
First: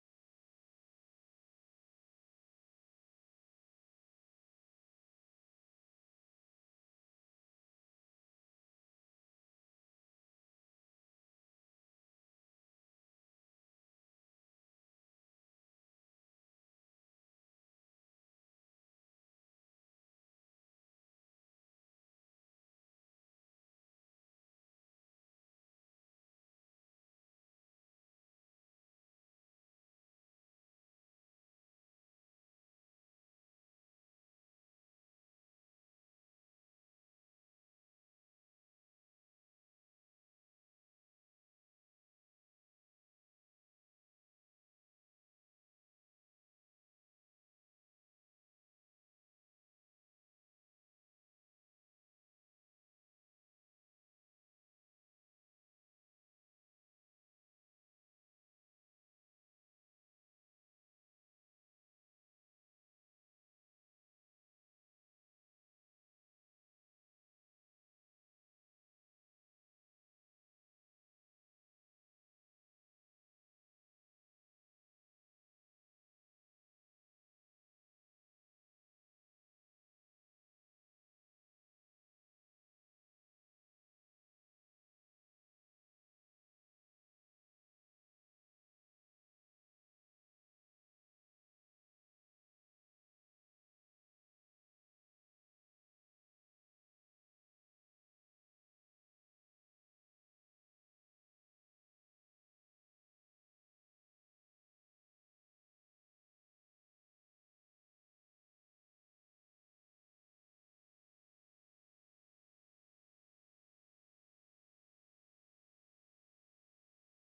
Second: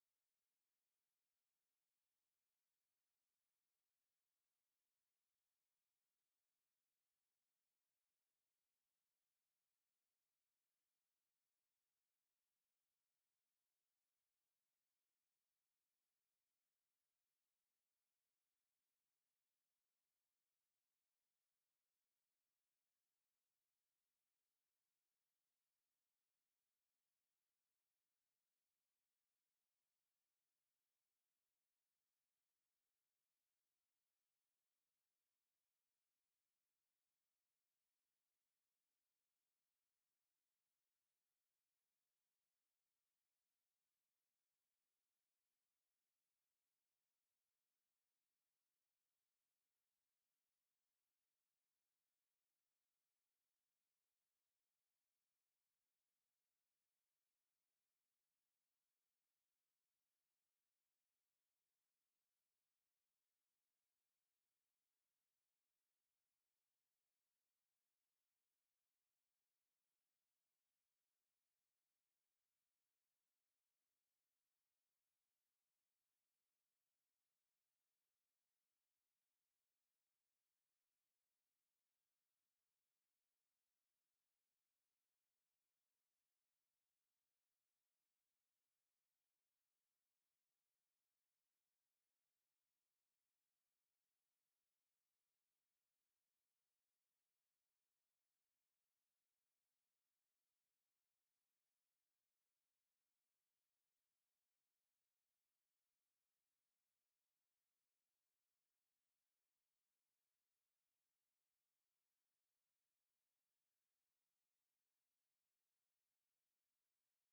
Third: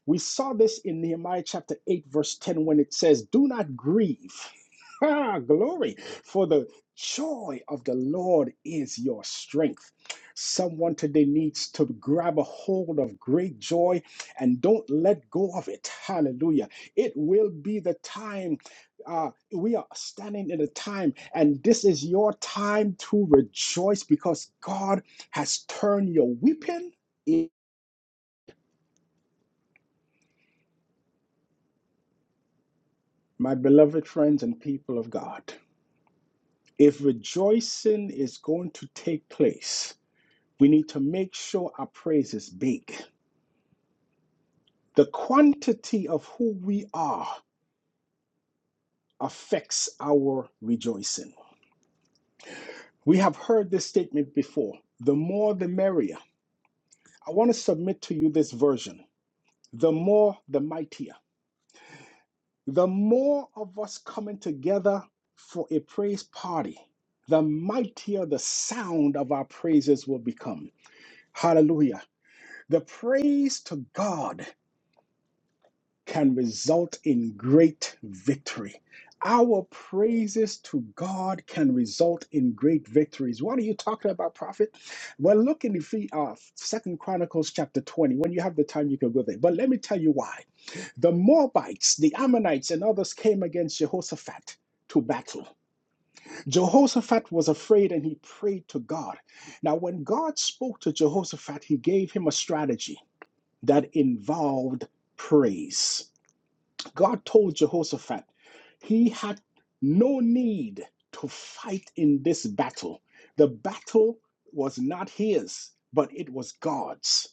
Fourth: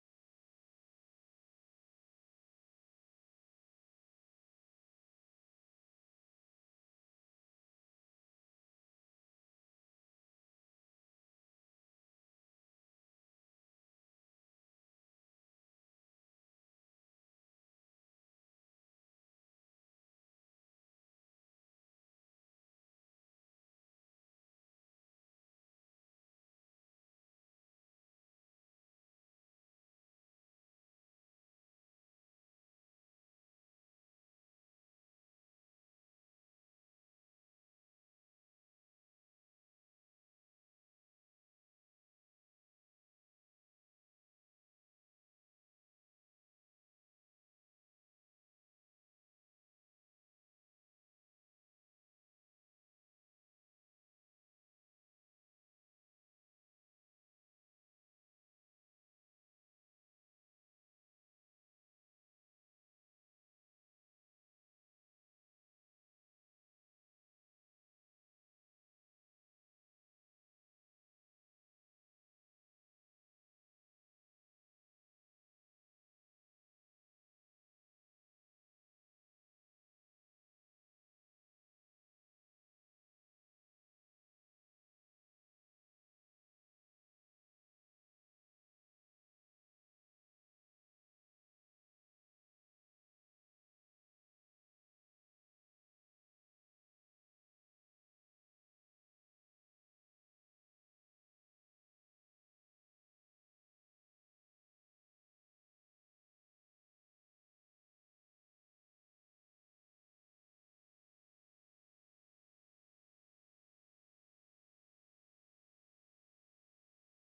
[SPEAKER 2] we saw this in nehemiah chapter 8 verse 10 when it says do not grieve [LAUGHS] glory for the joy of the lord is your strength someone today needs to grab a hold of great joy and don't let go of it hallelujah it will be the time uh, we are standing in a time, and this is your time to rejoice because God has turned your weeping. My beloved friends and people of God, if rejoicing is going to take place, we need to make sure our praise is big. The quantity of who we are affects our rejoicing. We have heard this statement before the more the merrier. I want to submit to you this version the more the mightier. The more of us coming together for a praise party, the mightier the sound of our praises will become. Hallelujah. The praise to God can result in great victory. Our praises to God can result in great victories. What are you talking about, prophet? Well, look in the uh, Second Chronicles chapter 20. When you have the time, you can go there. But let me tell you why. The Moabites, the Ammonites, and others came against Jehoshaphat to battle. Jehoshaphat was afraid and he prayed to God. Now, when God spoke to Jehoshaphat, he gave him a strategy that involved praise. God told Jehoshaphat he had no need to fight in this battle. The battle was not his, but it was God's.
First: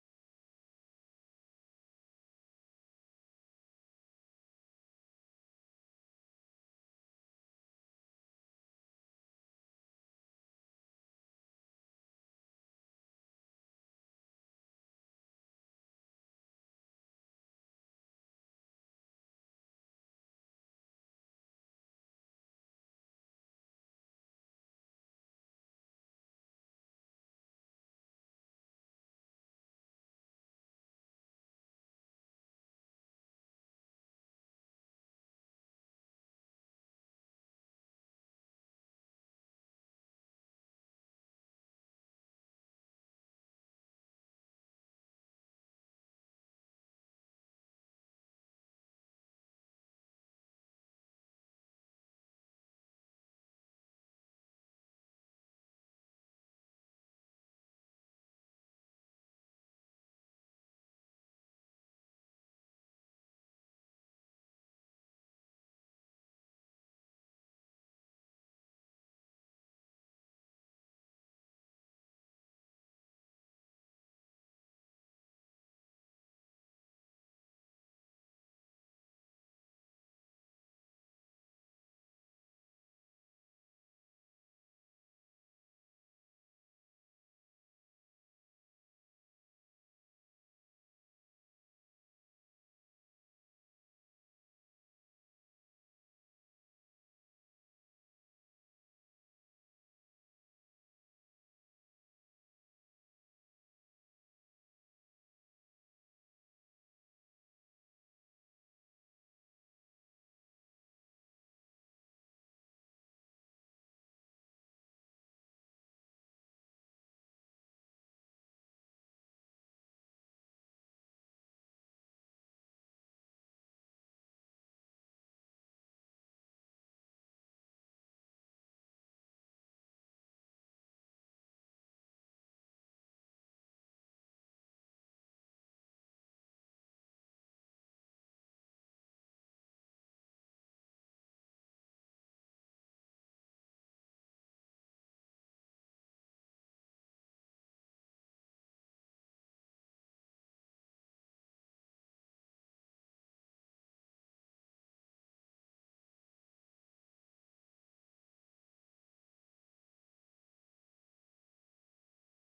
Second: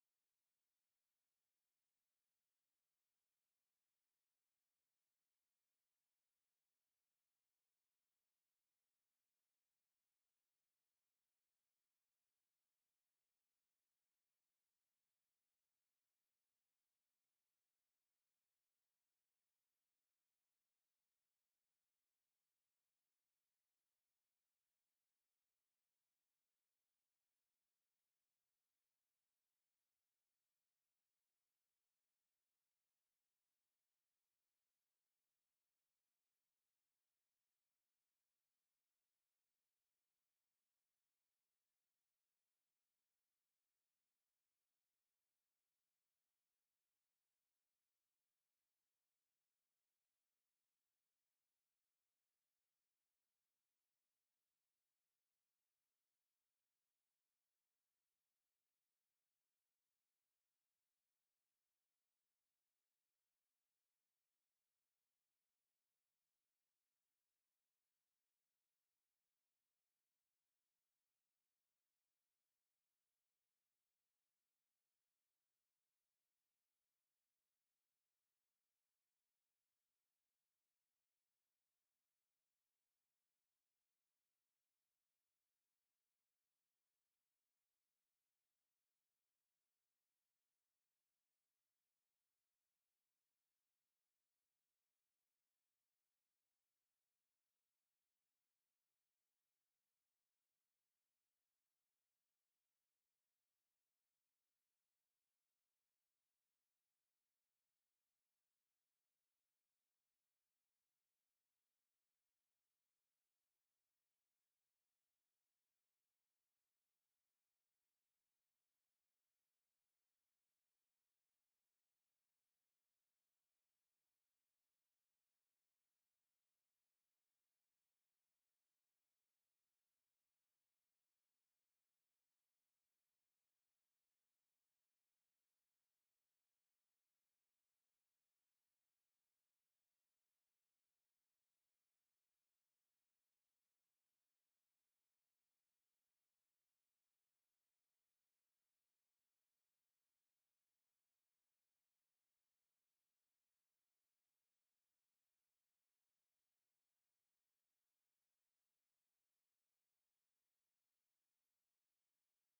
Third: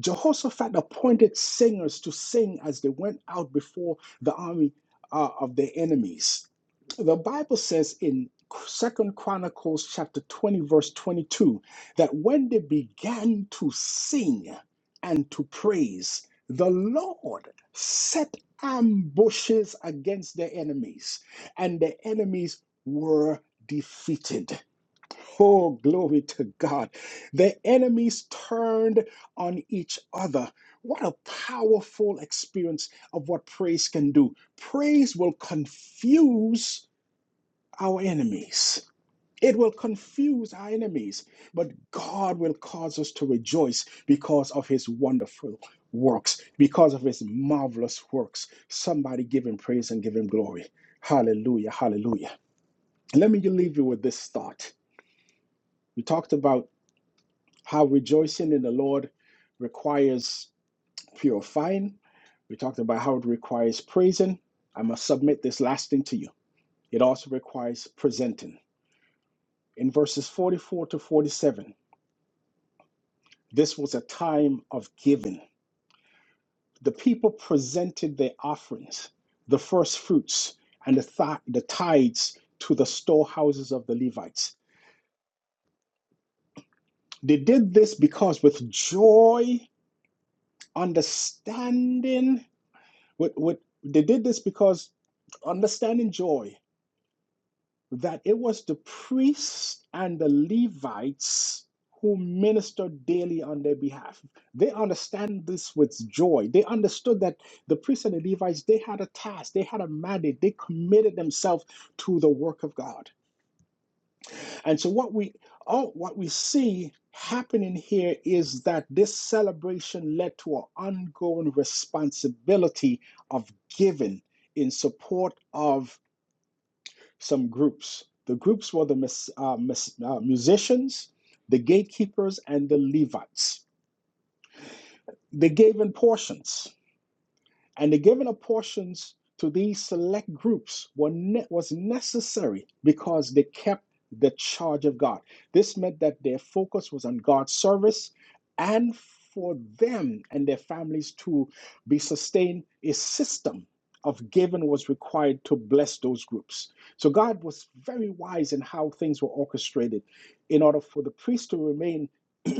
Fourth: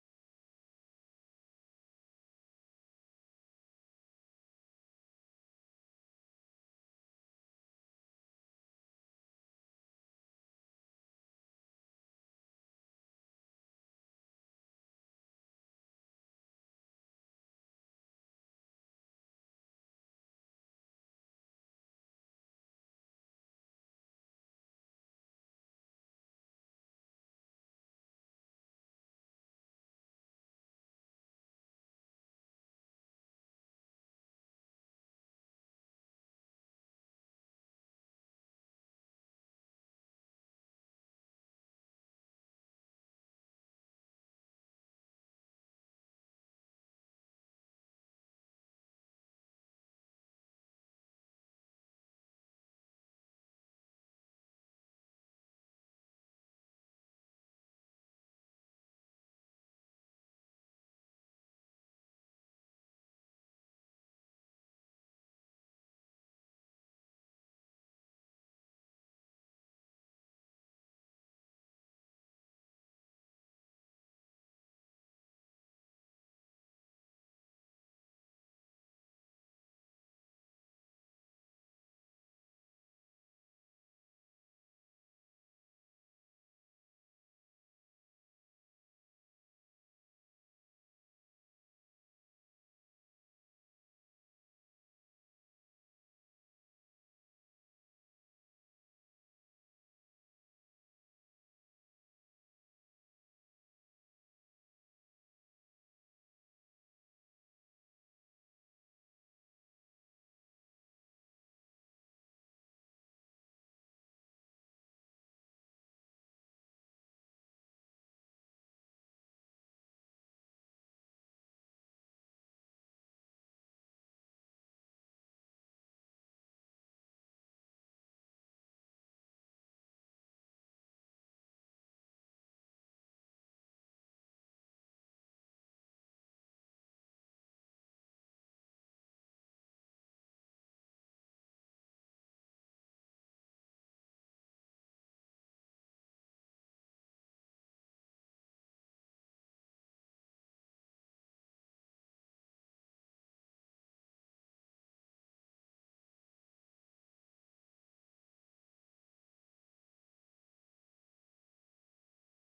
[SPEAKER 2] Jehoshaphat appointed singers to sing as they went out before the army uh, of their enemies. The Bible says in Second Chronicles chapter 20 verse 22 that when they began to sing and to praise, the Lord set ambushes against their enemies, and their enemies were defeated. Oh, glory to God. The enemies turned on each other. What a powerful experience of what praise can do. Praise will confuse our enemies. It will confuse our enemies, but God will cause us to rejoice because of his wonderful works, because of his marvelous works. Somebody give him praise and give him glory. Hallelujah, hallelujah. And let me leave you with this thought. We talked about How rejoicing in the Lord requires purifying. We talked about how it requires praising. I must submit this last thing to you. It also requires presenting. In verses 44 to 47, this was a time of giving. The people presented their offerings, the first fruits, and the, th- the tithes to the storehouses of the Levites. They did this because with joy, understanding, What, what, they did this because understanding joy that it was the priests and the Levites who ministered daily on their behalf. They understand this with joy. They understood that the priests and the Levites, they had a task, they had a mandate, they committed themselves to the work of God. And so what we oh what we see happening here is that this celebration led to an ongoing responsibility of giving in support of some groups. The groups were the uh, uh, musicians, the gatekeepers, and the Levites. They gave in portions and the giving of portions to these select groups were ne- was necessary because they kept the charge of God. This meant that their focus was on God's service and for them and their families to be sustained, a system of giving was required to bless those groups. So God was very wise in how things were orchestrated in order for the priest to remain [CLEARS THROAT]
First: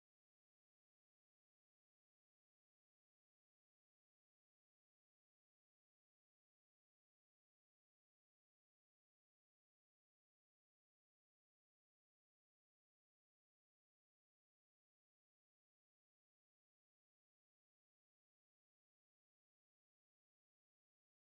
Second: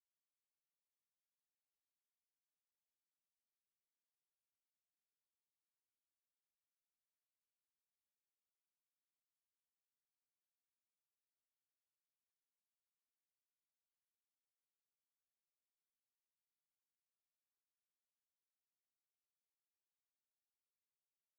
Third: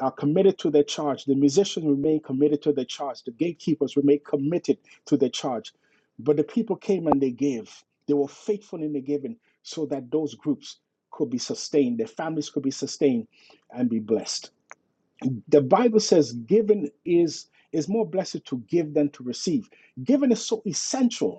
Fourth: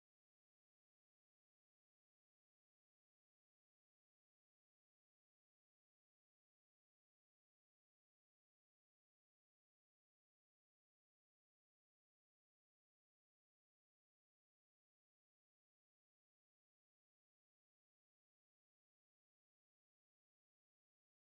[SPEAKER 2] are committed to their charge. The musicians remain committed to their charge. The gatekeepers remain committed to their charge. But the people came and they gave. They were faithful in the giving so that those groups could be sustained, their families could be sustained and be blessed. The Bible says giving is is more blessed to give than to receive. Giving is so essential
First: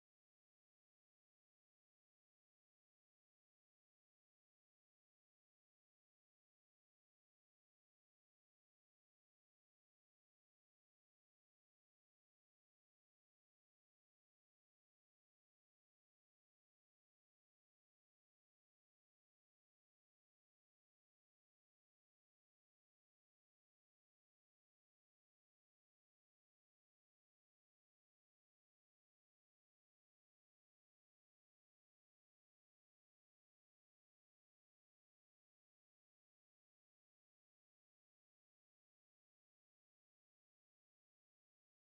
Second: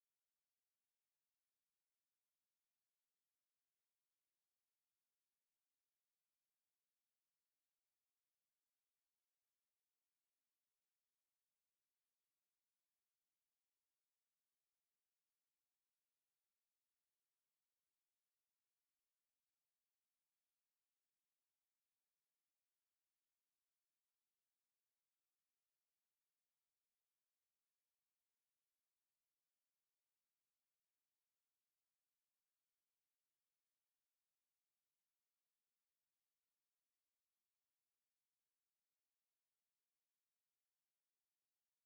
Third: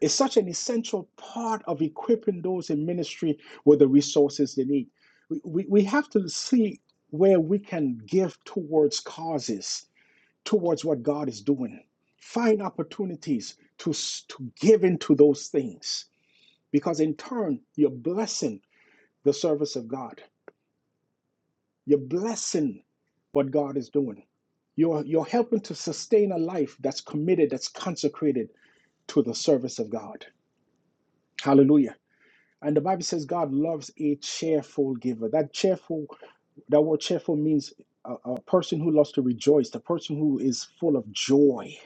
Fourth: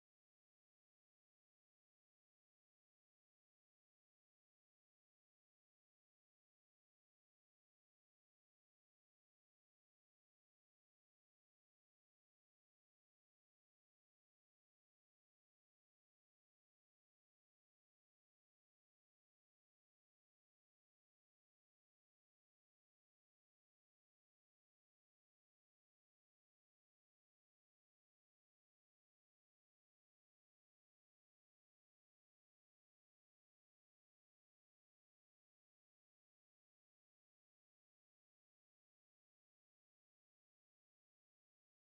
[SPEAKER 2] is such an essential part of equipping those in ministry with the resources they need. We, we, we have to see where we can give towards causes, towards what God is doing. Find opportunities to, to give into those things because, in turn, you're blessing the service of God. You're blessing what God is doing. You're, you're helping to sustain a life that's committed, that's consecrated to the service of God. Hallelujah. And the Bible says God loves a cheerful giver. That cheerful, that word cheerful means a, a person who loves to rejoice, the person who is full of joy.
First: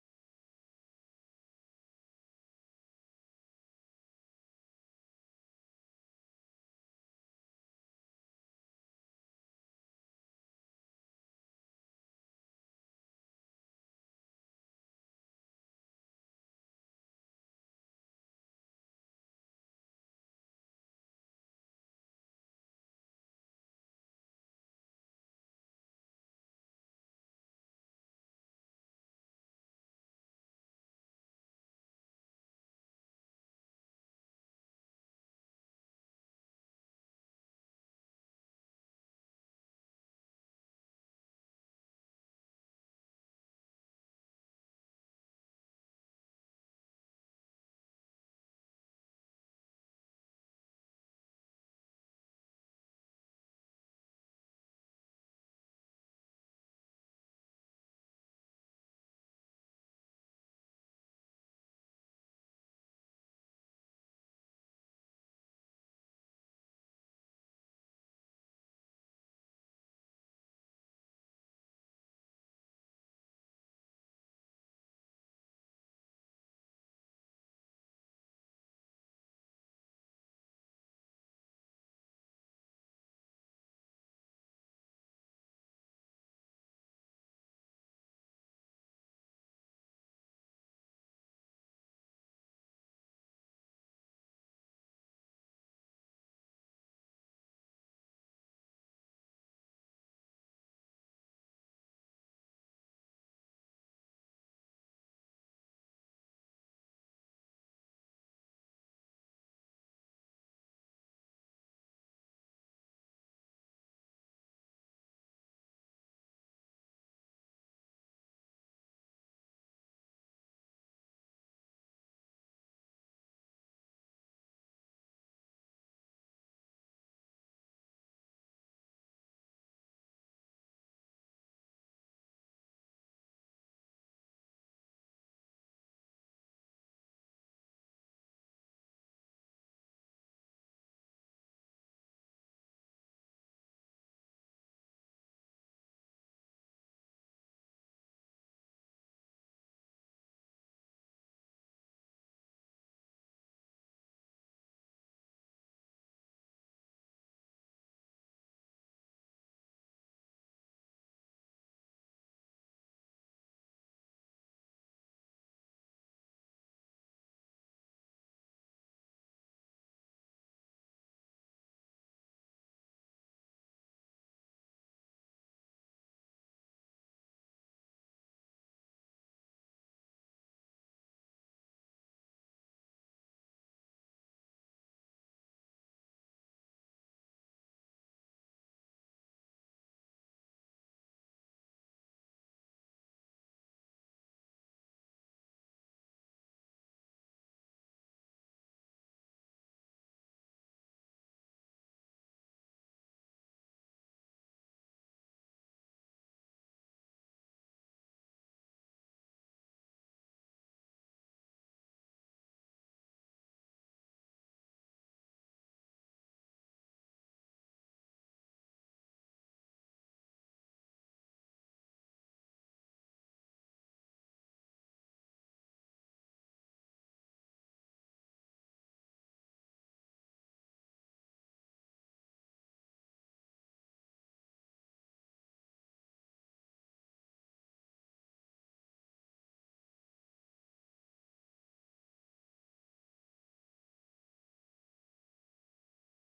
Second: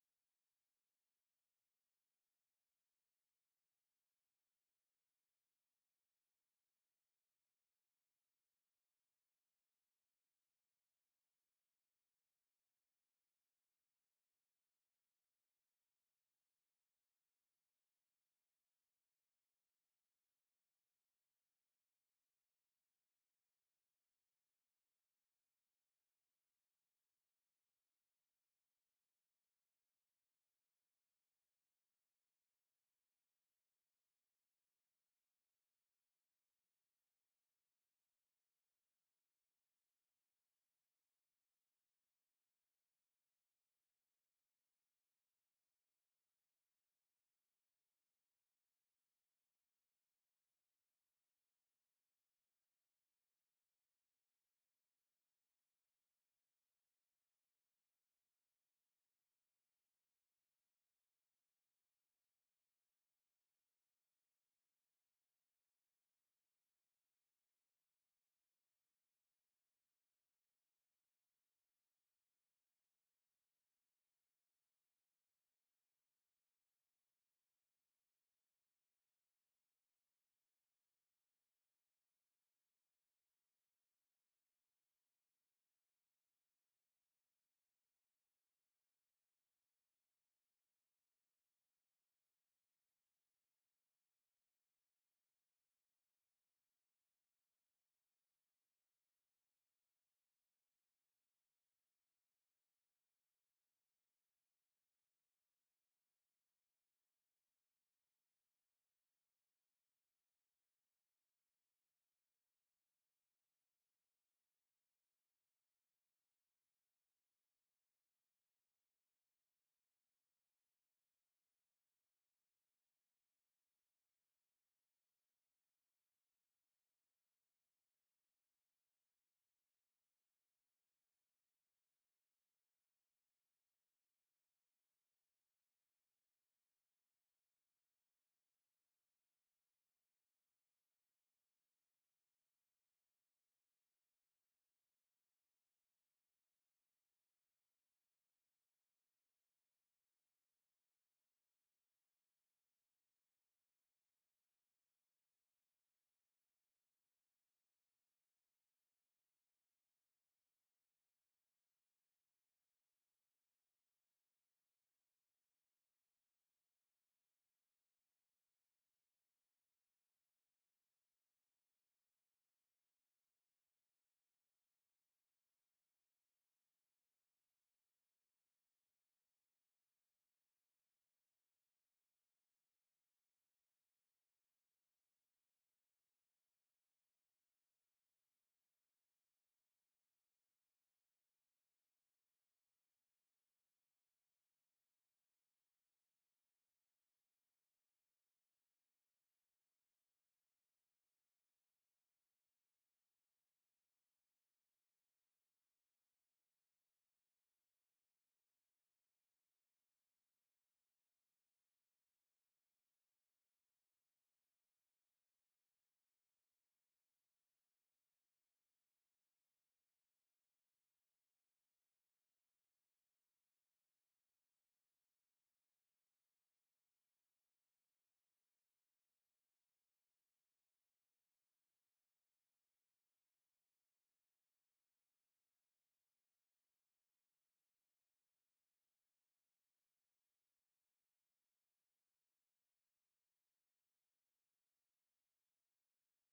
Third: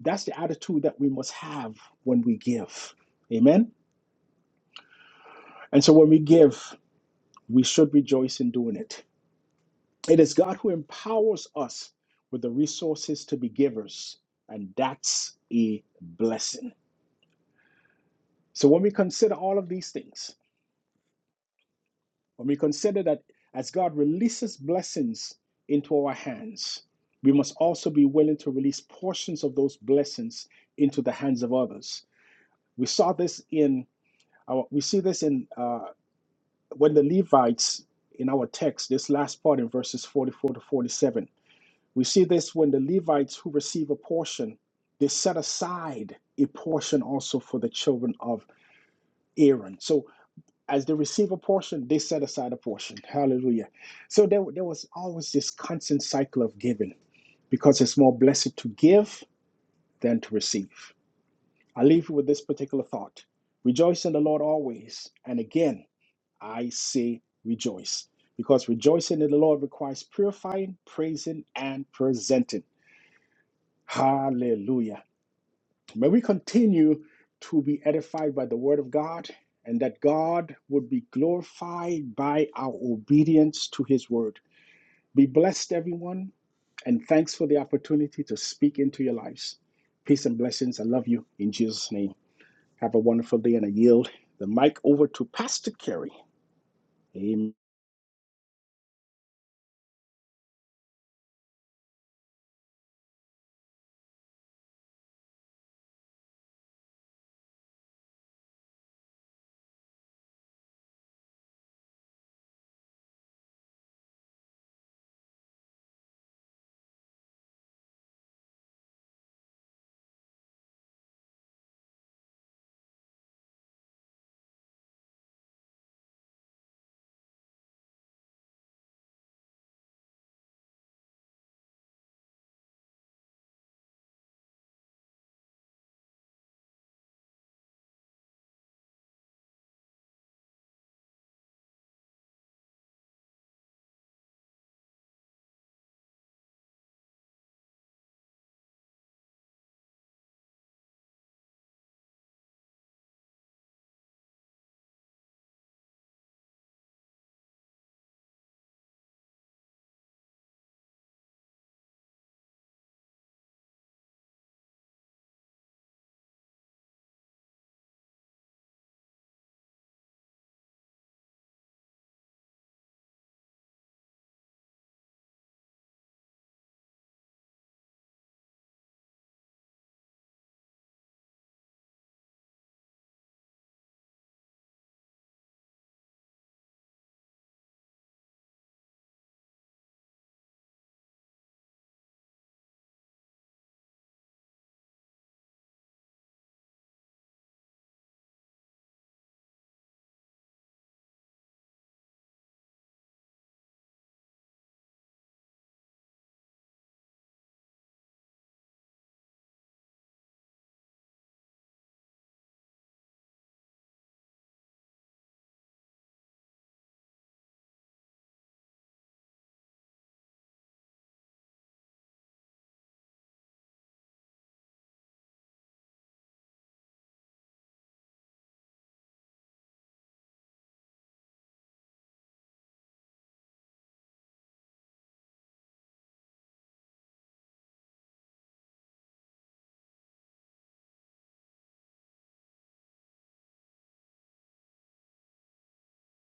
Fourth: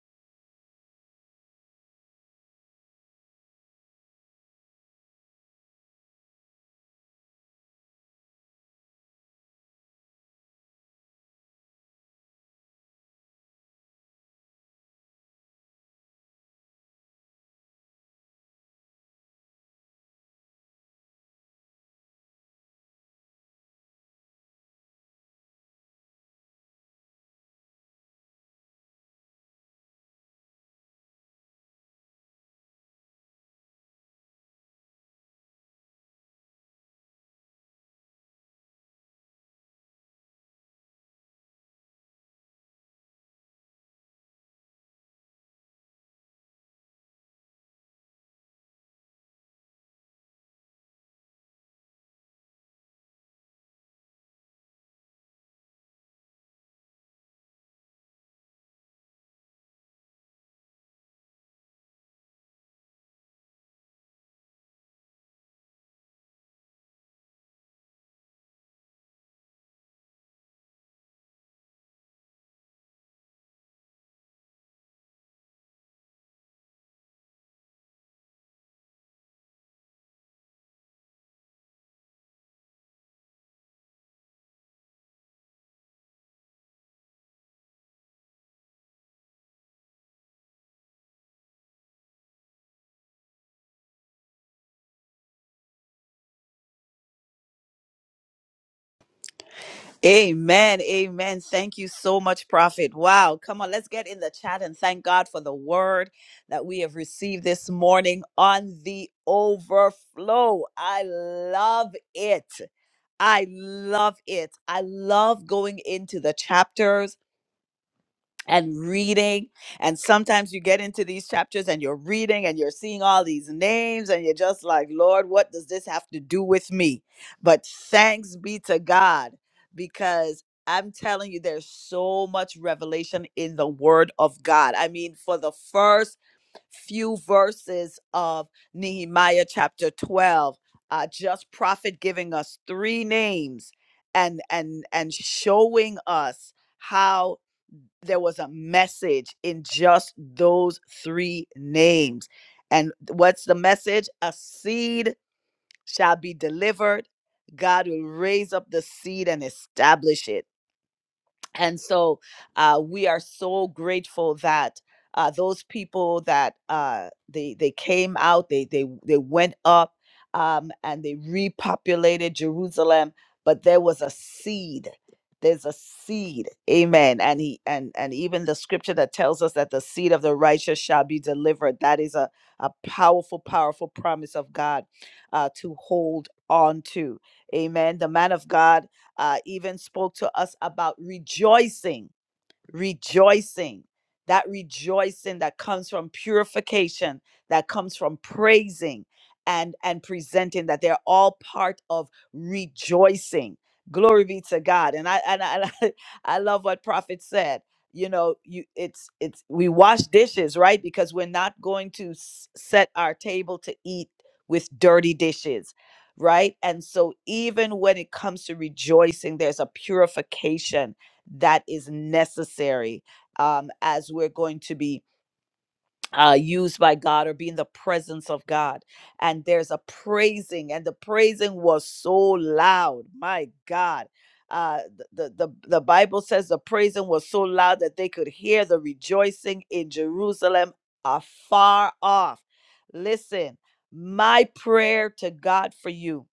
[SPEAKER 2] That's the attitude that we must have when we give. Amen. And so when we give, we should rejoice in doing it. It is God who empowers us with the resources to be givers, and that's a blessing. So when we consider all of these things, When we consider that as God releases blessings into our hands, we must also be willing to release portions of those blessings into the hands of others. We saw this in our, we see this in uh, when the Levites in our text, this last part in verses 44 to 47. We see this when the Levites who receive a portion, they set aside a portion also for the children of Aaron. So as they receive a portion, they set aside a portion. Hallelujah. So there, there was always this constant cycle of giving because it's more blessed to give than to receive. I leave you with this particular thought Rejoice in the Lord always. And again, I say rejoice because rejoicing in the Lord requires purifying, praising, and presenting. Hallelujah. May we continue to be edified by the word of God and that God would be glorified by our obedience to his word. Be blessed, everyone, and thanks for the opportunity to speak into your lives. Peace and blessings. I love you in Jesus' name. Have a wonderful day and I yield the mic over to Pastor Kerry. Amen.
[SPEAKER 1] Amen. Amen. Thank you so much, Prophet. Wow. Come on, let's get in the chat and thank God for the word that we have received this morning on the overflow. I love it. I love it. I love going into the chapters and reading. And sometimes you get into these chapters and you're reading and you're seeing all these names and you're just like, Lord, what does this have to do with me? But thanks be to God because. I'm telling you, there's so much revelation in the word of God. I mean, for the first few verses of Nehemiah chapter 12, uh, just prophet giving us three names and and and showing us how there was a message in just those three names. And what's the message? A seed shall be delivered. God will raise up the seed and establish it and so uh, we are so grateful that uh, those people that uh, they they came out, they they they went up um, and they repopulated Jerusalem, but there was a seed. There's a seed, Amen. And he and and even the scripture that tells us that the seed of the righteous shall be delivered. That is a a powerful, powerful promise of God uh, to hold on to, Amen. The man of God uh, even spoke to us about rejoicing rejoicing, that rejoicing that comes from purification, that comes from praising and and presenting that they're all part of rejoicing. Glory be to God. And I and I, and I, [LAUGHS] I love what prophet said. You know, you it's it's we wash dishes, right? Because we're not going to s- set our table to eat with dirty dishes, right? And so even when it comes to rejoicing, there's a purification that is necessary um, as we're going to be uh, used by God or be in the presence of God. And there's a praising, and the praising was so loud. My God. Uh, th- the, the, the Bible says the praising was so loud that they could hear the rejoicing in Jerusalem afar off. Listen, my prayer to God for you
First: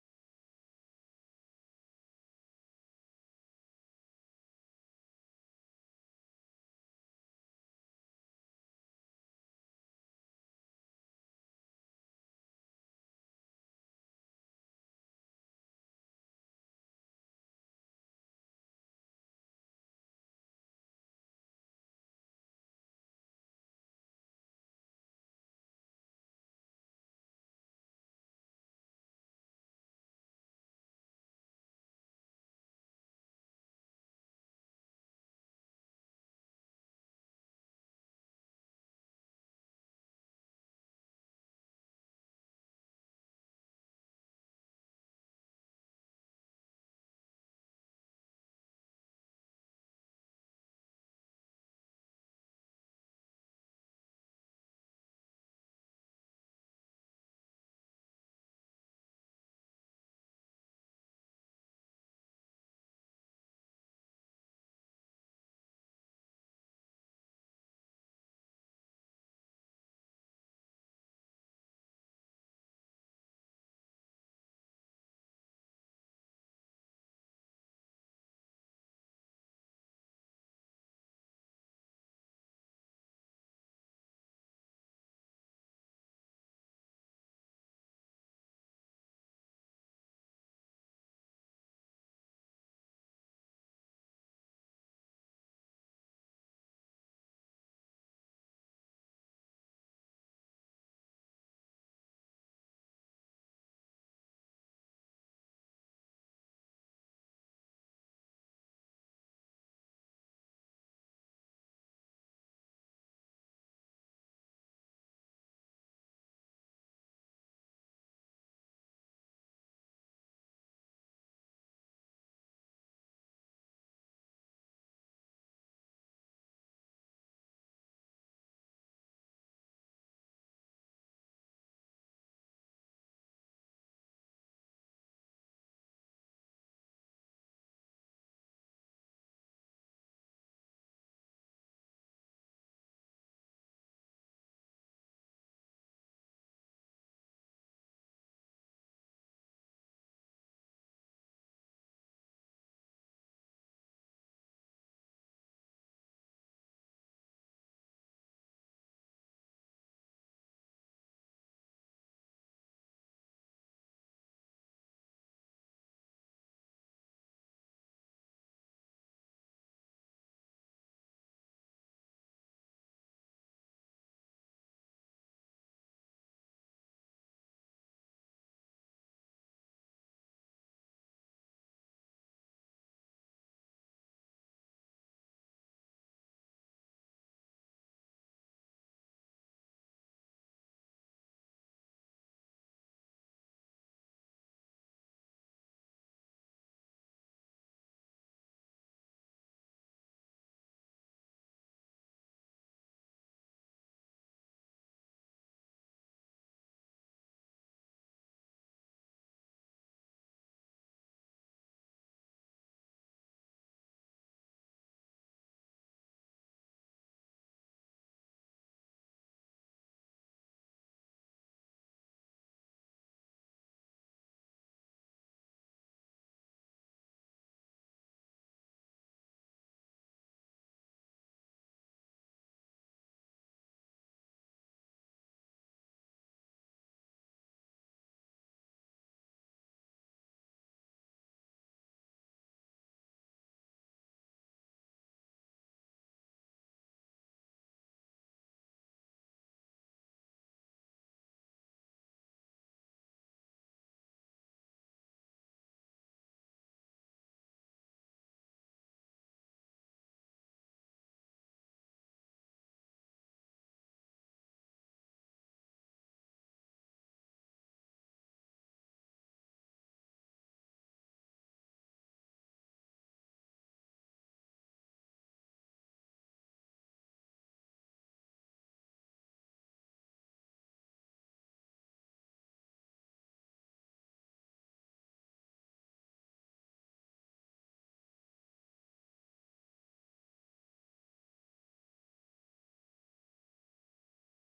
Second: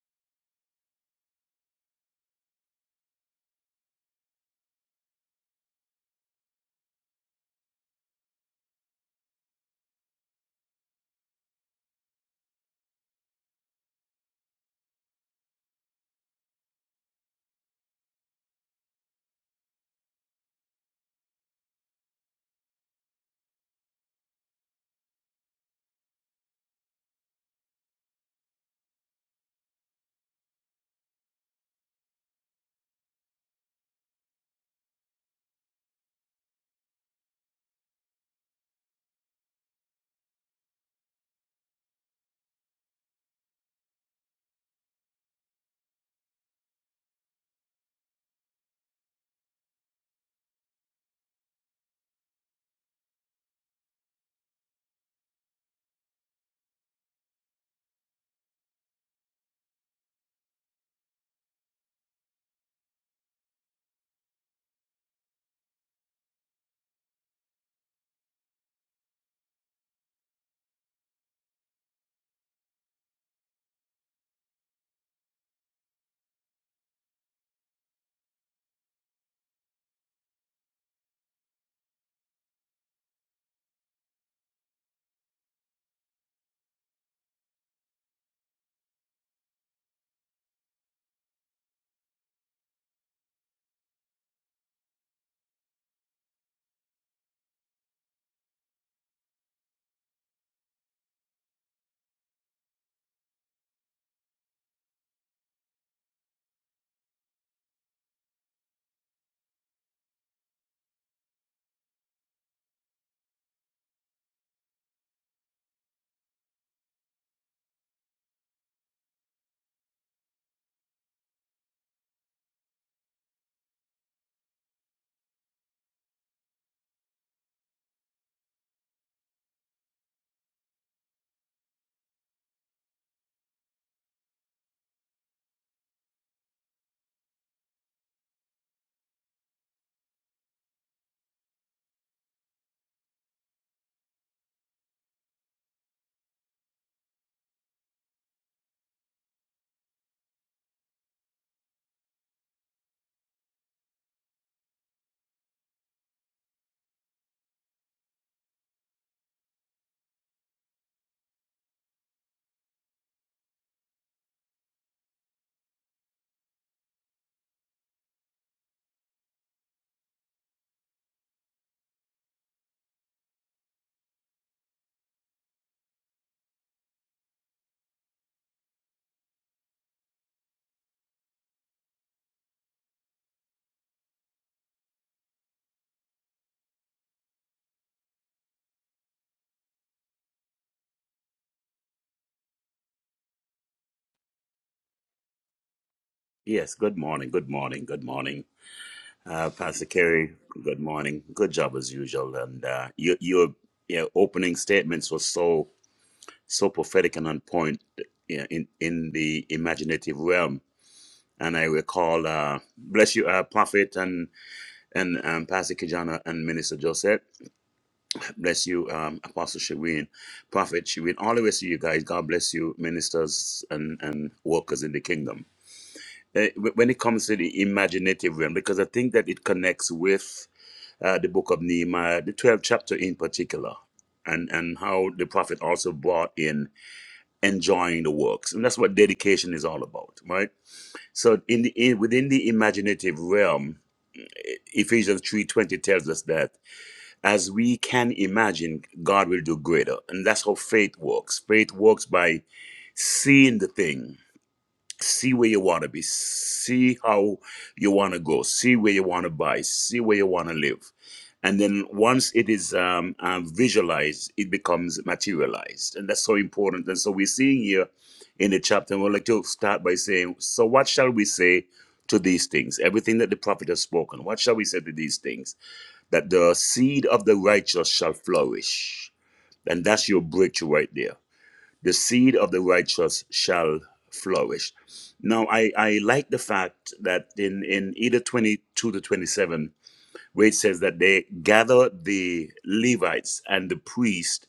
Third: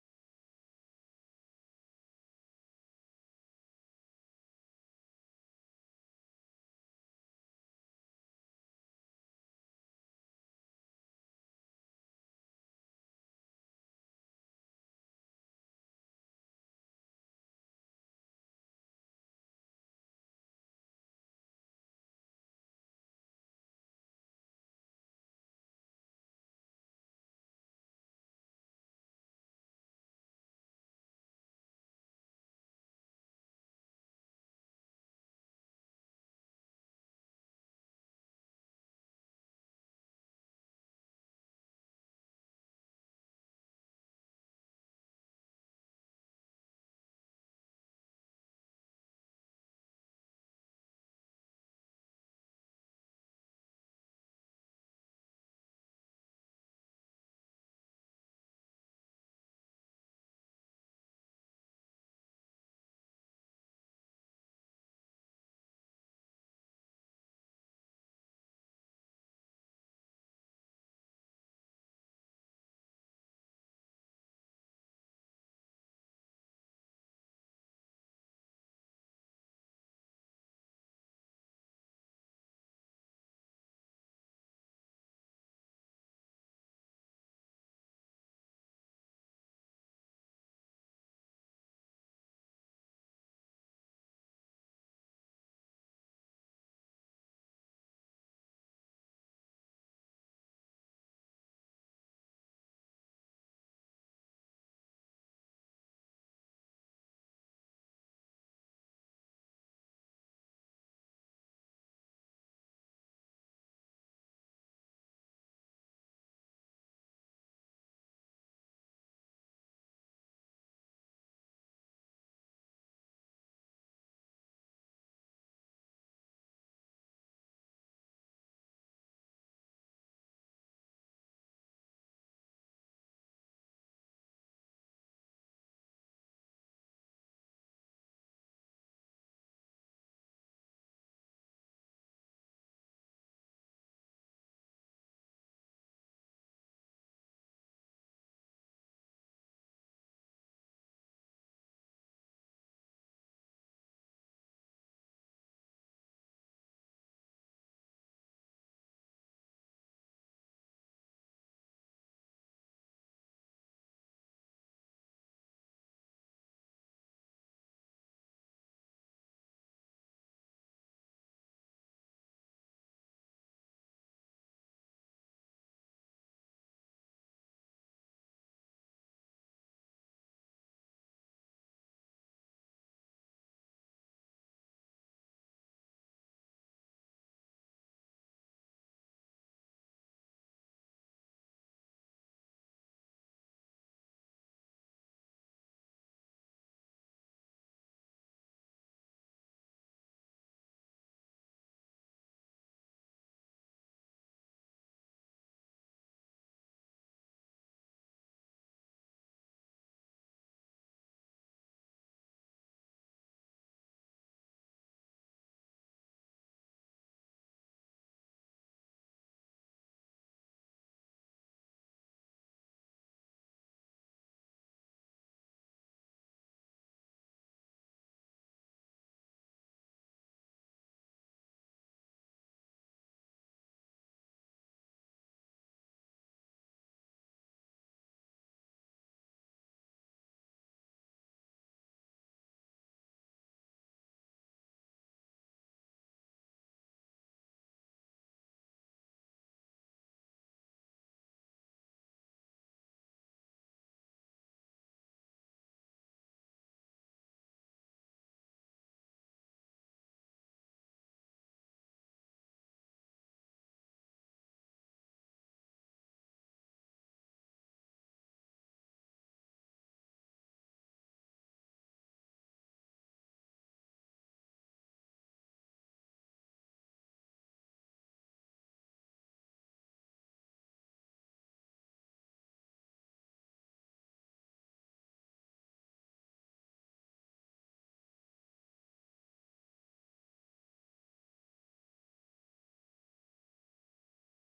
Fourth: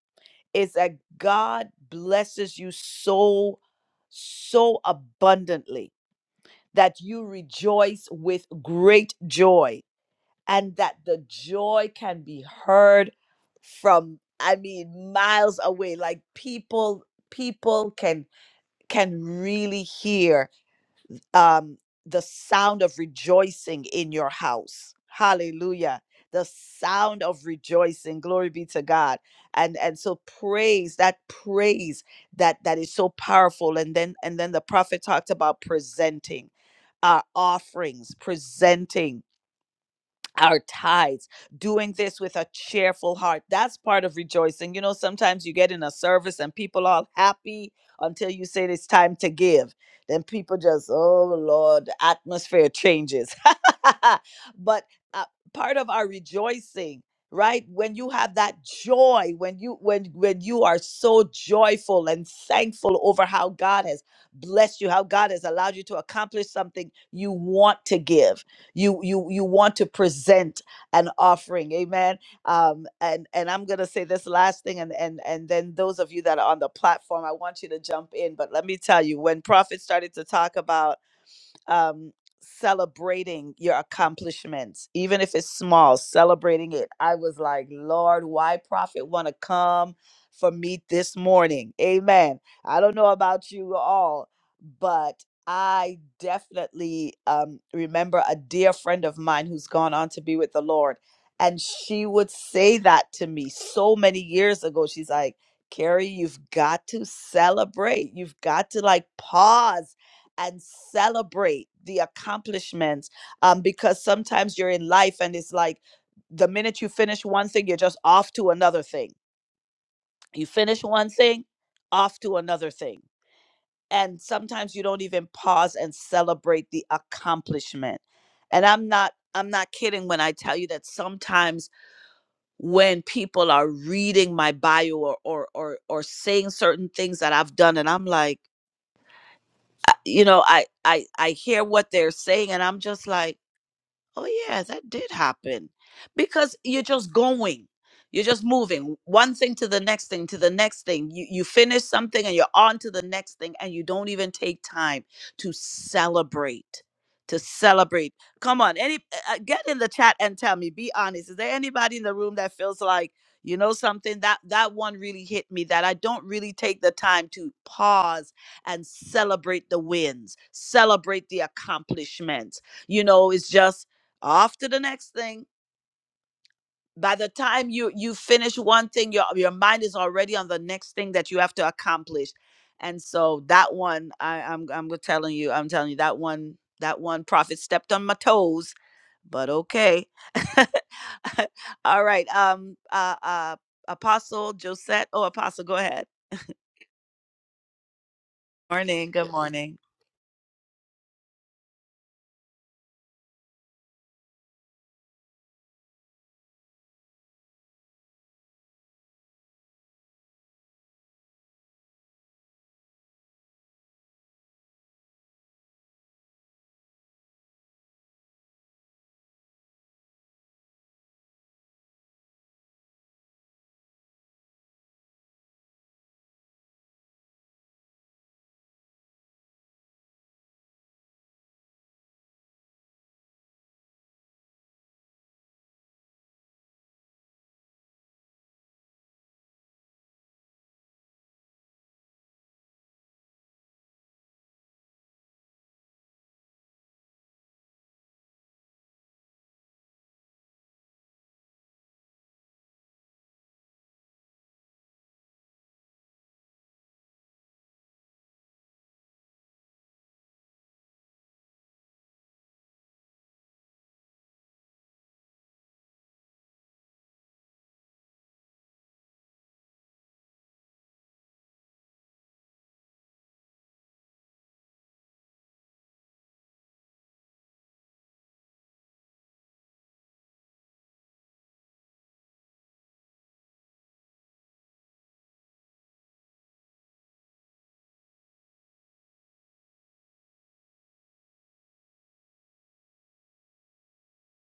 [SPEAKER 1] is that God blesses you so, so abundantly that you rejoice with great joy and that the joy can be heard from i mean miles away like people people can can really hear um, the sound of rejoicing in your house. Hallelujah. The sound of rejoicing. Glory be to God. And and so praise, that praise that that is so powerful. And then and then the prophet talked about presenting our offerings, presenting our tithes, doing this with a cheerful heart. That's part of rejoicing. You know, sometimes you get in a service and people all happy until you say it's time to give. Then people just, oh Lord, the atmosphere changes. [LAUGHS] but uh, part of our rejoicing right when you have that joy when you when when you are so joyful and thankful over how god has blessed you how god has allowed you to accomplish something you want to give you you you want to present an offering amen um and and i'm gonna say this last thing and and and then those of you that are on the platform i want you to jump in but let me tell you when prophet started to talk about um, celebrating your accomplishments, even if it's small, celebrating it. I was like, Lord, why prophet want to come for me this morning? Amen. I don't know about you all, but I definitely um, remember a dear friend of mine who's gone on to be with the Lord. And she would say that to me so many years ago. She's like, Carrie, you've got to celebrate. You've got to like pause and celebrate the accomplishments um, because sometimes you're in life and it's like the minute you finish one thing, you're just off to another thing. You finish one thing, off to another thing. And sometimes you don't even pause and celebrate the accomplishment. And I'm not I'm not kidding when I tell you that sometimes when people are reading my bio or or or, or saying certain things that I've done and I'm like I- you know I I I hear what they're saying and I'm just like Oh yeah, that did happen. Because you're just going. You're just moving one thing to the next thing to the next thing. You you finish something and you're on to the next thing and you don't even take time to celebrate. To celebrate. Come on, any uh, uh, get in the chat and tell me, be honest. Is there anybody in the room that feels like, you know something that that one really hit me that I don't really take the time to pause and celebrate the wins, celebrate the accomplishments. You know, it's just off to the next thing by the time you you finish one thing your your mind is already on the next thing that you have to accomplish and so that one i i'm i'm go- telling you i'm telling you that one that one prophet stepped on my toes but okay [LAUGHS] all right um uh uh apostle josette oh apostle go ahead
[SPEAKER 3] Yes, good morning, good morning, good morning.
[SPEAKER 1] morning good
[SPEAKER 3] Uh,
[SPEAKER 1] morning
[SPEAKER 3] Pastor Kerry, good morning. Good job as usual. And uh, your, your your opening statements were so so prophetic and on point you in in the imaginative realm. And I recall, uh, bless you, uh, Prophet and and um, Pastor Kijana and Minister Joseph. Bless you, um, Apostle Shireen, Prophet Shireen, all the rest of you guys. God bless you, ministers and and workers in the kingdom. uh, when it comes to the imaginative realm, because I think that it connects with uh, the book of Nehemiah, the 12th chapter in particular, and, and how the prophet also brought in enjoying the works. And that's what dedication is all about, right? So in the in, within the imaginative realm, eh, Ephesians 3.20 tells us that as we can imagine, God will do greater. And that's how faith works. Faith works by seeing the thing see where you want to be see how you want to go see where you want to buy see where you want to live and then once it is um, um, visualized it becomes materialized and that's so important and so we're seeing here in the chapter and we'd like to start by saying so what shall we say to these things everything that the prophet has spoken what shall we say to these things that the seed of the righteous shall flourish and that's your breakthrough right there the seed of the righteous shall flourish. Now, I, I like the fact that in, in either 22 to 27, where it says that they gather the Levites and the priest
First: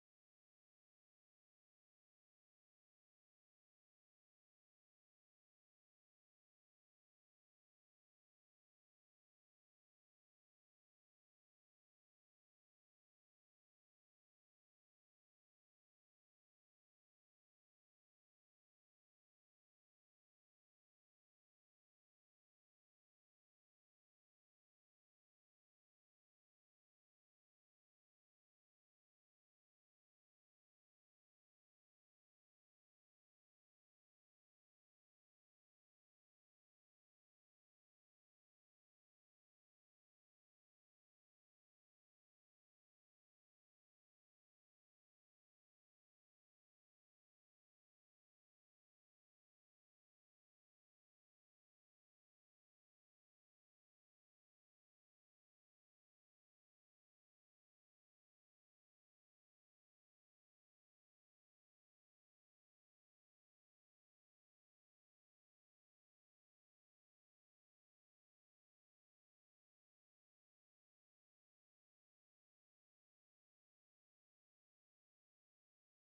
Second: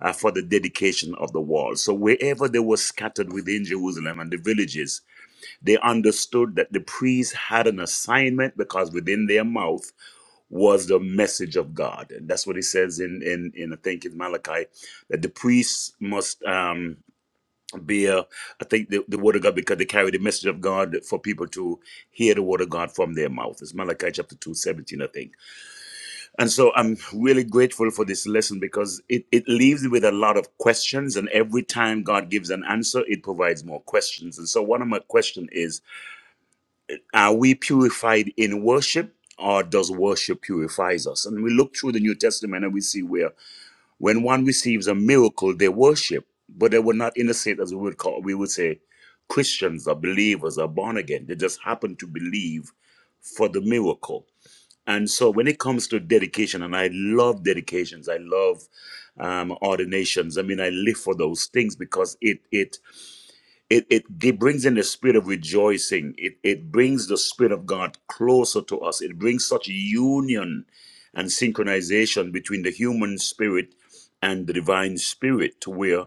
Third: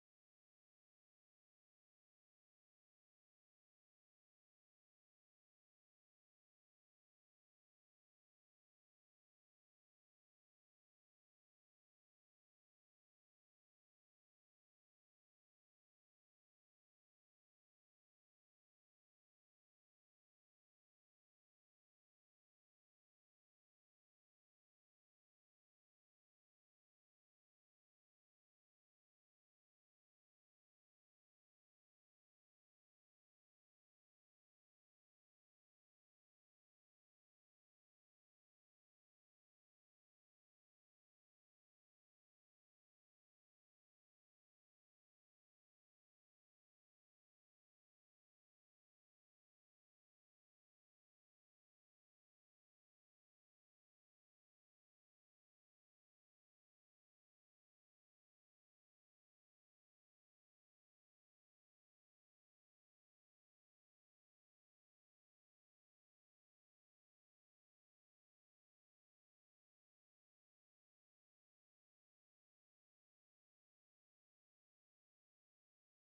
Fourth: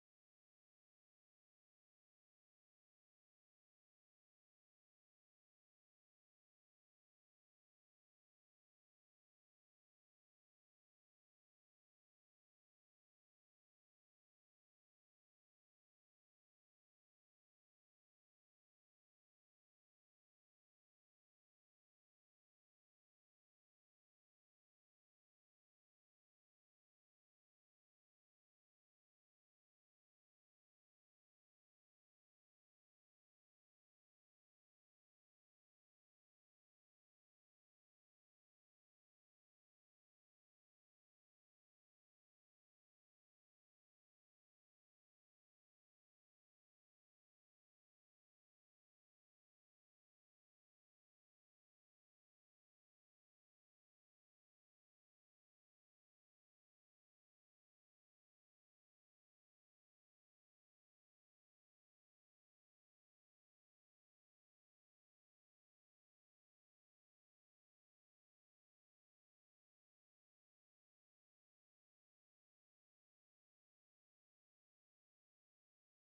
[SPEAKER 3] uh, for the dedication of the wall. So, wherever they were scattered within Jerusalem and the villages, they understood that the priests had an assignment because within their mouth was the message of God. And that's what it says in, in, in I think, in Malachi, that the priests must. Um, be a, I think the, the word of God because they carry the message of God for people to hear the word of God from their mouth. It's Malachi chapter 2 17. I think. And so I'm really grateful for this lesson because it, it leaves you with a lot of questions. And every time God gives an answer, it provides more questions. And so one of my questions is, are we purified in worship? Or does worship purifies us? And we look through the New Testament and we see where when one receives a miracle, they worship, but they were not in the state as we would call we would say Christians or believers or born again. They just happen to believe for the miracle. And so when it comes to dedication, and I love dedications, I love um, ordinations. I mean, I live for those things because it it it, it gi- brings in the spirit of rejoicing. It, it brings the spirit of God closer to us. It brings such union and synchronization between the human spirit and the divine spirit to where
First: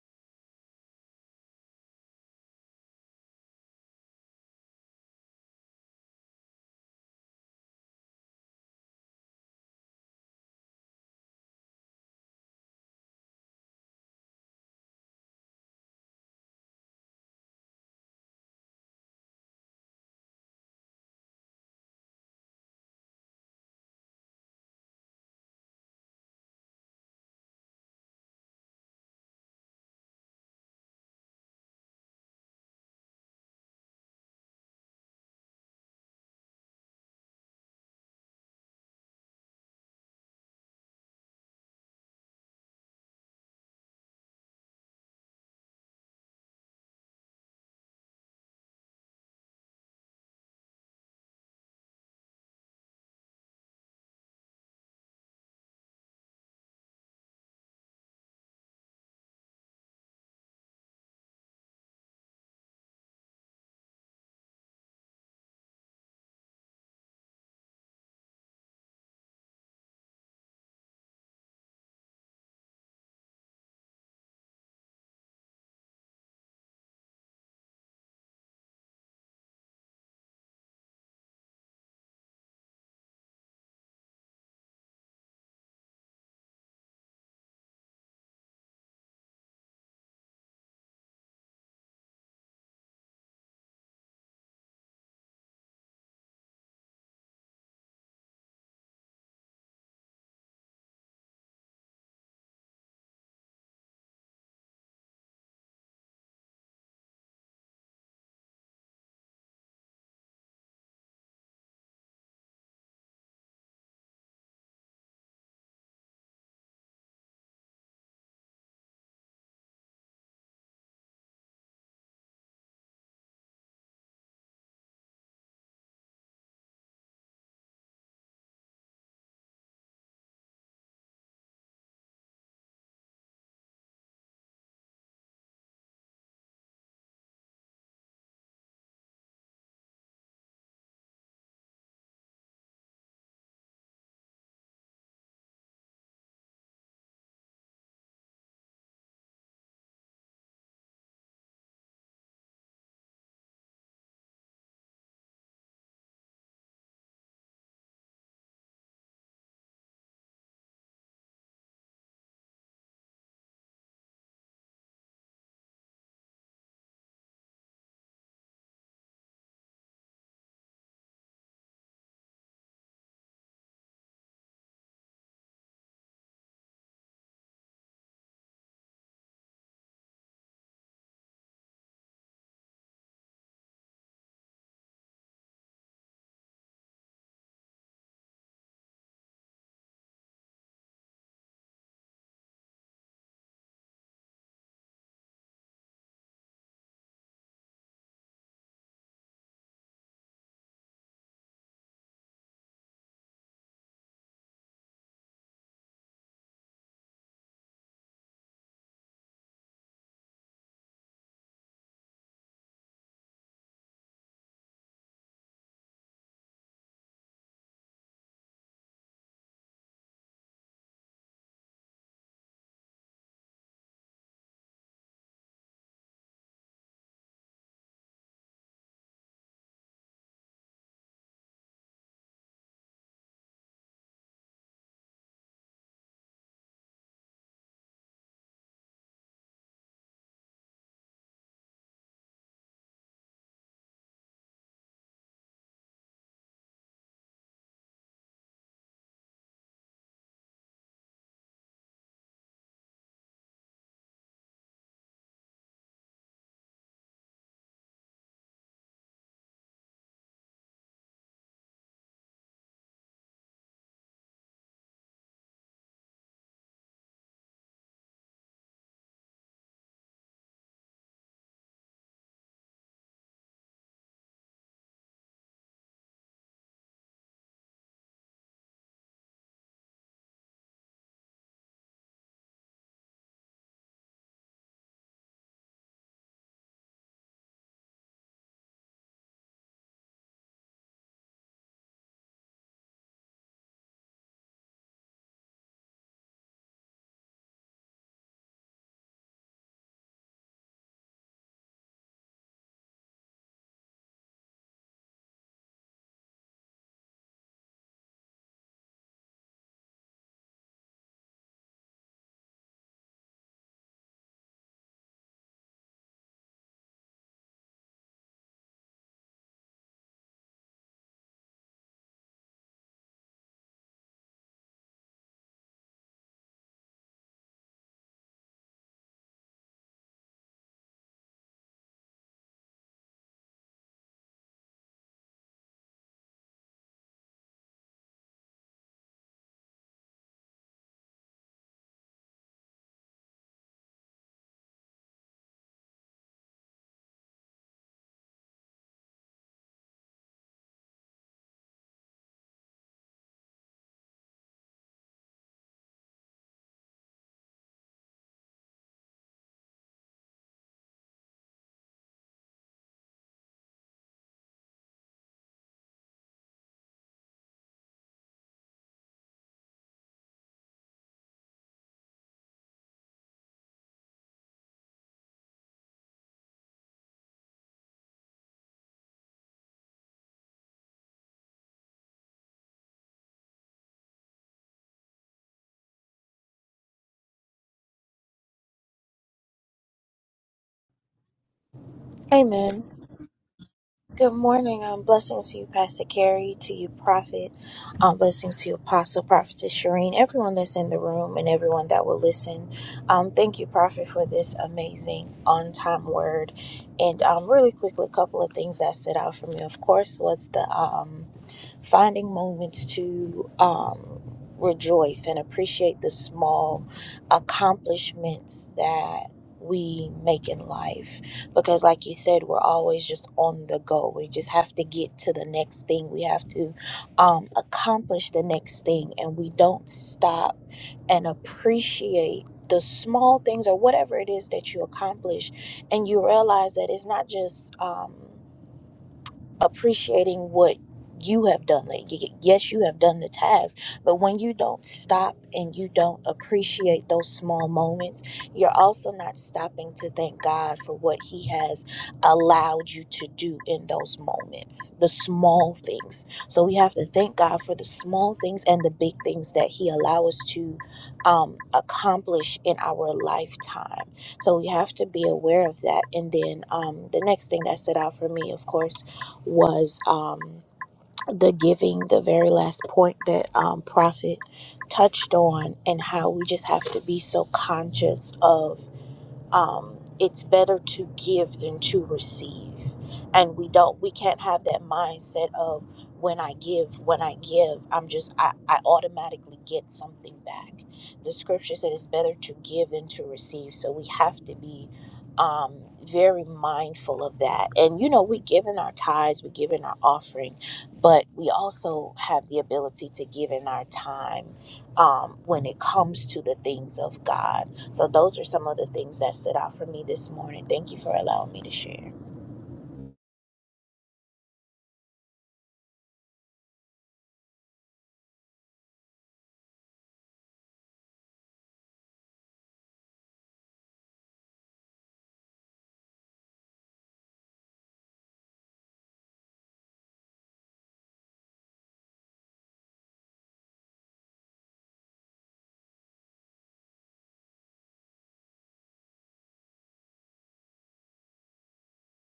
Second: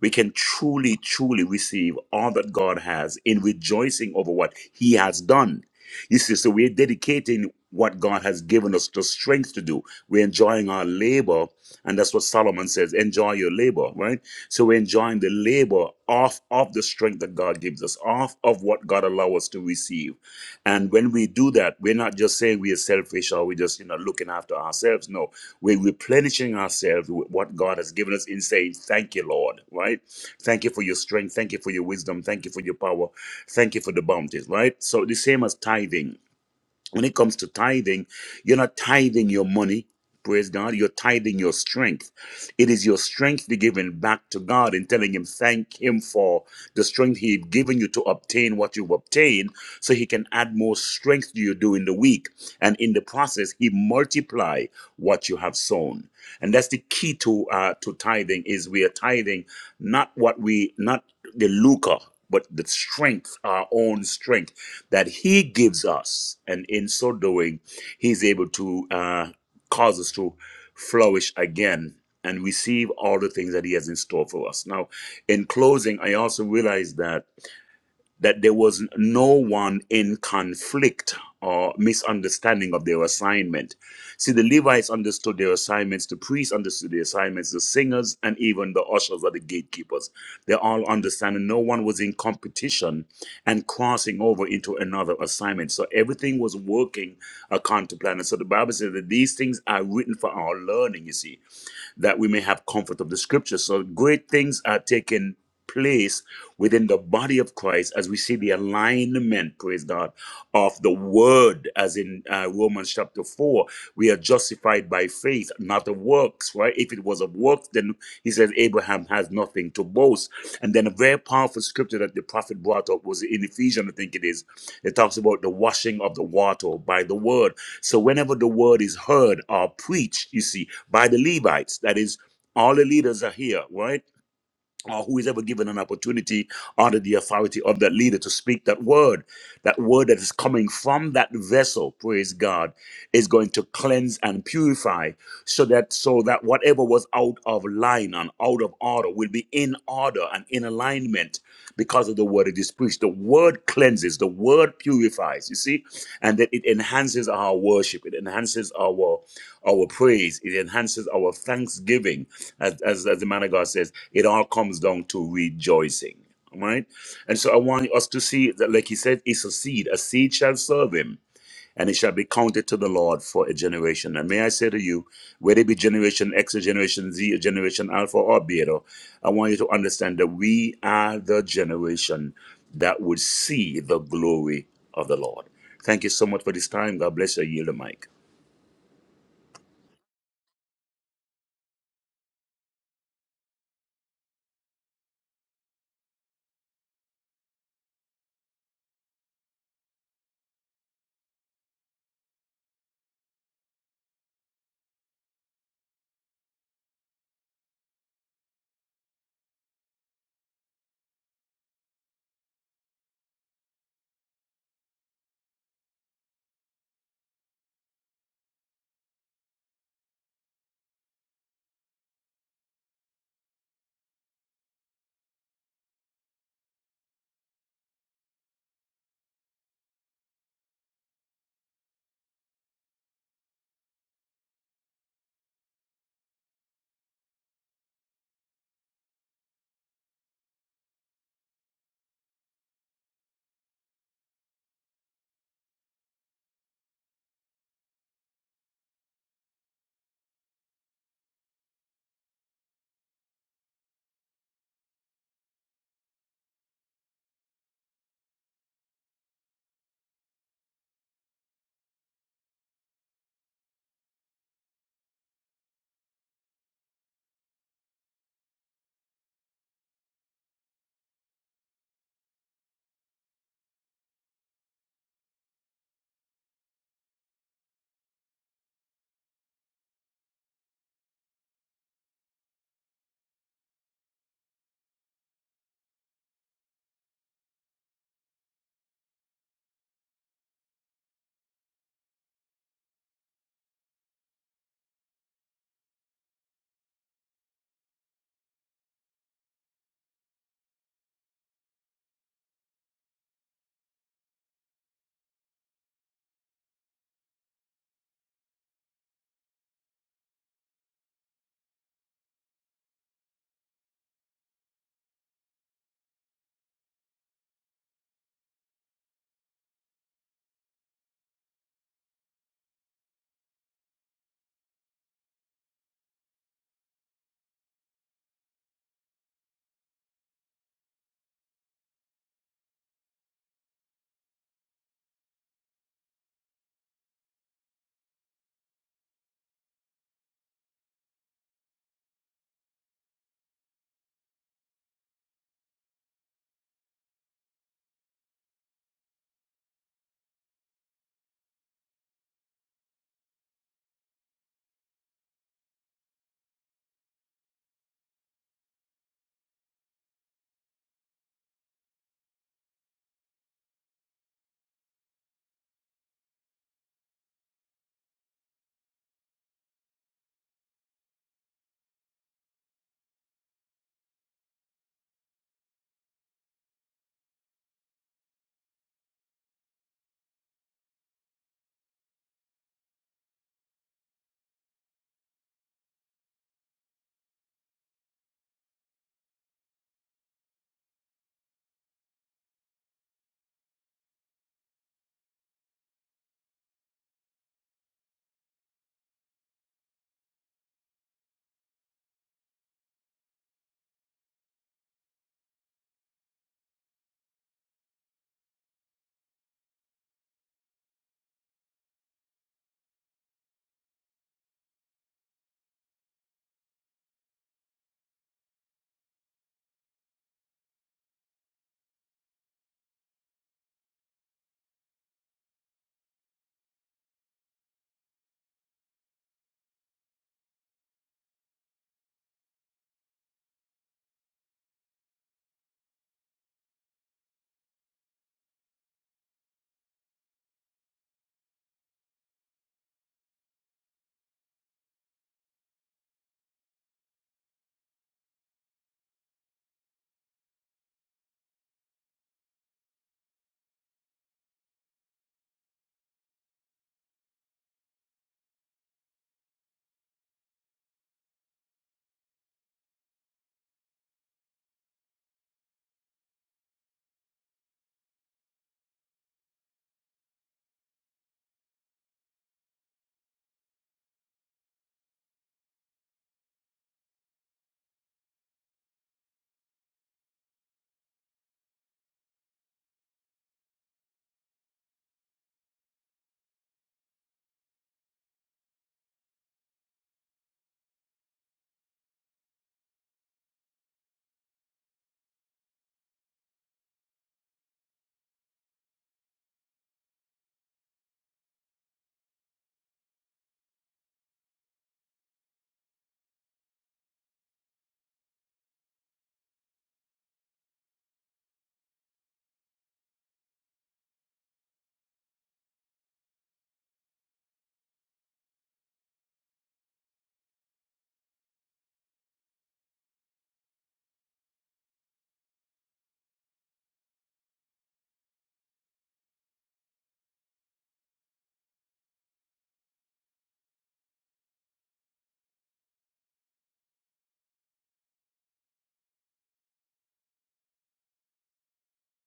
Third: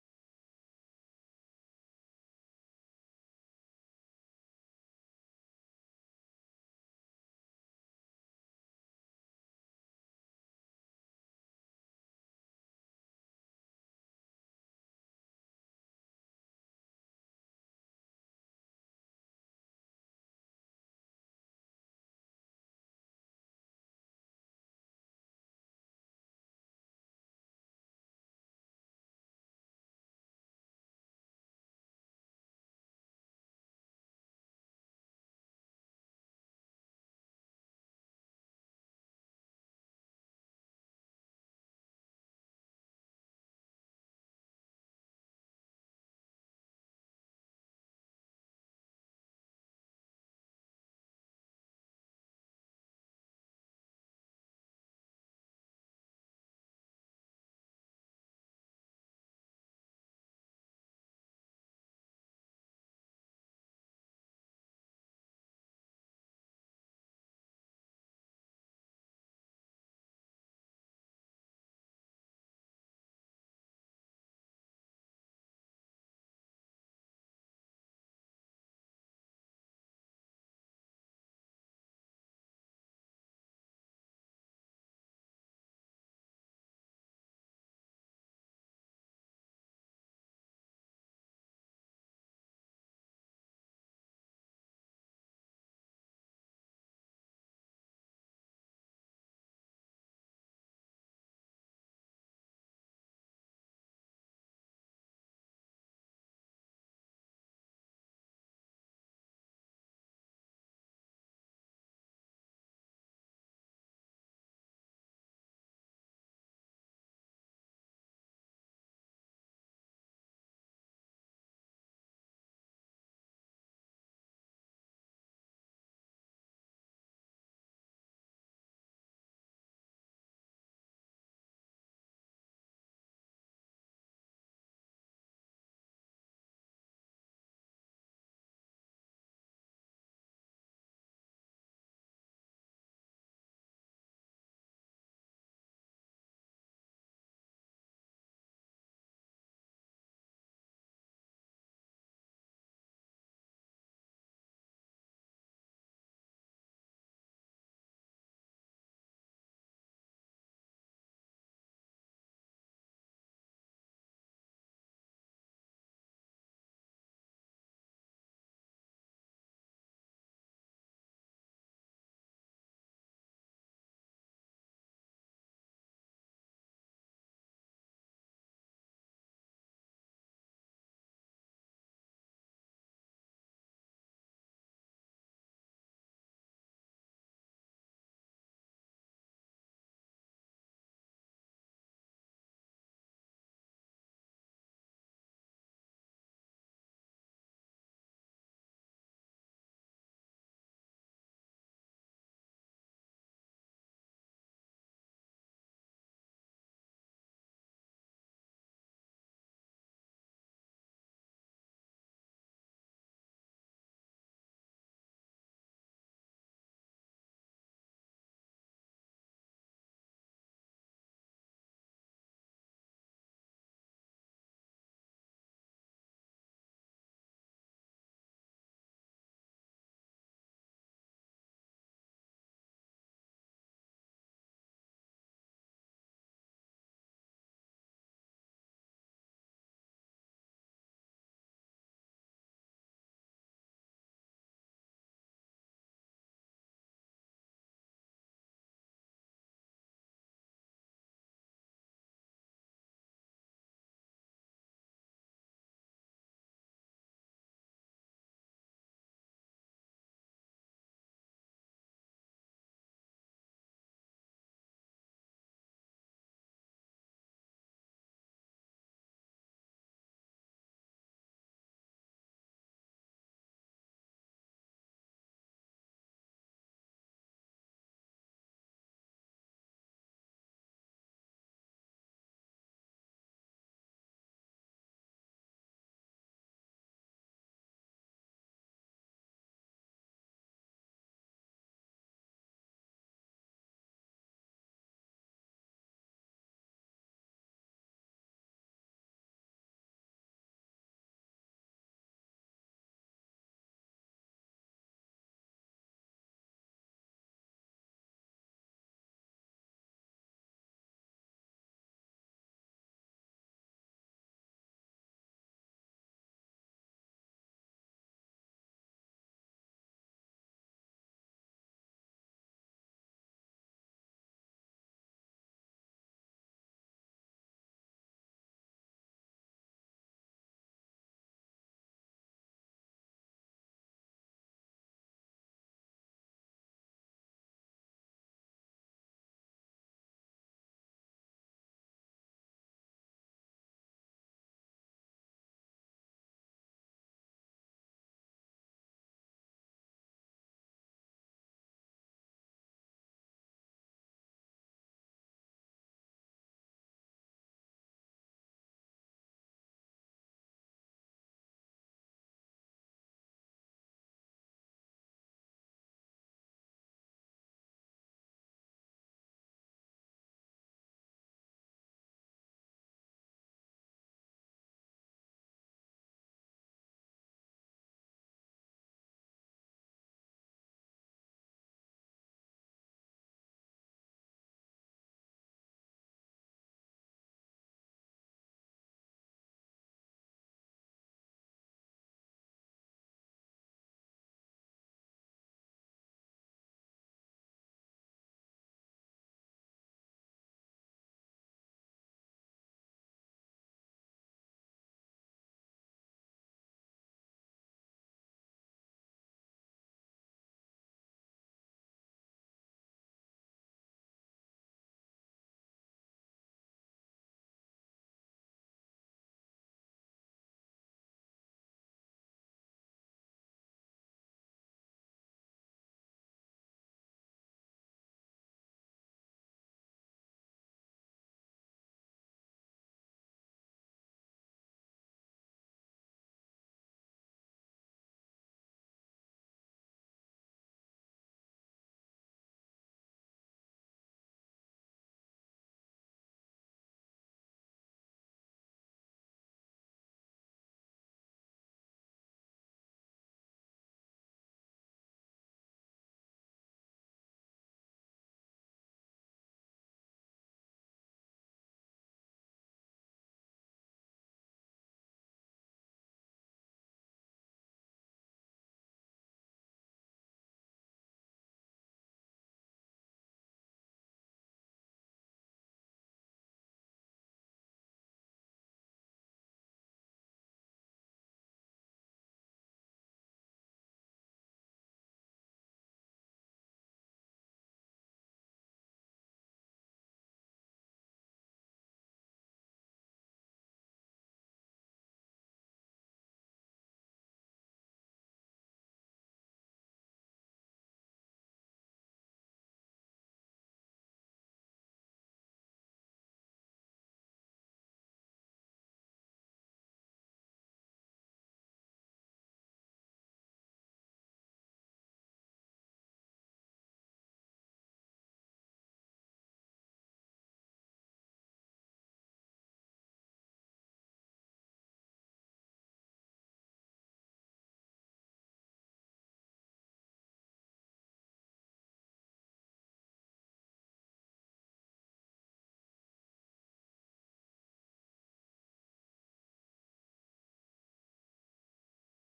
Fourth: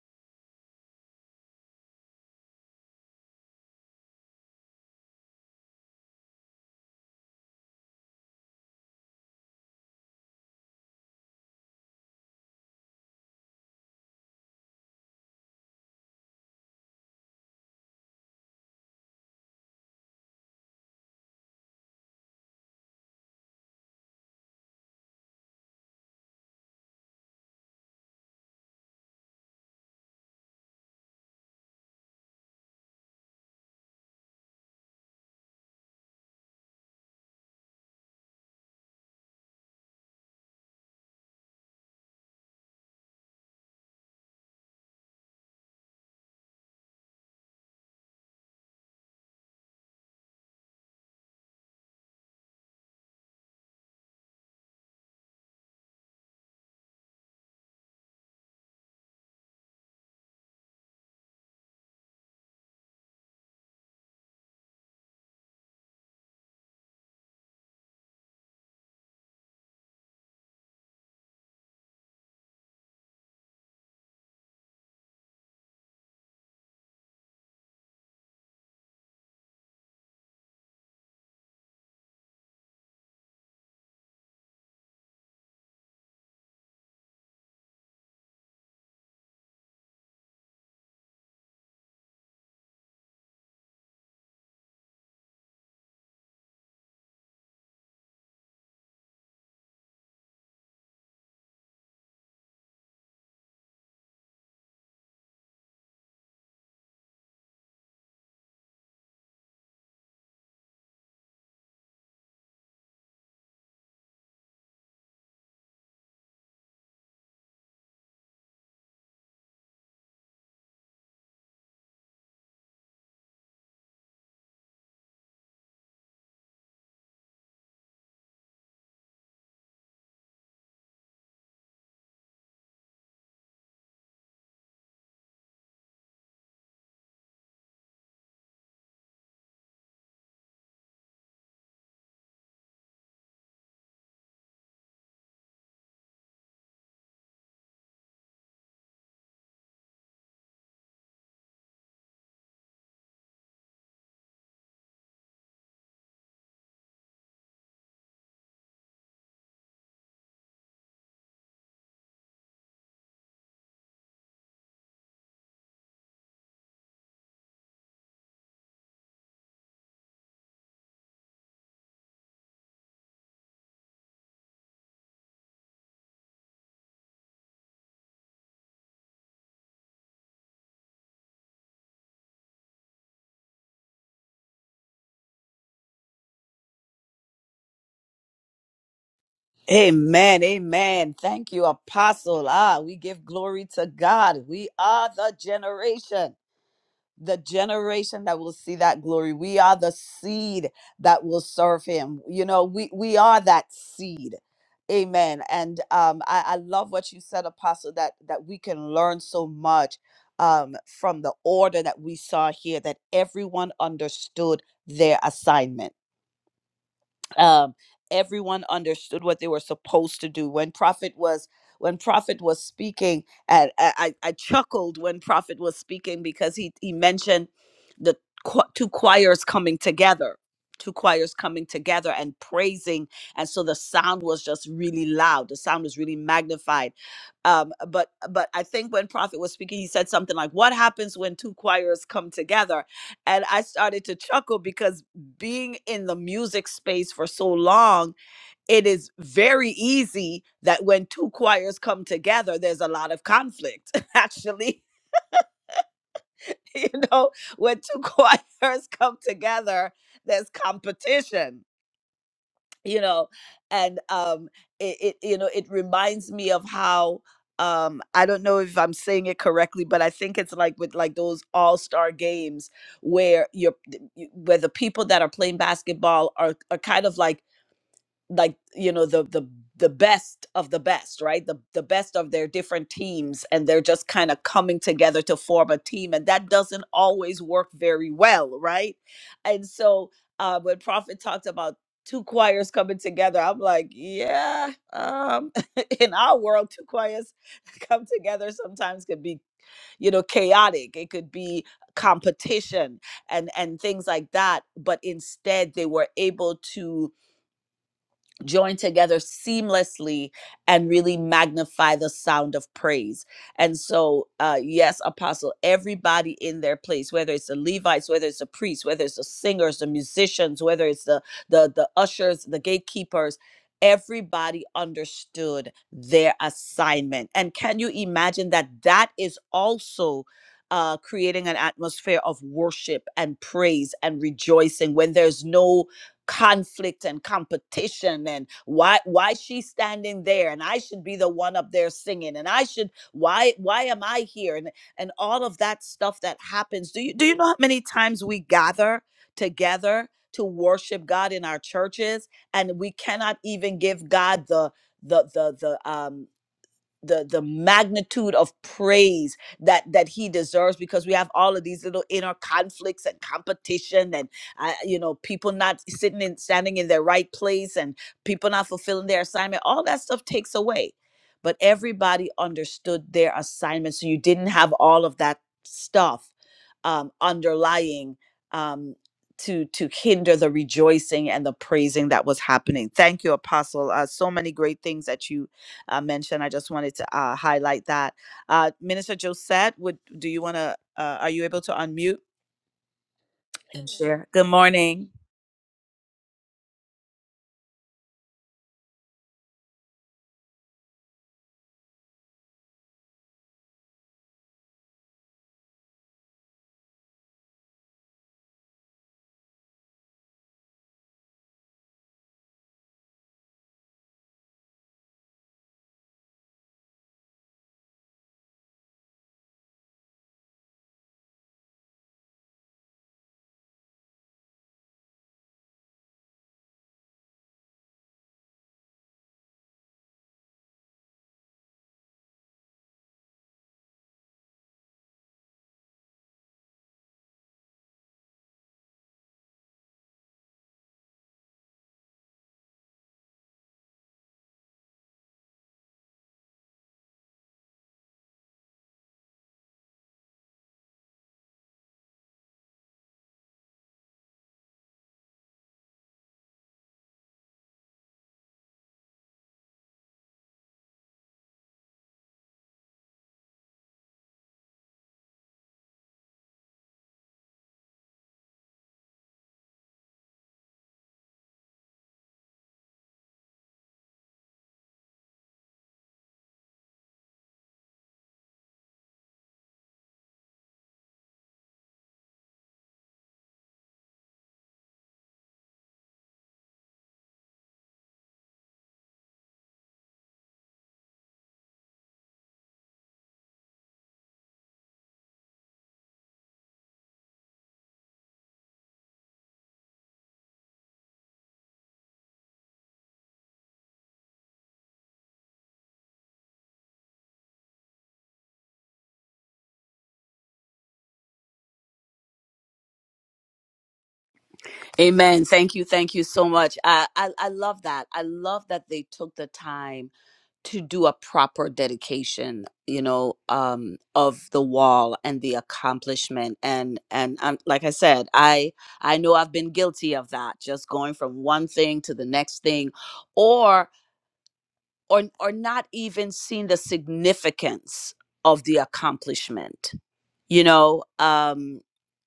[SPEAKER 3] we can truly, truly receive all that God has in rejoicing over what He has done. You see, so we're dedicating what God has given us the strength to do. We're enjoying our labor, and that's what Solomon says: enjoy your labor, right? So we're enjoying the labor off of the strength that God gives us, off of what God allows us to receive. And when we do that, we're not just saying we are selfish or we're just, you know, looking after ourselves. No, we're replenishing ourselves with what God has given us in saying, Thank you, Lord, right? Thank you for your strength. Thank you for your wisdom. Thank you for your power. Thank you for the bounties, right? So the same as tithing. When it comes to tithing, you're not tithing your money. Praise God. You're tithing your strength. It is your strength you're giving back to God and telling Him, thank Him for the strength He had given you to obtain what you've obtained so He can add more strength to you during the week. And in the process, He multiply what you have sown. And that's the key to uh, to tithing is we are tithing not what we not the lucre, but the strength, our own strength that He gives us. And in so doing, He's able to. Uh, cause us to flourish again and receive all the things that He has in store for us. Now, in closing, I also realize that that there was no one in conflict or misunderstanding of their assignment. See, the Levites understood their assignments, the priests understood their assignments, the singers, and even the ushers or the gatekeepers. They all understand, and no one was in competition and crossing over into another assignment. So everything was working according to plan. And so the Bible says that these things are written for our learning, you see that we may have comfort of the scripture. So great things are taking place within the body of Christ as we see the alignment, praise God, of the word, as in uh, Romans chapter 4. We are justified by faith, not the works, right? If it it was of works, then he says Abraham has nothing to boast. And then a very powerful scripture that the prophet brought up was in Ephesians, I think it is. It talks about the washing of the water by the word. So whenever the word is heard or preached, you see, by the Levites, that is, all the leaders are here, right? or who is ever given an opportunity under the authority of that leader to speak that word, that word that is coming from that vessel, praise God, is going to cleanse and purify so that so that whatever was out of line and out of order will be in order and in alignment because of the word it is preached. The word cleanses, the word purifies, you see, and that it enhances our worship, it enhances our our praise, it enhances our thanksgiving. As, as, as the man of God says, it all comes down to rejoicing. Right? And so I want us to see that, like he said, it's a seed. A seed shall serve him and it shall be counted to the Lord for a generation. And may I say to you, whether it be generation X or generation Z or generation Alpha or Beta, I want you to understand that we are the generation that would see the glory of the Lord. Thank you so much for this time. God bless you. I yield the mic.
[SPEAKER 1] Amen. Amen. Thank you, Apostle. Ah, we give glory to God. We are the generation. the generation that will see that glory. We are the seed that will serve him. You know, we we are that seed. Amen. And um, I, I love what you said, Apostle, that that we can learn so much um, from the order that we saw here, that everyone understood their assignment um, everyone understood what they were supposed to do when prophet was when prophet was speaking and i, I I chuckled when prophet was speaking because he he mentioned the cho- two choirs coming together two choirs coming together and praising and so the sound was just really loud the sound was really magnified um, but but i think when prophet was speaking he said something like what happens when two choirs come together and i started to chuckle because being in the music space for so long, it is very easy that when two choirs come together, there's a lot of conflict, [LAUGHS] actually. [LAUGHS] You know, when two [LAUGHS] choirs come together, there's competition, you know, and um, it, it you know, it reminds me of how um i don't know if i'm saying it correctly but i think it's like with like those all-star games where you're where the people that are playing basketball are are kind of like like you know the the the best of the best right the the best of their different teams and they're just kind of coming together to form a team and that doesn't always work very well right and so uh when prophet talked about two choirs coming together i'm like yeah um [LAUGHS] in our world two choirs [LAUGHS] come together sometimes could be you know chaotic it could be competition and and things like that but instead they were able to join together seamlessly and really magnify the sound of praise. And so, uh, yes, Apostle, everybody in their place, whether it's the Levites, whether it's the priests, whether it's the singers, the musicians, whether it's the the the ushers, the gatekeepers. Everybody understood their assignment. And can you imagine that that is also uh, creating an atmosphere of worship and praise and rejoicing when there's no conflict and competition and why why she's standing there and I should be the one up there singing and I should why why am I here and and all of that stuff that happens do you do you know how many times we gather together to worship God in our churches and we cannot even give God the the the the um the the magnitude of praise that that he deserves because we have all of these little inner conflicts and competition and uh, you know people not sitting and standing in their right place and people not fulfilling their assignment all that stuff takes away but everybody understood their assignment so you didn't have all of that stuff um, underlying um, to to hinder the rejoicing and the praising that was happening thank you apostle uh, so many great things that you uh, mentioned. I just wanted to uh, highlight that. Uh, Minister Josette, would do you want to? Uh, are you able to unmute
[SPEAKER 4] Amen.
[SPEAKER 1] and share?
[SPEAKER 4] Good
[SPEAKER 1] Good
[SPEAKER 4] morning. Um,
[SPEAKER 1] morning.
[SPEAKER 4] blessings to you, Pastor Carrie, to you, Prophet. Um, blessings to you, Apostle, Prophetess Shireen, everyone that's in the room and everyone that will listen. Um, thank you, Prophet, for this amazing on time word. And um, really quickly, a couple of things that stood out for me, of course, was the. um, finding moments to um, rejoice and appreciate the small accomplishments that we make in life because like you said we're always just on the go we just have to get to the next thing we have to um, accomplish the next thing and we don't stop and appreciate the small things or whatever it is that you accomplish and you realize that it's not just um, appreciating what you have done. Like, y- yes, you have done the task, but when you don't stop and you don't appreciate those small moments, you're also not stopping to thank God for what He has allowed you to do in those moments, the small things. So we have to thank God for the small things and the big things that He allow us to um, accomplish in our lifetime. So we have to be aware of that. And then um, the next thing that stood out for me, of course was um, the giving, the very last point that um, Prophet touched on, and how we just have to be so conscious of um, it's better to give than to receive and we don't we can't have that mindset of when i give when i give i'm just i, I automatically get something back the scripture said it's better to give than to receive so we have to be um, very mindful of that and you know we give in our tithes we give in our offering but we also have the ability to give in our time um, when it comes to the things of god so those are some of the things that stood out for me this morning. Thank you for allowing me to share.
[SPEAKER 1] Amen. Thank you. Thank you so much. I, I I love that. I love that they took the time to do a proper dedication, you know, um of the wall and the accomplishment and and um, like I said, I I know I've been guilty of that, just going from one thing to the next thing or or or not even seeing the significance of the accomplishment you know um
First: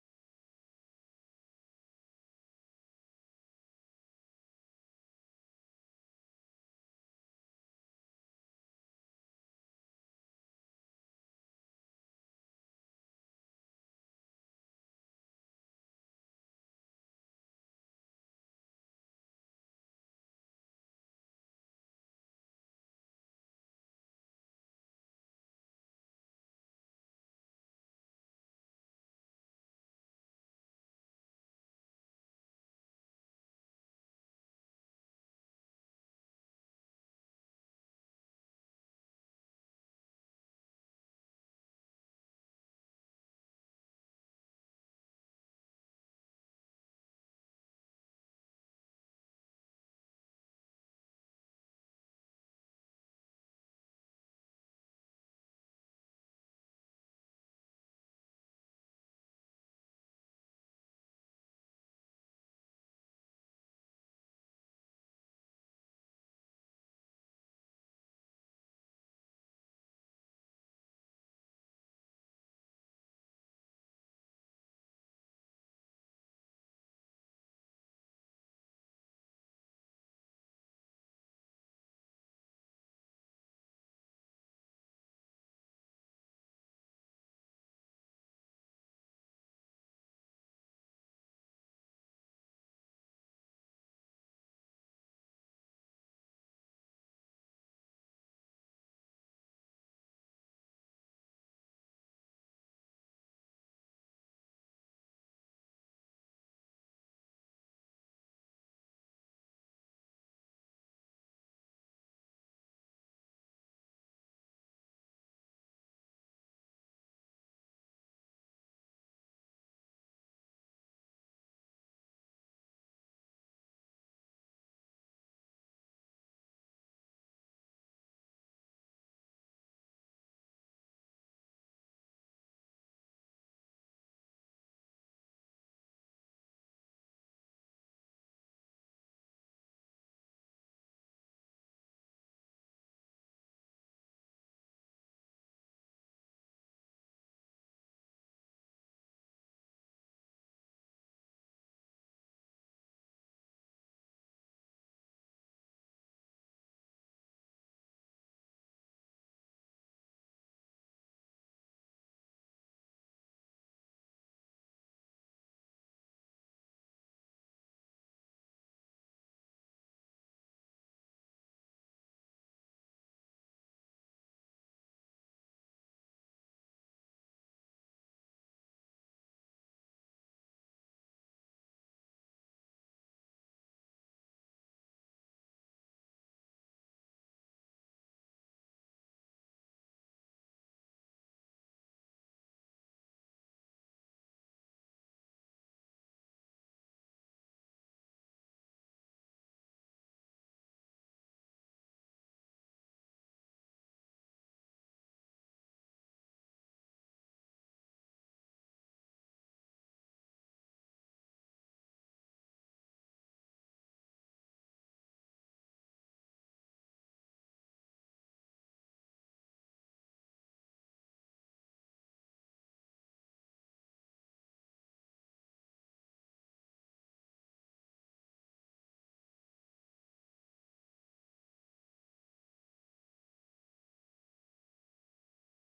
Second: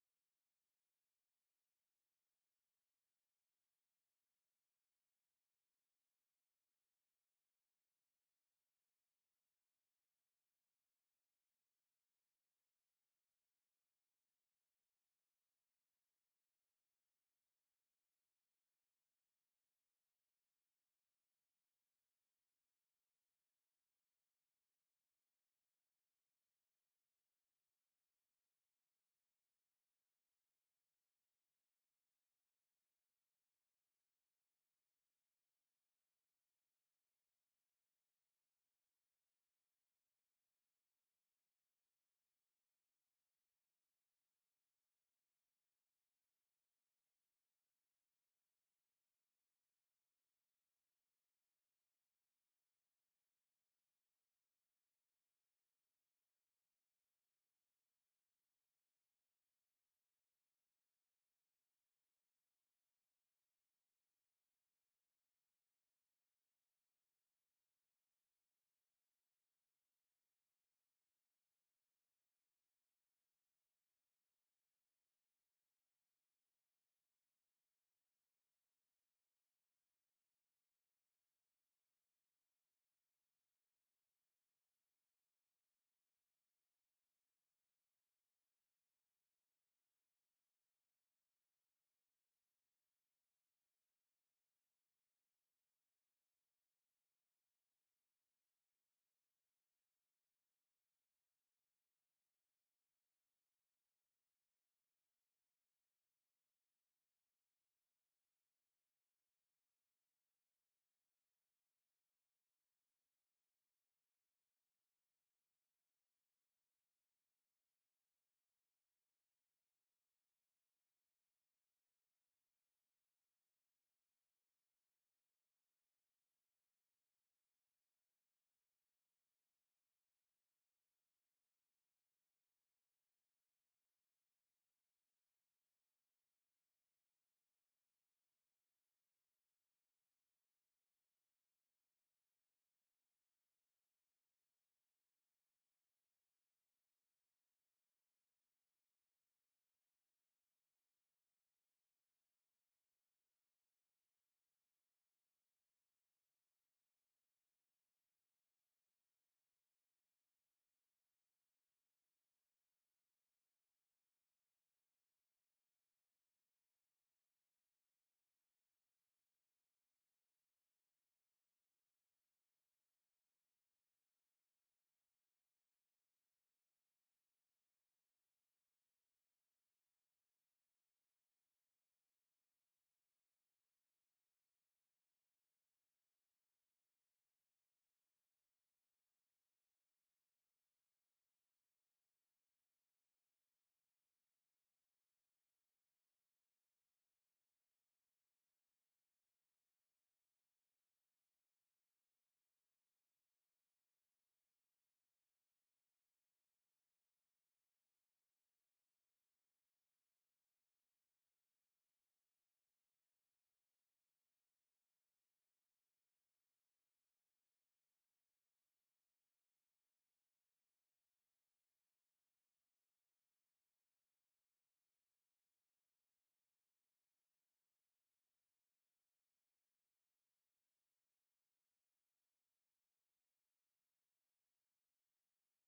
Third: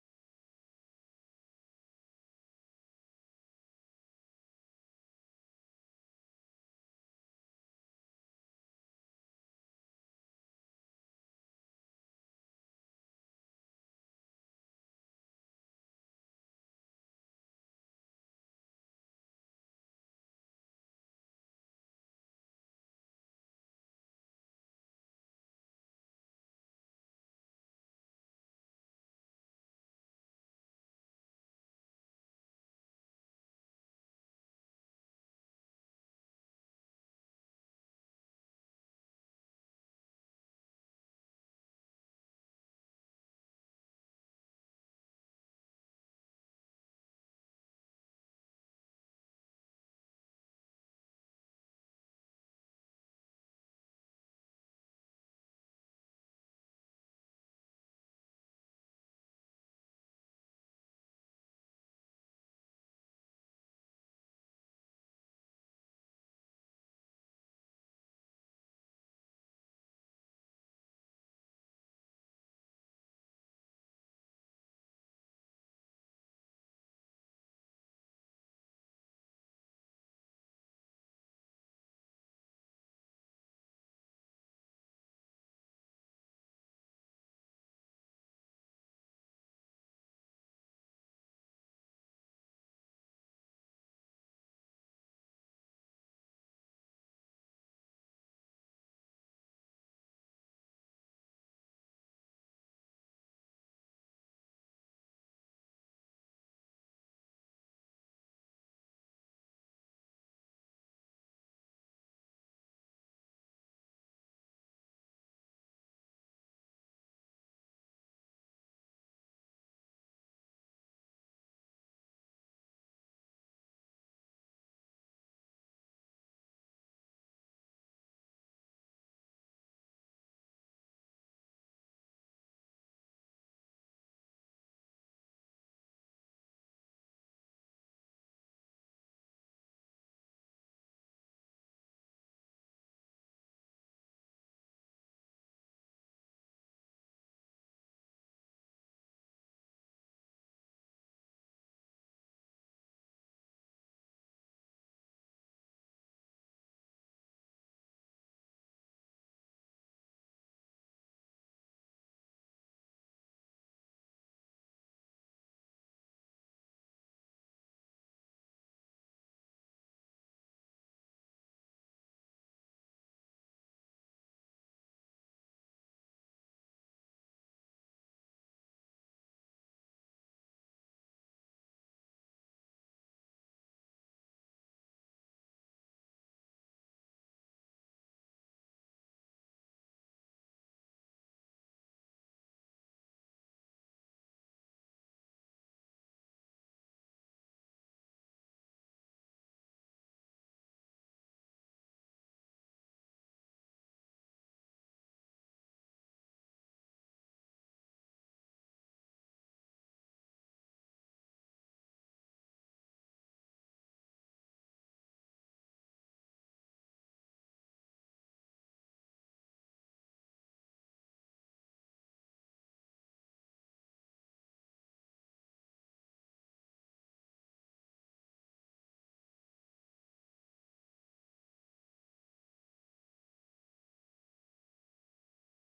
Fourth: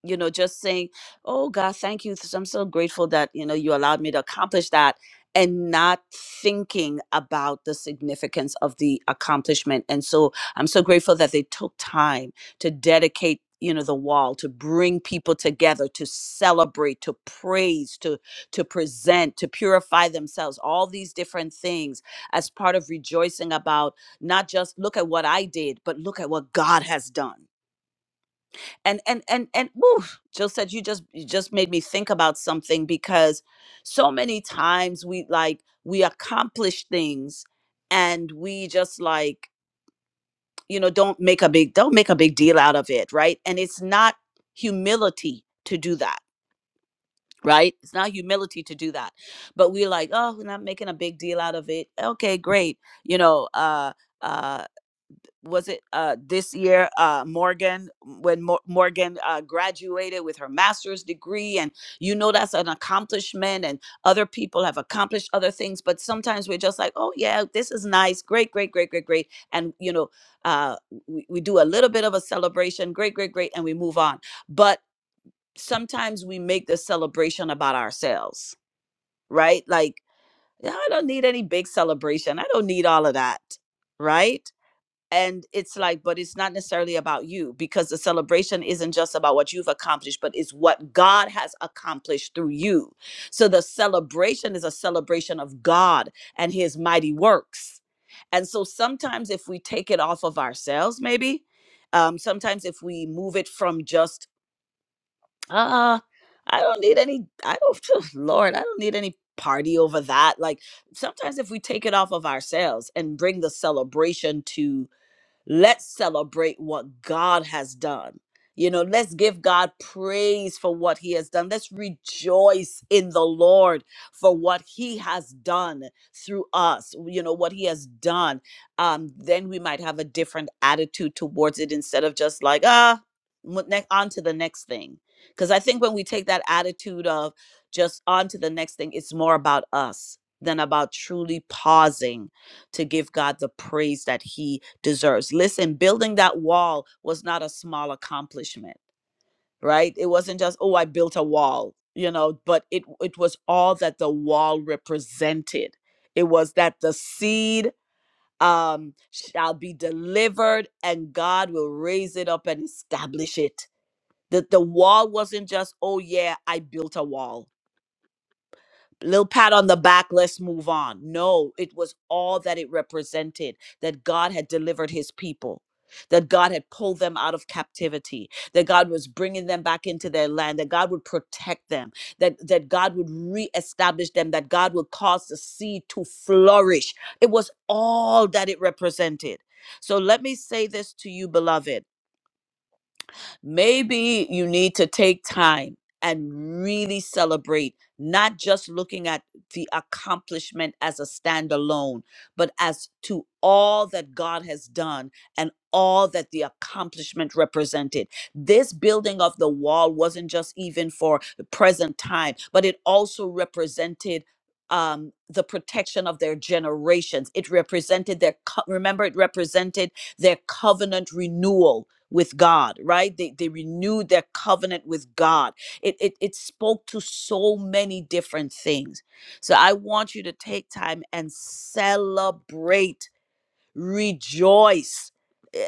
[SPEAKER 1] you know just saying oh god thank you th- i'm so grateful that you know you allowed me to accomplish that and not thinking about the significance of the accomplishment and so i'm so grateful that they took time to dedicate you know the wall to bring people together to celebrate to praise to to present to purify themselves all these different things as part of rejoicing about not just look at what i did but look at what god has done and and and and woo, Jill said you just you just made me think about something because so many times we like we accomplish things and we just like you know don't make a big don't make a big deal out of it right and it's not humility to do that right it's not humility to do that but we're like oh we're not making a big deal out of it okay great you know uh uh was it uh, this year uh, morgan when Mo- morgan uh, graduated with her master's degree and you know that's an accomplishment and other people have accomplished other things but sometimes we're just like oh yeah this is nice great great great great great and you know uh, we, we do a little bit of a celebration great great great and we move on but sometimes we make the celebration about ourselves right like "Yeah, i don't need any big celebration i don't need all of that right and it's like but it's not necessarily about you because the celebration isn't just about what you've accomplished but it's what god has accomplished through you so the celebration is a celebration of god and his mighty works and so sometimes if we take it off of ourselves maybe um sometimes if we move it from just ah i don't need any i don't [LAUGHS] lord i don't need any party over that like sometimes if we take it off of ourselves and bring the celebration to. Let's celebrate what God has done. You know, let's give God praise for what he has done. Let's rejoice in the Lord for what he has done through us, you know, what he has done. Um, then we might have a different attitude towards it instead of just like, ah, mo- ne- on to the next thing. Because I think when we take that attitude of just on to the next thing, it's more about us than about truly pausing to give God the praise that he deserves. Listen, building that wall was not a small accomplishment, right? It wasn't just, oh, I built a wall, you know, but it it was all that the wall represented. It was that the seed um shall be delivered and God will raise it up and establish it. That the wall wasn't just, oh yeah, I built a wall little pat on the back let's move on no it was all that it represented that god had delivered his people that god had pulled them out of captivity that god was bringing them back into their land that god would protect them that that god would reestablish them that god would cause the seed to flourish it was all that it represented so let me say this to you beloved Maybe you need to take time and really celebrate, not just looking at the accomplishment as a standalone, but as to all that God has done and all that the accomplishment represented. This building of the wall wasn't just even for the present time, but it also represented um the protection of their generations it represented their co- remember it represented their covenant renewal with God, right? They, they renewed their covenant with God. It, it, it spoke to so many different things. So I want you to take time and celebrate, rejoice.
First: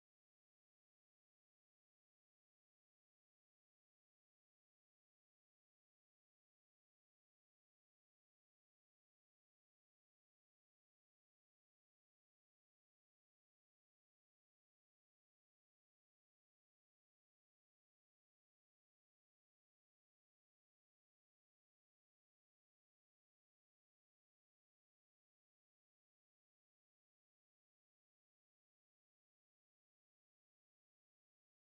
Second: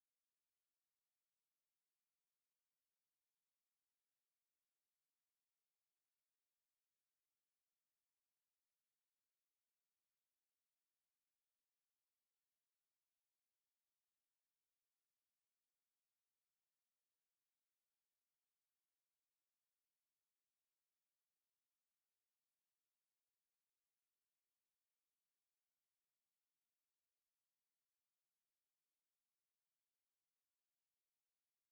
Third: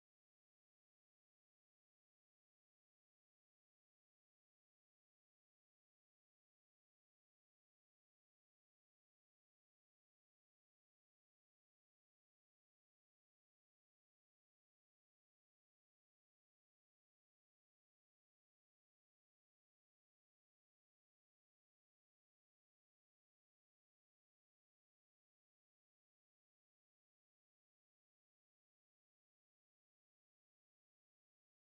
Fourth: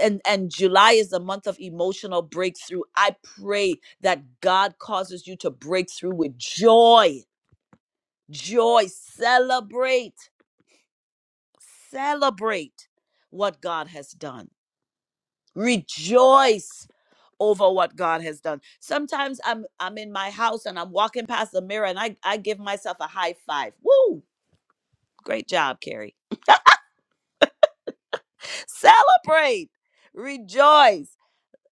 [SPEAKER 1] And, and July is the month of emotional breakthrough. I pray that God causes you to break through with joy, joy. Celebrate, celebrate what God has done. Rejoice over what God has done. Sometimes I'm I'm in my house and I'm walking past the mirror and I, I give myself a high five. Woo! Great job, Carrie. Celebrate. Rejoice.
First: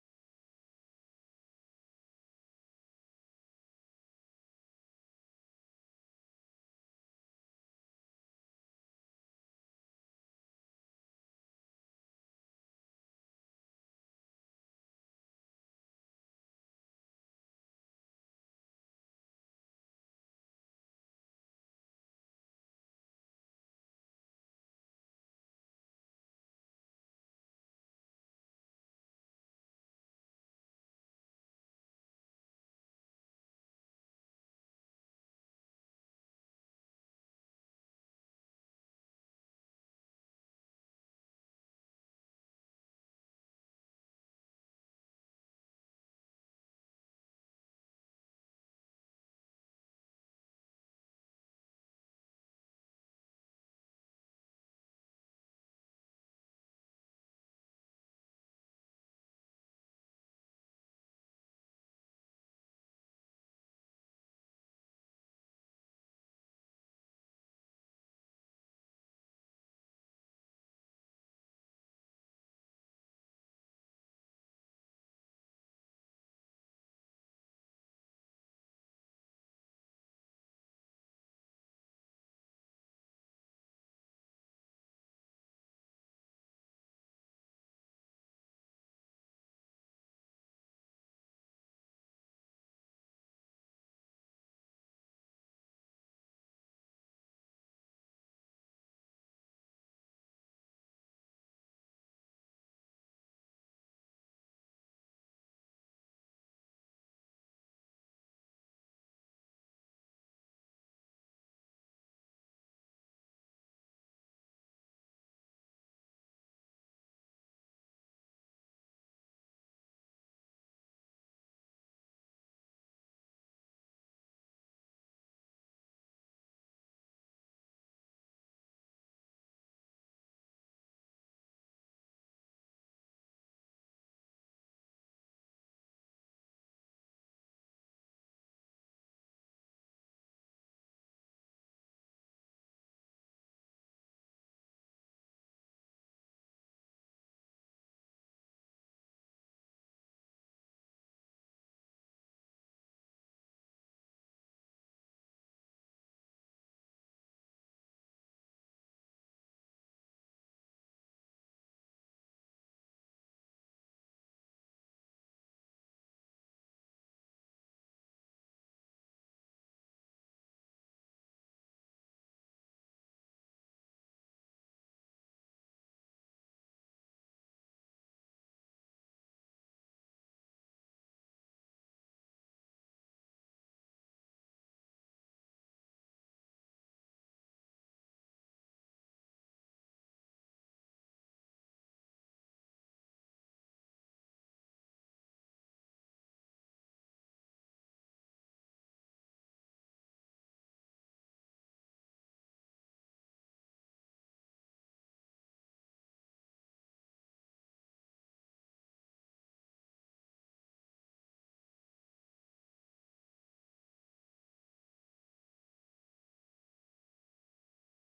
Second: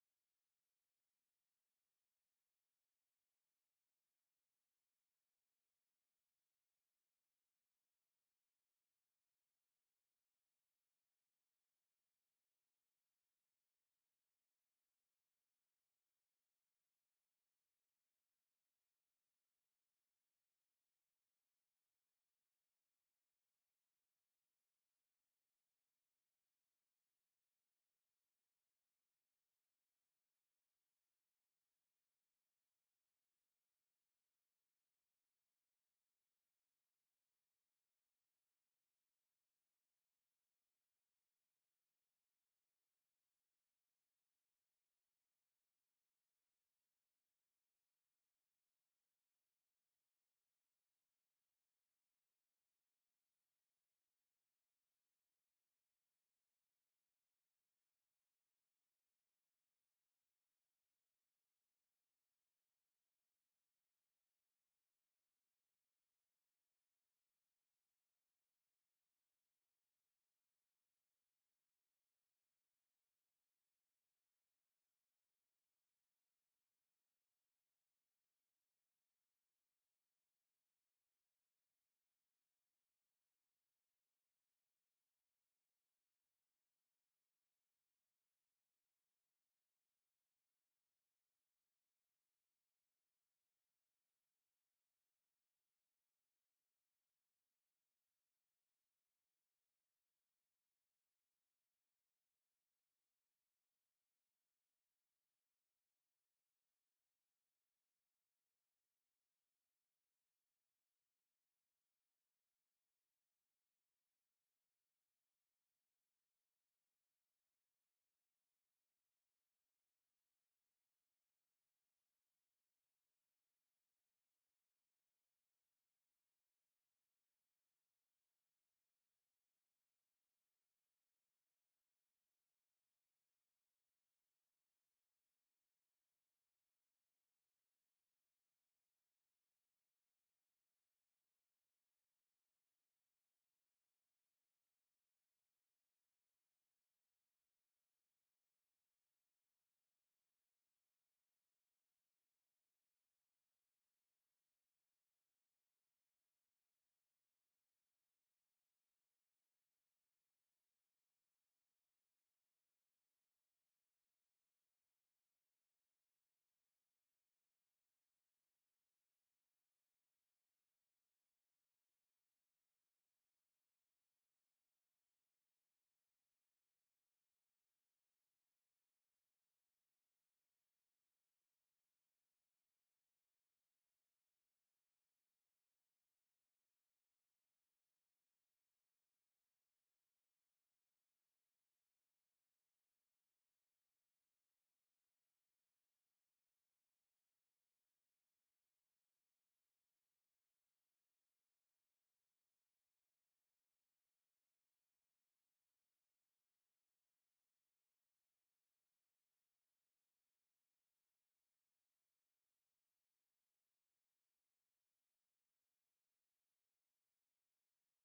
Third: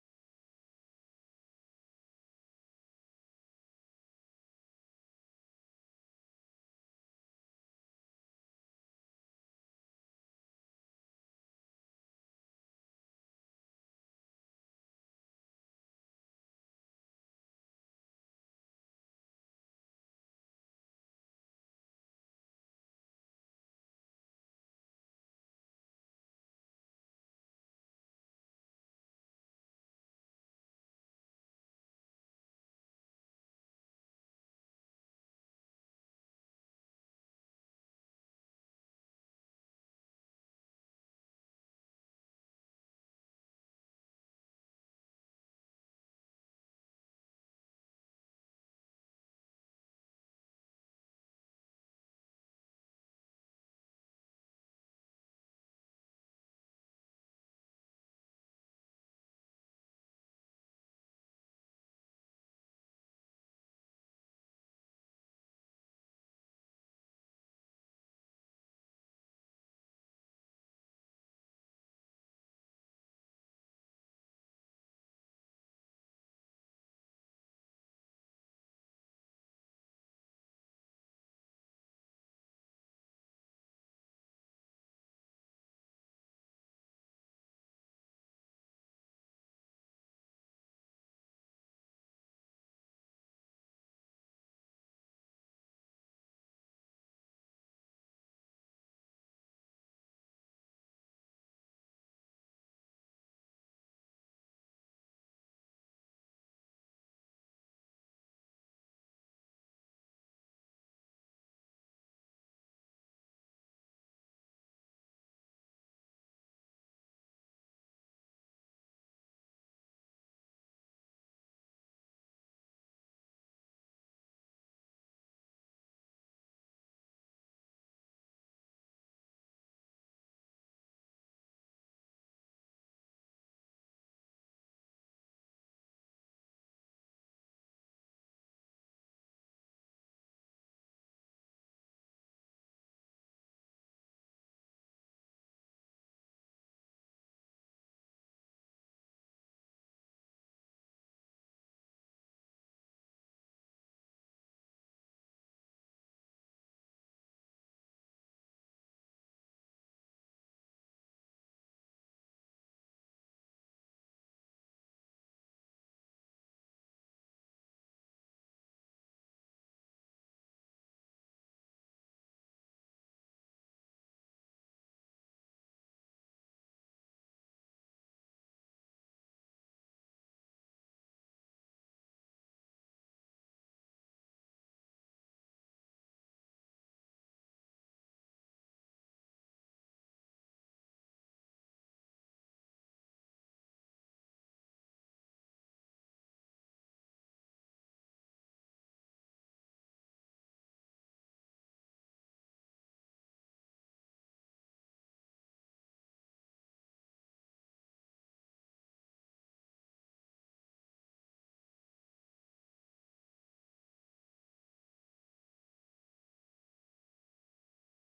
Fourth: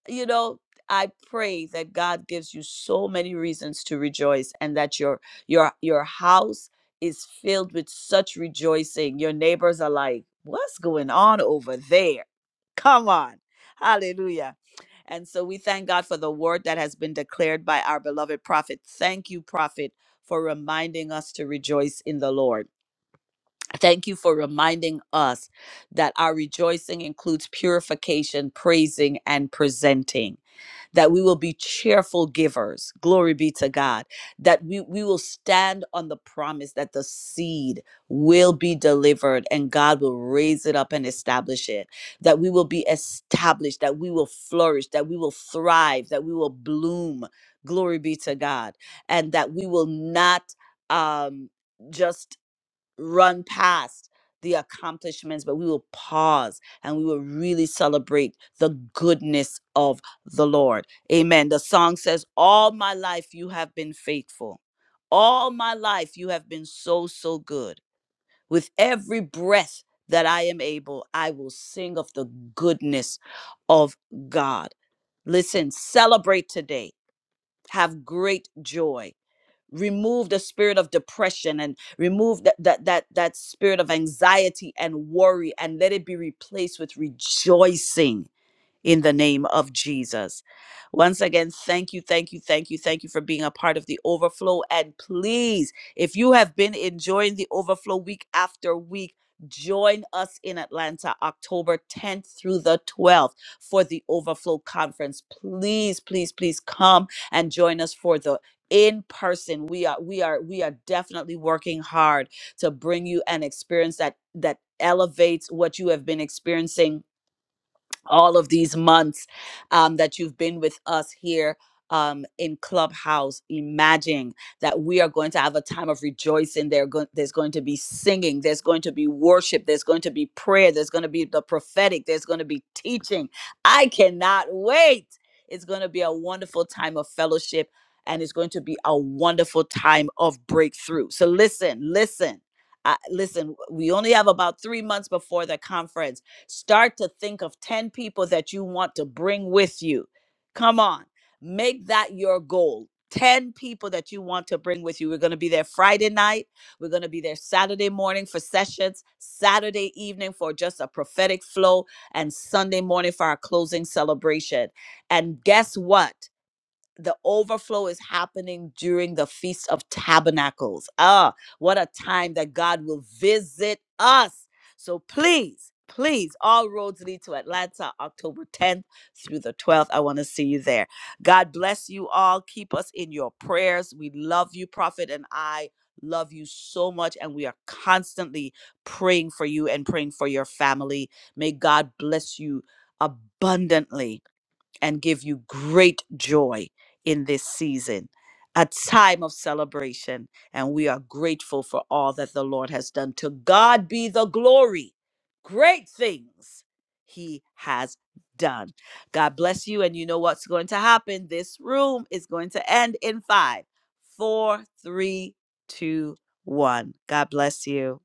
[SPEAKER 1] you know i pray that god gives you so many reasons to rejoice and that your your your house is filled with such rejoicing your neighbors are like what's going on over there come on hallelujah and so we thank god for the word that has been declared by our beloved prophet thank you prophet for reminding us to rejoice in the lord Thank you for reminding us that our rejoicing includes purification, praising, and presenting that we will be cheerful givers. Glory be to God. That we, we will stand on the promise that the seed will be delivered and God will raise it up and establish it. That we will be established, that we will flourish, that we will thrive, that we will bloom. Glory be to God. And that we will not um, just run past the accomplishments, but we will pause and we will really celebrate the goodness of the Lord. Amen. The song says, All my life you have been faithful. All my life you have been so, so good. With every breath that I am able, I will sing of the goodness of God. Listen, celebrate today. Have great joy remove the spirit of depression and remove that that that that spirit of anxiety and worry and let it be replaced with rejoicing in the name of Jesus. Once again, thank you, thank you, thank you, thank you for being a part of the overflow. And please, if you have been enjoying the overflow week after week, join us in Atlanta October 10th through the 12th for the overflow conference. Please, please, please come and join us for the in person we are we are we are definitely working hard to bring you an experience that that elevates what you have been experiencing all of these months um, that you've been with us here um, in Clubhouse. Imagine that we are going to have a time of rejoicing. There go- there's going to be singing, there's going to be worship, there's going to be prayer, there's going to be the prophetic, there's going to be teaching. I cannot wait. It's going to be a wonderful time of fellowship and it's going to be a wonderful time of breakthrough. So listen, listen. I listen, we only have about three months before the conference Start to think of 10 people that you want to bring with you. Come on, make that your goal. 10 people that you want to bring with you. We're going to be there Friday night. We're going to be there Saturday morning for sessions, Saturday evening for just a prophetic flow, and Sunday morning for our closing celebration. And guess what? the overflow is happening during the Feast of Tabernacles. Ah, what a time that God will visit us. So please, please, all roads lead to Atlanta, October 10th through the 12th. I want to see you there. God bless you all. Keep us in your prayers. We love you, Prophet, and I love you so much. And we are constantly praying for you and praying for your family. May God bless you abundantly and give you great joy in this season, a time of celebration. And we are grateful for all that the Lord has done. To God be the glory. Great things he has done. God bless you. And you know what's going to happen? This room is going to end in five, four, three, two, one. God bless you.